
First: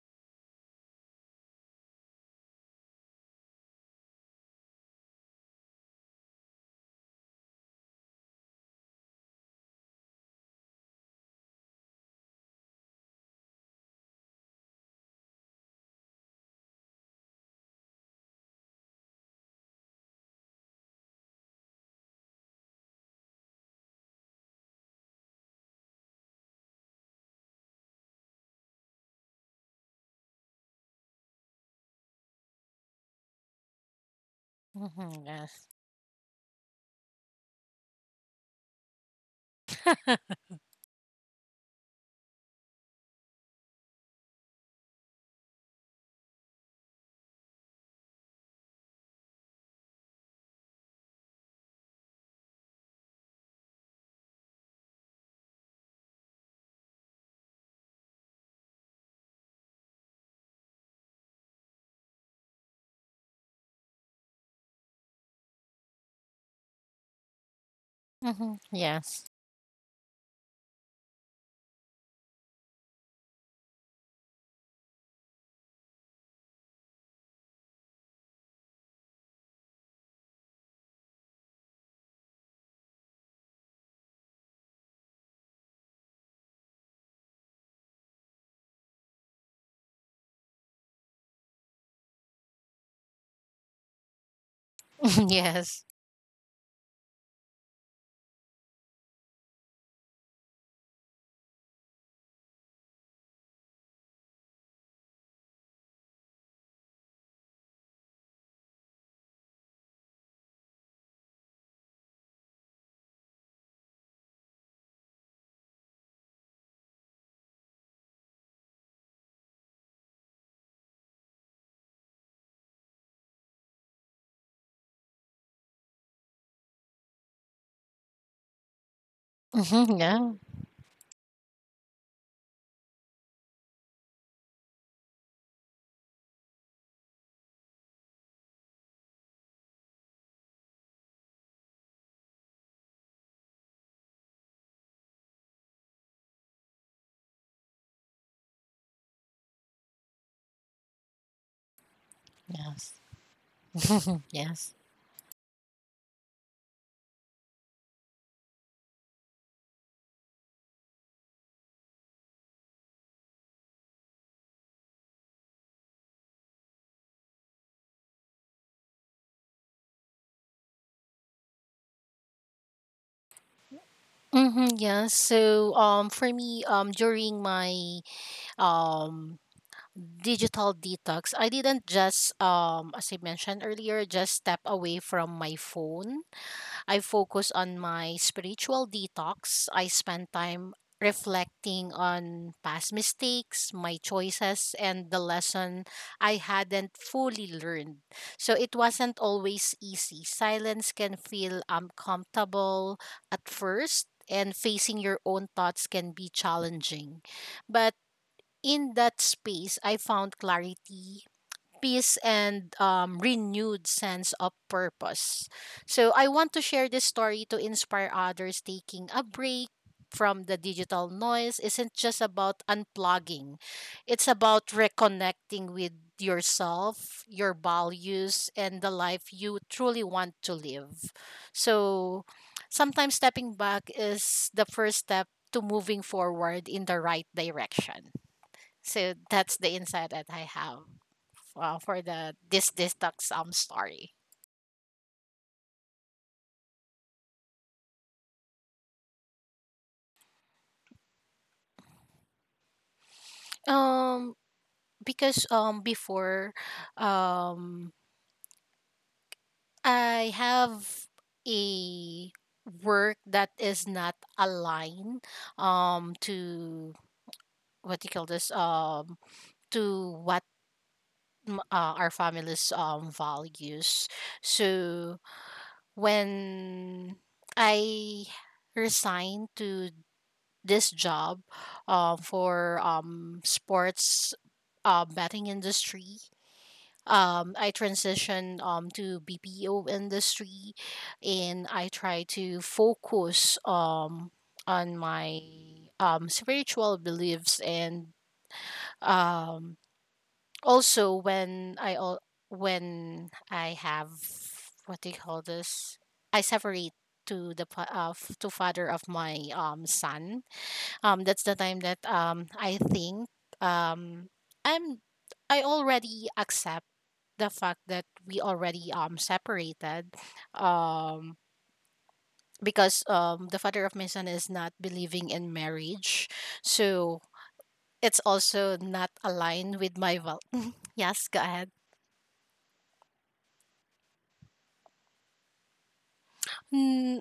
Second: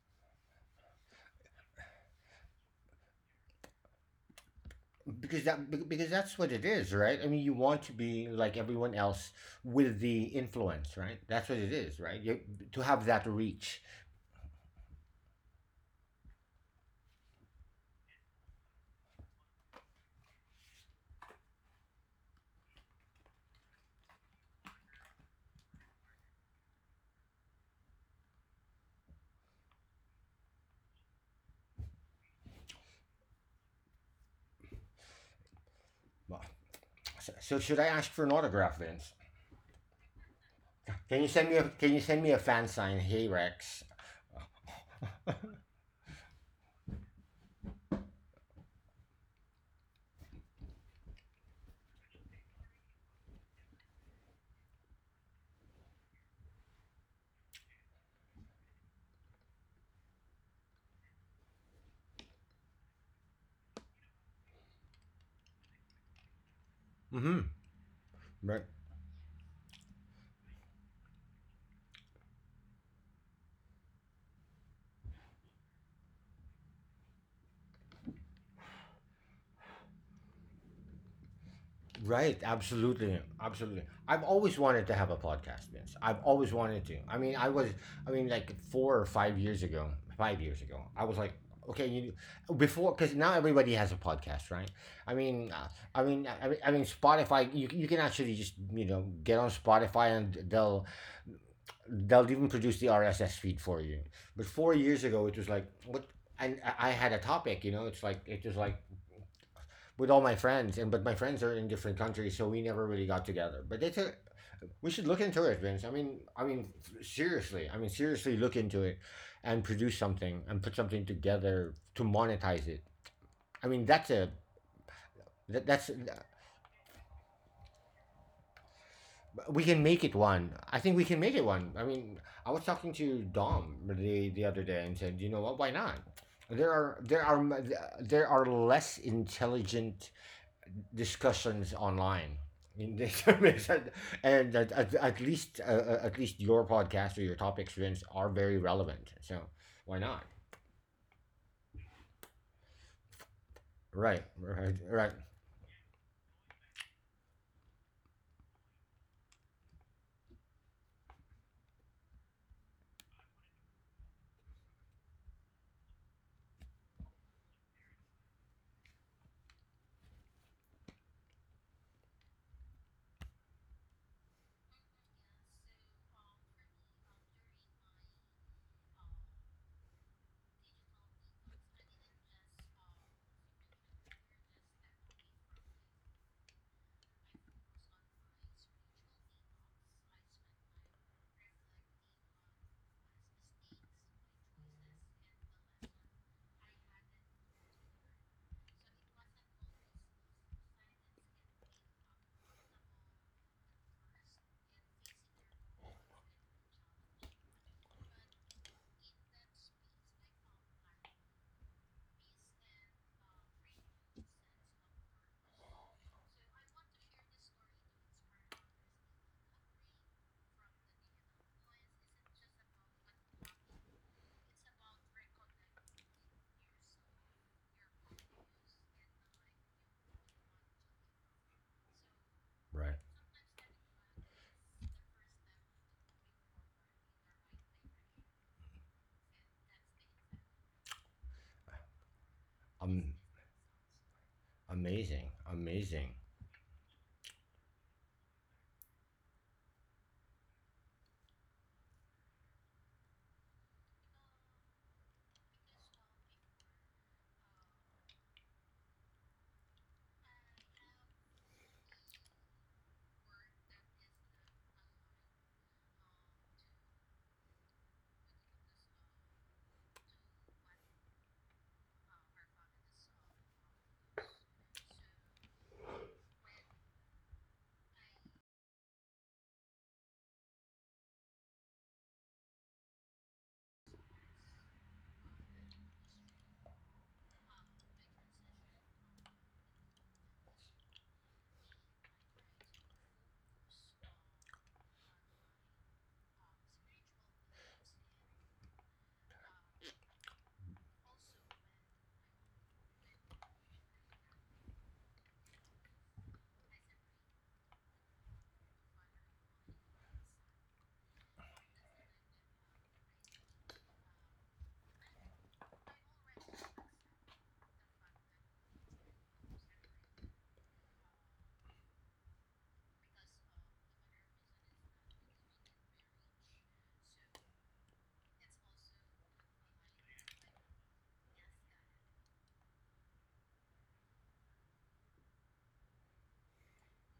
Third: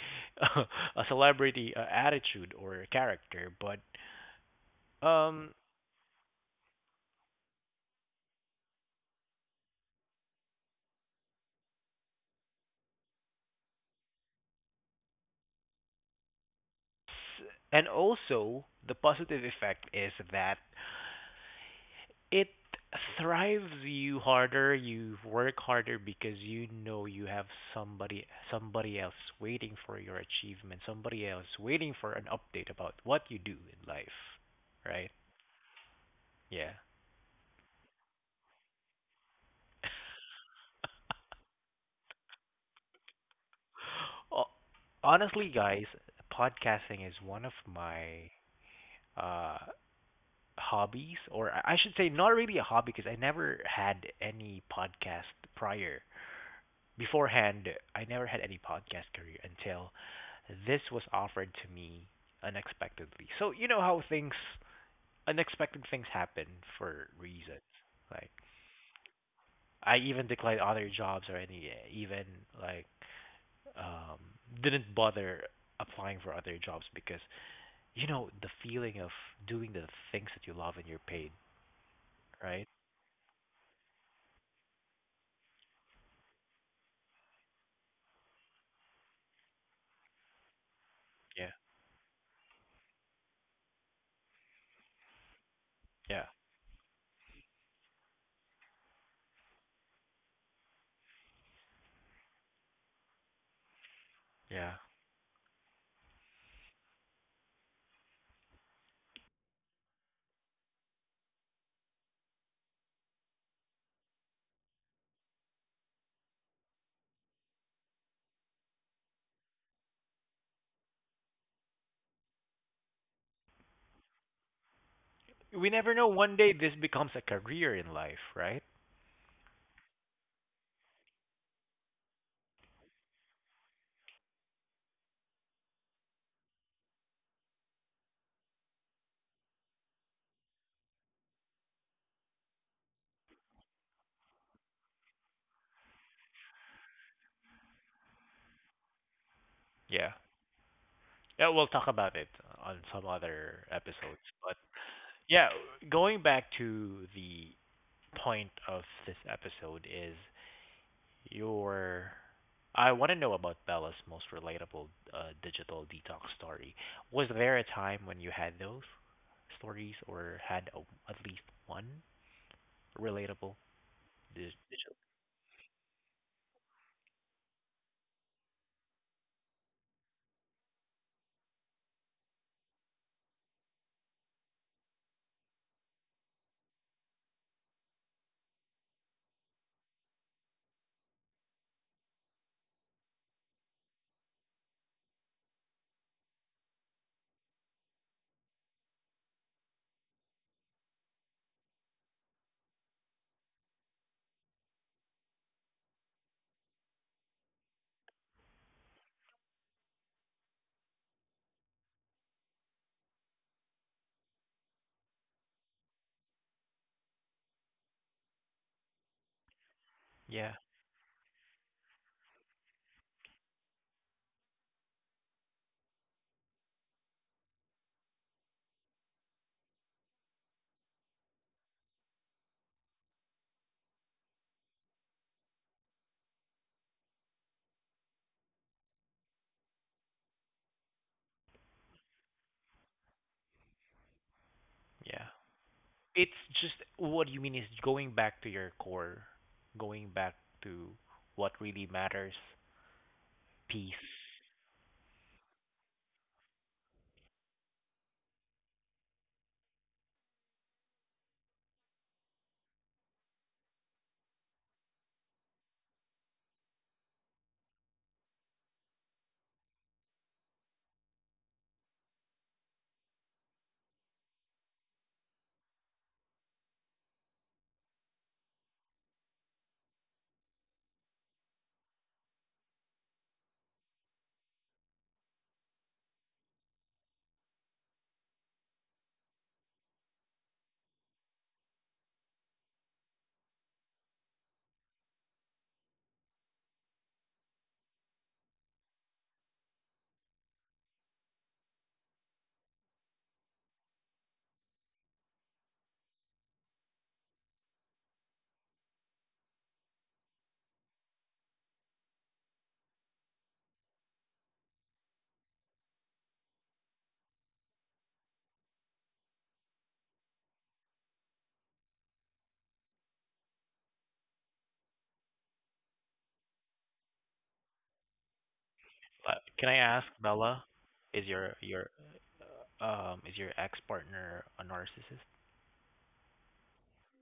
[SPEAKER 1] a celebrity attitude or character, but
[SPEAKER 2] Because
[SPEAKER 1] um,
[SPEAKER 2] that be- because that's what it is, right? I mean, you want to be like everyone else with the influence, right? That's what it is, right? You To have that reach.
[SPEAKER 1] s- and also the positive effect is that it thrives you harder, you work harder because you know you have somebody somebody else waiting for your achievement, somebody else waiting for an update about what you do in life, right?
[SPEAKER 3] Hmm. Yes.
[SPEAKER 2] Well,
[SPEAKER 1] Yeah.
[SPEAKER 2] so, should I ask for an autograph, Vince? Can you send me a fan sign? Hey, Rex.
[SPEAKER 1] Ho- Honestly, guys, podcasting is one of my uh hobbies, or I should say not really a hobby because I never had any podcast prior. Beforehand, I never had any podcast career until this was offered to me unexpectedly. So you know how things unexpected things happen for
[SPEAKER 2] Mm-hmm.
[SPEAKER 1] reasons. Like
[SPEAKER 3] Hmm.
[SPEAKER 2] Right.
[SPEAKER 3] Yes.
[SPEAKER 1] I even declined other jobs or any even like um didn't bother applying for other jobs because you know the feeling of doing the things that you love and you're paid,
[SPEAKER 2] Right,
[SPEAKER 1] right?
[SPEAKER 2] absolutely, absolutely. I've always wanted to have a podcast, Vince. I've always wanted to. I mean, like 4 or 5 years ago, 5 years ago, I was like,
[SPEAKER 1] Yeah.
[SPEAKER 2] okay, you before, because now everybody has a podcast, right? I mean, uh,
[SPEAKER 3] Yes.
[SPEAKER 1] Yeah.
[SPEAKER 2] I mean, Spotify. You can actually just, you know, get on Spotify, and they'll, even produce the RSS feed for you. But four
[SPEAKER 1] Yeah.
[SPEAKER 2] years ago, it was like what, and I had a topic. You know, it's like it was like with all my friends, and but my friends are in different countries, so we never really got together. But it's a— we should look into it, Vince. Seriously, seriously, look into it, and produce something and put something together to monetize it. I mean, that's a—
[SPEAKER 1] We
[SPEAKER 2] that's—
[SPEAKER 1] never know one day this becomes a career in life, right?
[SPEAKER 2] we can
[SPEAKER 3] Hmm.
[SPEAKER 2] make it
[SPEAKER 3] Yeah.
[SPEAKER 2] one. I think we can make it one. I mean, I was talking to Dom the other day, and said, you know what? Why not? There are there are there are less intelligent discussions online. And at least, at least your podcast or your topics, Vince, are very relevant. So why
[SPEAKER 1] Yeah.
[SPEAKER 2] not?
[SPEAKER 1] Yeah, we'll talk about it on
[SPEAKER 3] Yes.
[SPEAKER 1] some other episodes.
[SPEAKER 2] Right,
[SPEAKER 1] But
[SPEAKER 3] Yes.
[SPEAKER 2] right, right,
[SPEAKER 1] yeah, going back to the point of this episode is your. I want to know about Bella's most relatable digital detox story. Was there a time when you had those stories or had a, at least one relatable? Di-
[SPEAKER 3] Hmm. Yes. So for me, during my um digital detox, I didn't just, as I mentioned earlier, just step away from my phone. I focus on my spiritual detox. I spend time reflecting on past mistakes, my choices, and the lesson I hadn't fully learned. So it wasn't always easy. Silence can feel uncomfortable at first, and facing your own thoughts can be challenging. But in that space, I found clarity, peace and renewed sense of purpose. So I want to share this story to inspire others. Taking a break from
[SPEAKER 1] yeah,
[SPEAKER 3] the digital noise isn't just about unplugging. It's about reconnecting with yourself, your values and the life you truly want to live. So
[SPEAKER 2] right.
[SPEAKER 3] sometimes stepping back is the first step to moving forward in the right direction. So that's the insight that I have. Wow, for the this
[SPEAKER 2] Um,
[SPEAKER 3] detox story.
[SPEAKER 1] yeah.
[SPEAKER 2] Amazing, amazing.
[SPEAKER 1] It's just what you mean is going back to your core, going back to what really matters, peace.
[SPEAKER 3] Um, because before, um I have a work that is not aligned to, what you call this, to what our family's values. So when I resigned to this job, for sports betting industry. I transitioned to BPO industry, and I try to focus on my spiritual beliefs. And um, also when when I have, what do you call this? I separate to to father of my son. That's the time that I think, um i'm I already accept the fact that we already separated, um because the father of my son is not believing in marriage. So it's also not
[SPEAKER 1] Can I
[SPEAKER 3] aligned with
[SPEAKER 1] ask,
[SPEAKER 3] my val-
[SPEAKER 1] Bella, is
[SPEAKER 3] Yes, go ahead.
[SPEAKER 1] your is your ex partner a narcissist?
[SPEAKER 3] Mm,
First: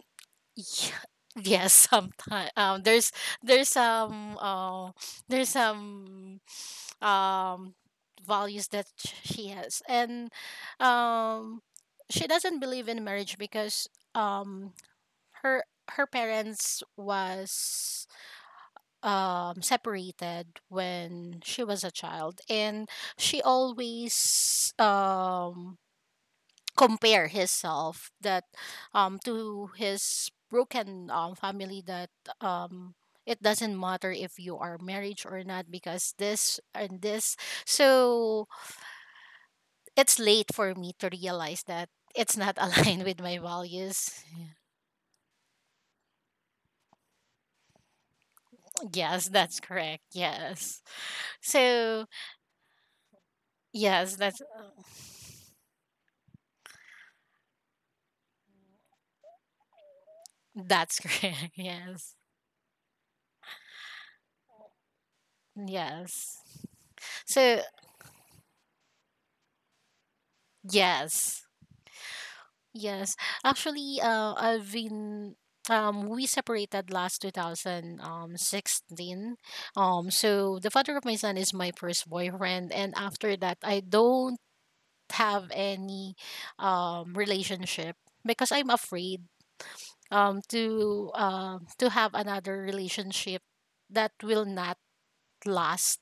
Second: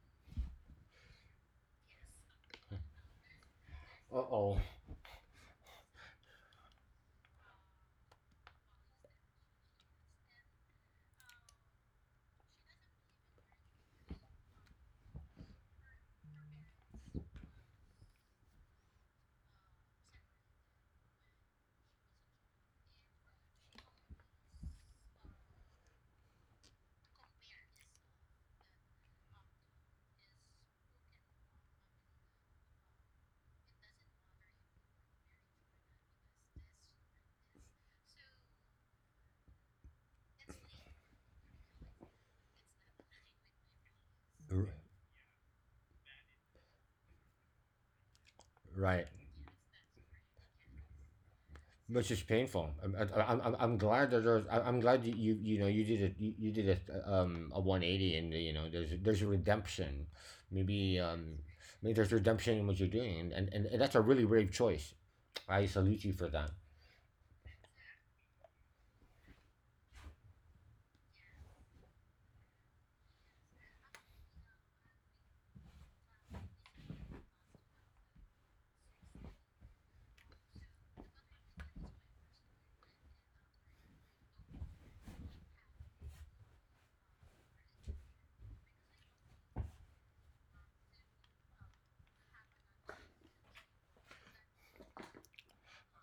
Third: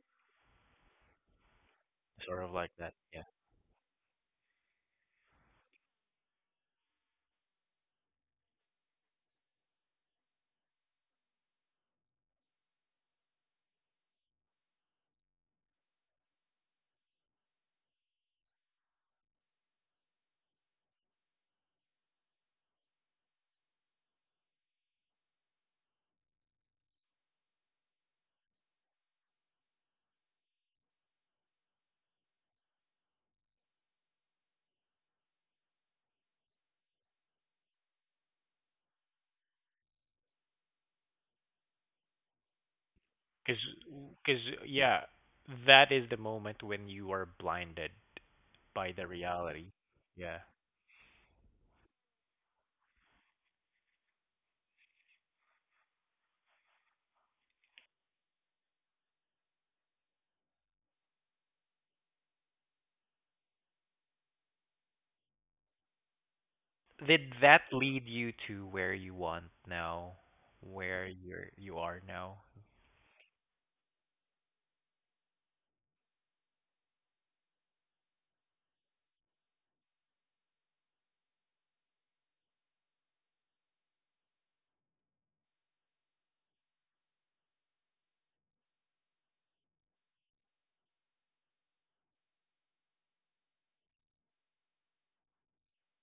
[SPEAKER 3] y- yes, sometimes
[SPEAKER 1] That yeah.
[SPEAKER 3] there's
[SPEAKER 2] Uh
[SPEAKER 3] some
[SPEAKER 2] oh.
[SPEAKER 3] uh, there's some um values that she has, and um she doesn't believe in marriage because um her her parents was separated when she was a child. And she always compare herself that, to his broken family, that um it doesn't matter if you are married or not because this and this. So it's late for me to realize that it's not aligned with my
[SPEAKER 1] cause
[SPEAKER 3] values.
[SPEAKER 1] cause yeah, that is the moment when you are blinded by the
[SPEAKER 2] Right.
[SPEAKER 3] Yes, that's
[SPEAKER 1] reality.
[SPEAKER 3] correct.
[SPEAKER 1] Yeah.
[SPEAKER 3] Yes. So,
[SPEAKER 2] Which is painful. I'm glad
[SPEAKER 3] yes,
[SPEAKER 2] that
[SPEAKER 3] that's
[SPEAKER 2] there's I- I'm
[SPEAKER 3] uh,
[SPEAKER 2] glad you, you, you know you did a— you did a 180, and you know, there's a redemption.
[SPEAKER 3] that's
[SPEAKER 2] maybe um
[SPEAKER 3] correct.
[SPEAKER 2] Maybe there's
[SPEAKER 3] Yes.
[SPEAKER 2] redemption in what you're doing, and that's a really brave choice. I salute you for
[SPEAKER 3] Yes.
[SPEAKER 2] that.
[SPEAKER 1] Did
[SPEAKER 3] So,
[SPEAKER 1] that lead you to where you want now, where
[SPEAKER 3] yes.
[SPEAKER 1] you are now?
[SPEAKER 3] Yes. Actually, I've been we separated last 2016. So the father of my son is my first boyfriend, and after that I don't have any relationship because I'm afraid, to have another relationship that will not last.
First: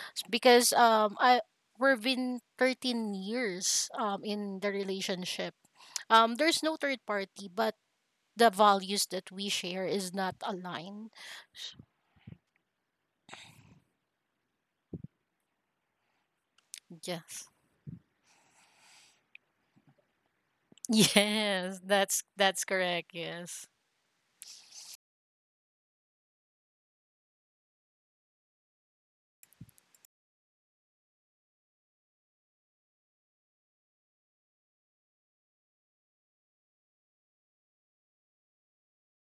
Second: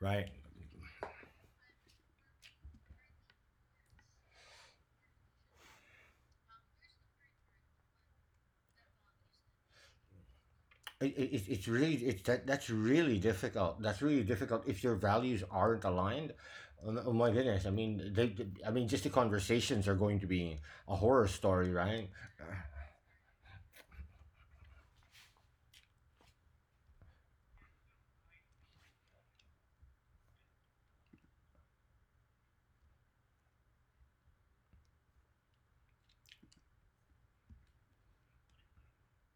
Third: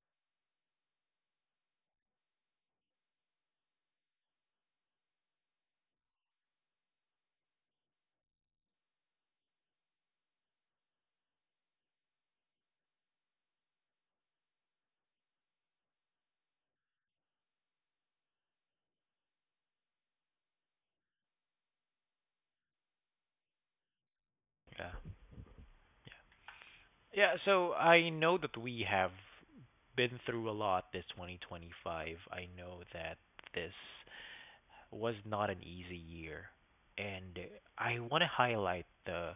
[SPEAKER 2] Right.
[SPEAKER 3] Because I we've been 13 years in the relationship. There's no third party, but the values that we share is not aligned.
[SPEAKER 2] It's really— it's that that's really difficult. That's really difficult if your values aren't aligned. Oh, oh my
[SPEAKER 3] Yes.
[SPEAKER 2] goodness! I mean, they— I mean, just the conversations are going to be a horror story,
[SPEAKER 3] Yes,
[SPEAKER 2] right?
[SPEAKER 3] that's correct. Yes.
[SPEAKER 1] Yeah. Yeah, so I know that we have been through a lot this 2025. I know that this was not an easy year, and I wanna highlight the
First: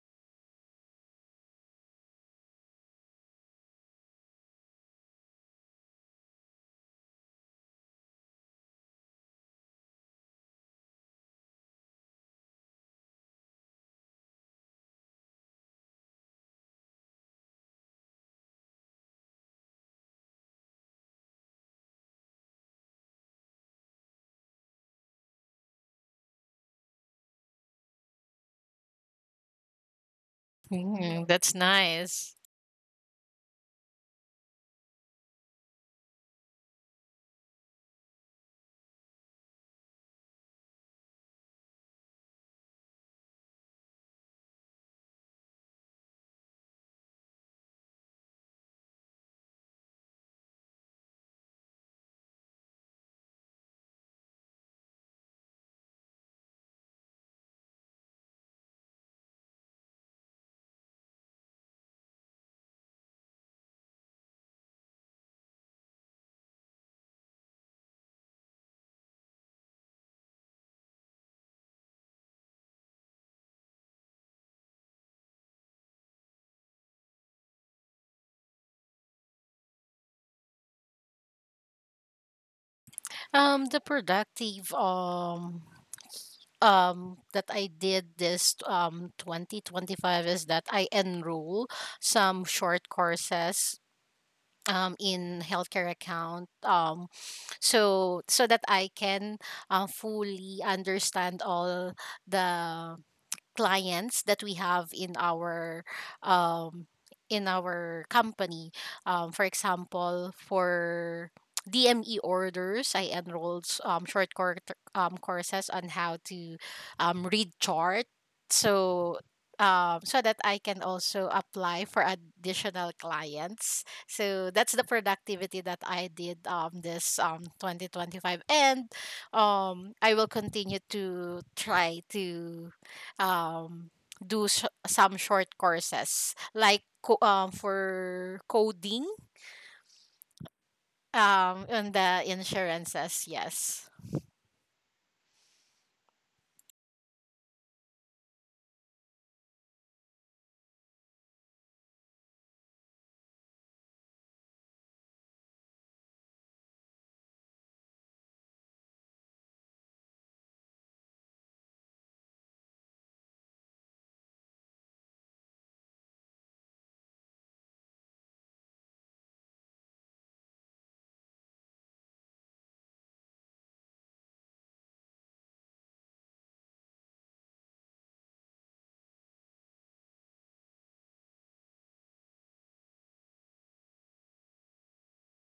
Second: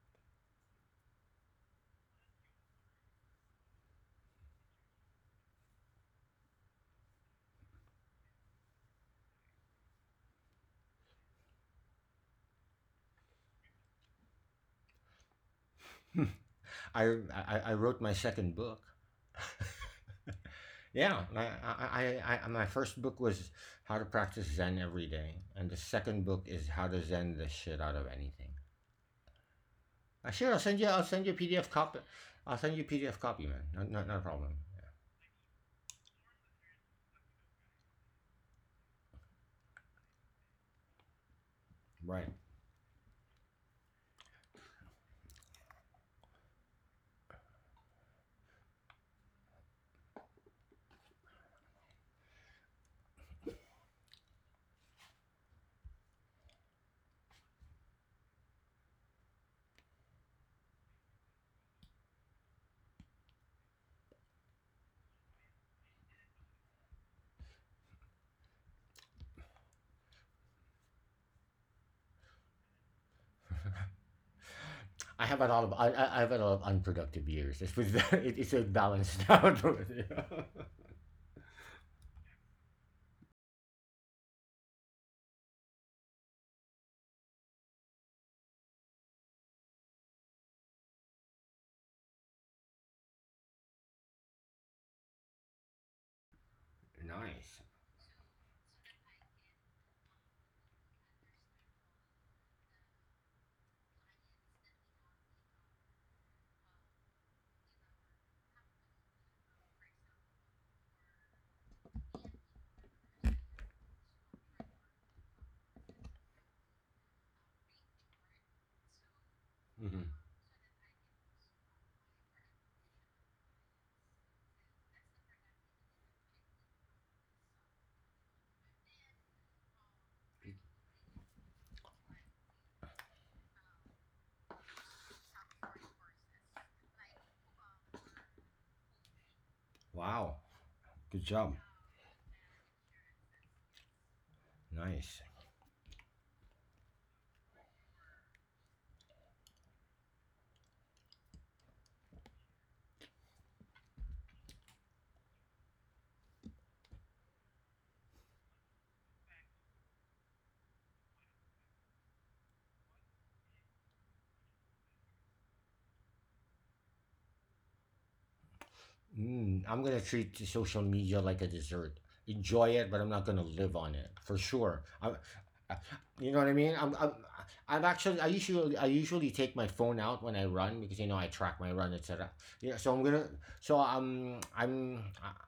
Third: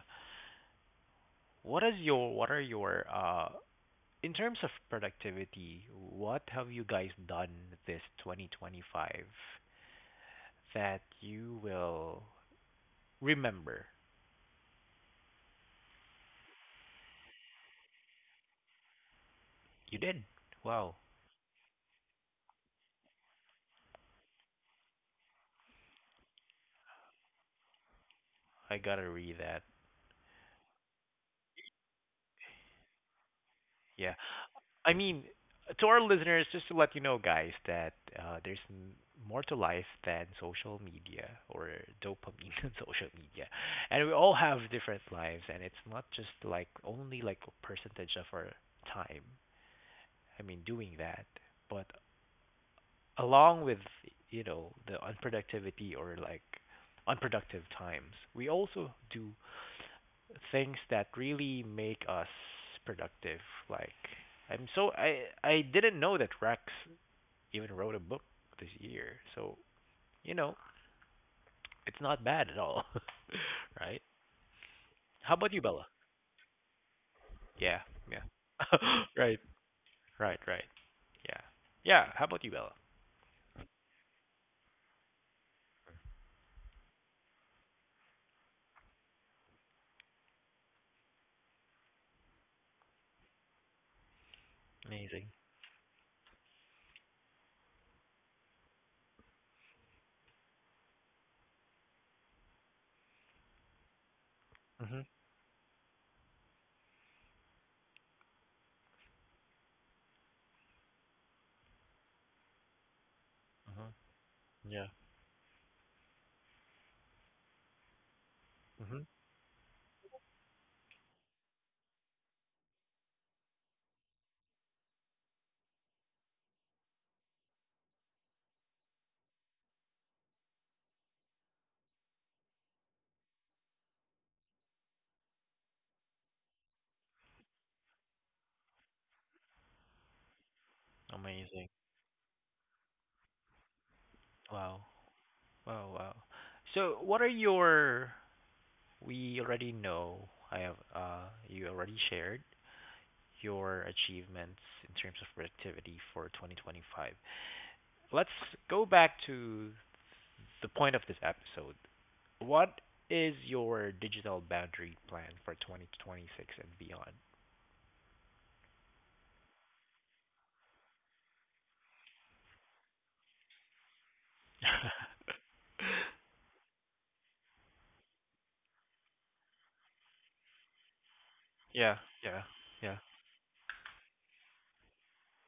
[SPEAKER 1] what is your what are your, in terms of productivity, what have you guys done this 2025 that you will remember?
[SPEAKER 2] I wrote my second book.
[SPEAKER 1] You did. Wow,
[SPEAKER 2] Yeah, I, my first book was How to Practice Zen Every Day, and the second book is How to Zen the Shit Out of Anything.
[SPEAKER 1] I gotta read that.
[SPEAKER 2] Sure, I'll send you. I'll
[SPEAKER 3] Mm,
[SPEAKER 2] send you a
[SPEAKER 3] that's
[SPEAKER 2] PDF copy.
[SPEAKER 3] nice.
[SPEAKER 2] I'll send you a PDF copy, man. No, no,
[SPEAKER 1] Yeah.
[SPEAKER 2] not a problem. Yeah.
[SPEAKER 1] I mean, to our listeners, just to let you know, guys, that there's more to life than social media or
[SPEAKER 2] Right.
[SPEAKER 1] dopamine and social media, and we all have different lives, and it's not just like only like a percentage of our time. I mean, doing that, but along with you know the unproductivity or like unproductive times, we also do things that really make us productive, like I didn't know that Rex even wrote a book this year. So, you know, it's not bad at all, right? How about you,
[SPEAKER 2] I,
[SPEAKER 1] Bella?
[SPEAKER 2] I have a lot of unproductive years.
[SPEAKER 1] Yeah, yeah.
[SPEAKER 2] It, it's a balanced
[SPEAKER 1] right,
[SPEAKER 2] out.
[SPEAKER 1] right. Yeah. Yeah, how about you, Bella?
[SPEAKER 3] The productive that I did this 2025 is that I enroll some short courses
[SPEAKER 1] Amazing.
[SPEAKER 3] in healthcare account.
[SPEAKER 2] Nice.
[SPEAKER 3] So that I can fully understand all the clients that we have
[SPEAKER 1] Mhm.
[SPEAKER 3] um in our company. For example, for DME orders, I enrolled
[SPEAKER 1] Mhm. Yeah.
[SPEAKER 3] courses on how to read chart.
[SPEAKER 1] Mhm.
[SPEAKER 3] So um,
[SPEAKER 2] Mhm.
[SPEAKER 3] so that I can also apply for additional clients. So that's the productivity that I did this 2025. And I will continue to try to um do some short courses, like for coding
[SPEAKER 2] Wow. Good job.
[SPEAKER 1] Amazing.
[SPEAKER 3] and the insurances, yes.
[SPEAKER 1] Wow.
[SPEAKER 2] Nice.
[SPEAKER 1] Wow, wow. So, what are your we already know I have you already shared your achievements in terms of productivity for 2025. Let's go back to the point of this episode. What is your digital boundary plan for 2026 and beyond?
[SPEAKER 2] Mm, I'm gonna treat social media like a dessert. Enjoy it, but I'm not gonna live on it for sure. I- you know what I mean? I'm actually— I usually take my phone out when I run because, you know, I track my run,
[SPEAKER 1] Yeah,
[SPEAKER 2] etc.
[SPEAKER 1] yeah,
[SPEAKER 2] Yeah. So
[SPEAKER 1] yeah,
[SPEAKER 2] I'm gonna— so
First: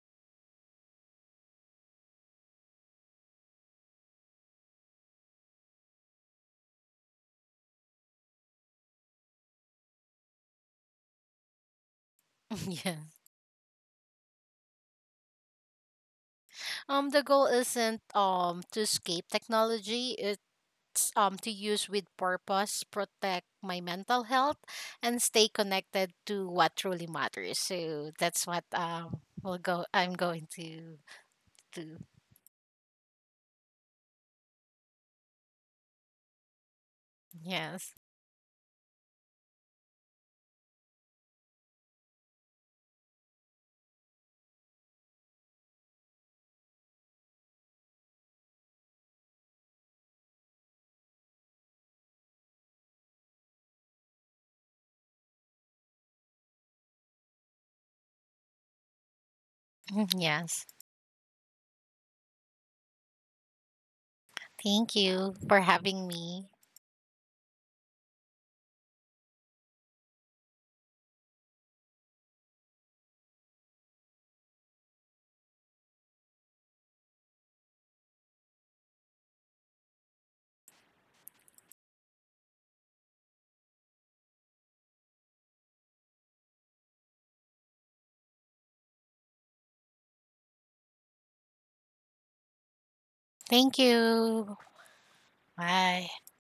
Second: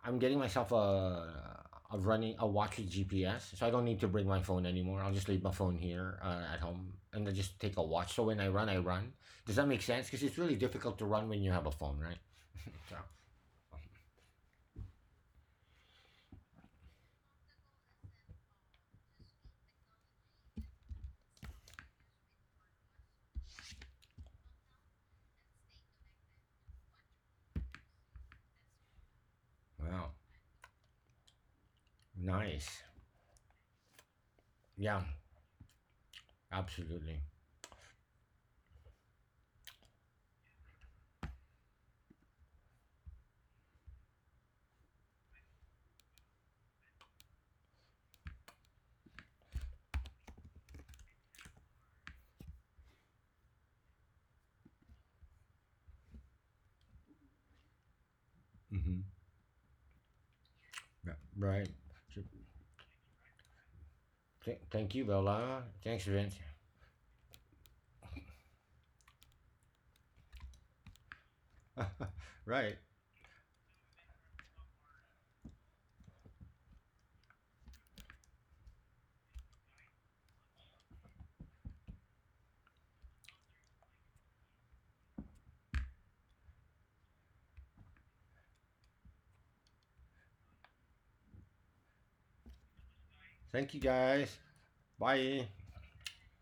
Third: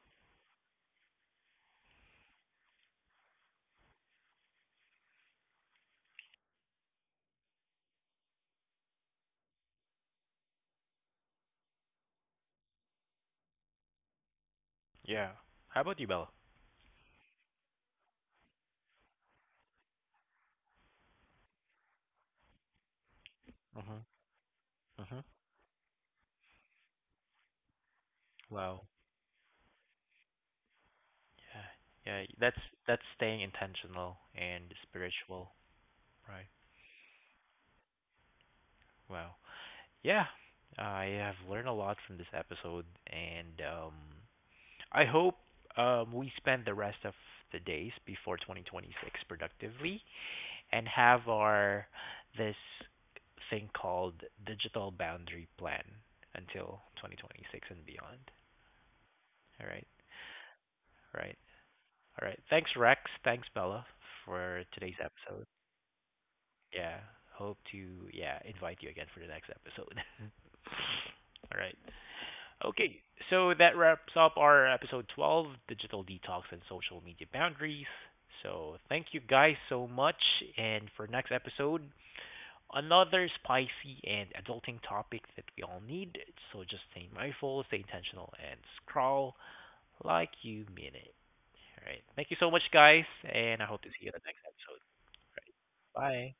[SPEAKER 2] I'm getting myself a a watch with GPS. So I don't need to bring my phone anymore. I'll just leave my phone here at home and then just take a watch. So when I run, I run. Does that make sense? Because it's really difficult to run when you have a phone, right? So.
[SPEAKER 3] Yeah.
[SPEAKER 1] yeah. How about you, Bella?
[SPEAKER 3] The goal isn't to escape technology. It's to use with purpose, protect my
[SPEAKER 1] Mhm,
[SPEAKER 3] mental health and
[SPEAKER 1] mhm.
[SPEAKER 3] stay connected to what truly matters. So that's what,
[SPEAKER 1] Wow.
[SPEAKER 3] we'll go
[SPEAKER 2] Wow.
[SPEAKER 3] I'm going to do.
[SPEAKER 1] Yeah, yeah.
[SPEAKER 2] Nice.
[SPEAKER 1] That's staying intentional and
[SPEAKER 2] Yeah,
[SPEAKER 1] spiritual, right?
[SPEAKER 2] absolutely.
[SPEAKER 3] Yes.
[SPEAKER 1] Wow. Yeah, I have learned a lot from this episode, and I hope we spend the rest of the days before 2026 productively and have our this thing called digital boundary plan until 2026 and beyond.
[SPEAKER 2] Hmm.
[SPEAKER 1] All right,
[SPEAKER 3] Yes.
[SPEAKER 2] Yeah,
[SPEAKER 1] all right,
[SPEAKER 2] right. So,
[SPEAKER 1] all right. Thanks, Rex. Thanks, Bella, for
[SPEAKER 3] Thank
[SPEAKER 2] thank
[SPEAKER 1] today's
[SPEAKER 2] you,
[SPEAKER 3] you
[SPEAKER 1] episode.
[SPEAKER 3] for
[SPEAKER 2] Bella. Thanks,
[SPEAKER 3] having
[SPEAKER 2] Vince.
[SPEAKER 3] me.
[SPEAKER 1] Yeah, hope to yeah invite you again for the next episode. all right.
[SPEAKER 2] Right.
[SPEAKER 1] Okay, so that wraps up our episode 12, digital detox and social media boundaries. So thank you guys so much, and for next episode, another spicy and adulting topic that we all need. So just stay mindful, stay intentional, and scroll like you mean it. All right. Thank you so much, guys, and I
[SPEAKER 2] Thank
[SPEAKER 3] Thank
[SPEAKER 2] you,
[SPEAKER 1] hope to see you in the
[SPEAKER 2] guys.
[SPEAKER 1] next
[SPEAKER 3] you.
[SPEAKER 1] episode.
[SPEAKER 2] Bye.
[SPEAKER 3] 哎，
[SPEAKER 1] Bye.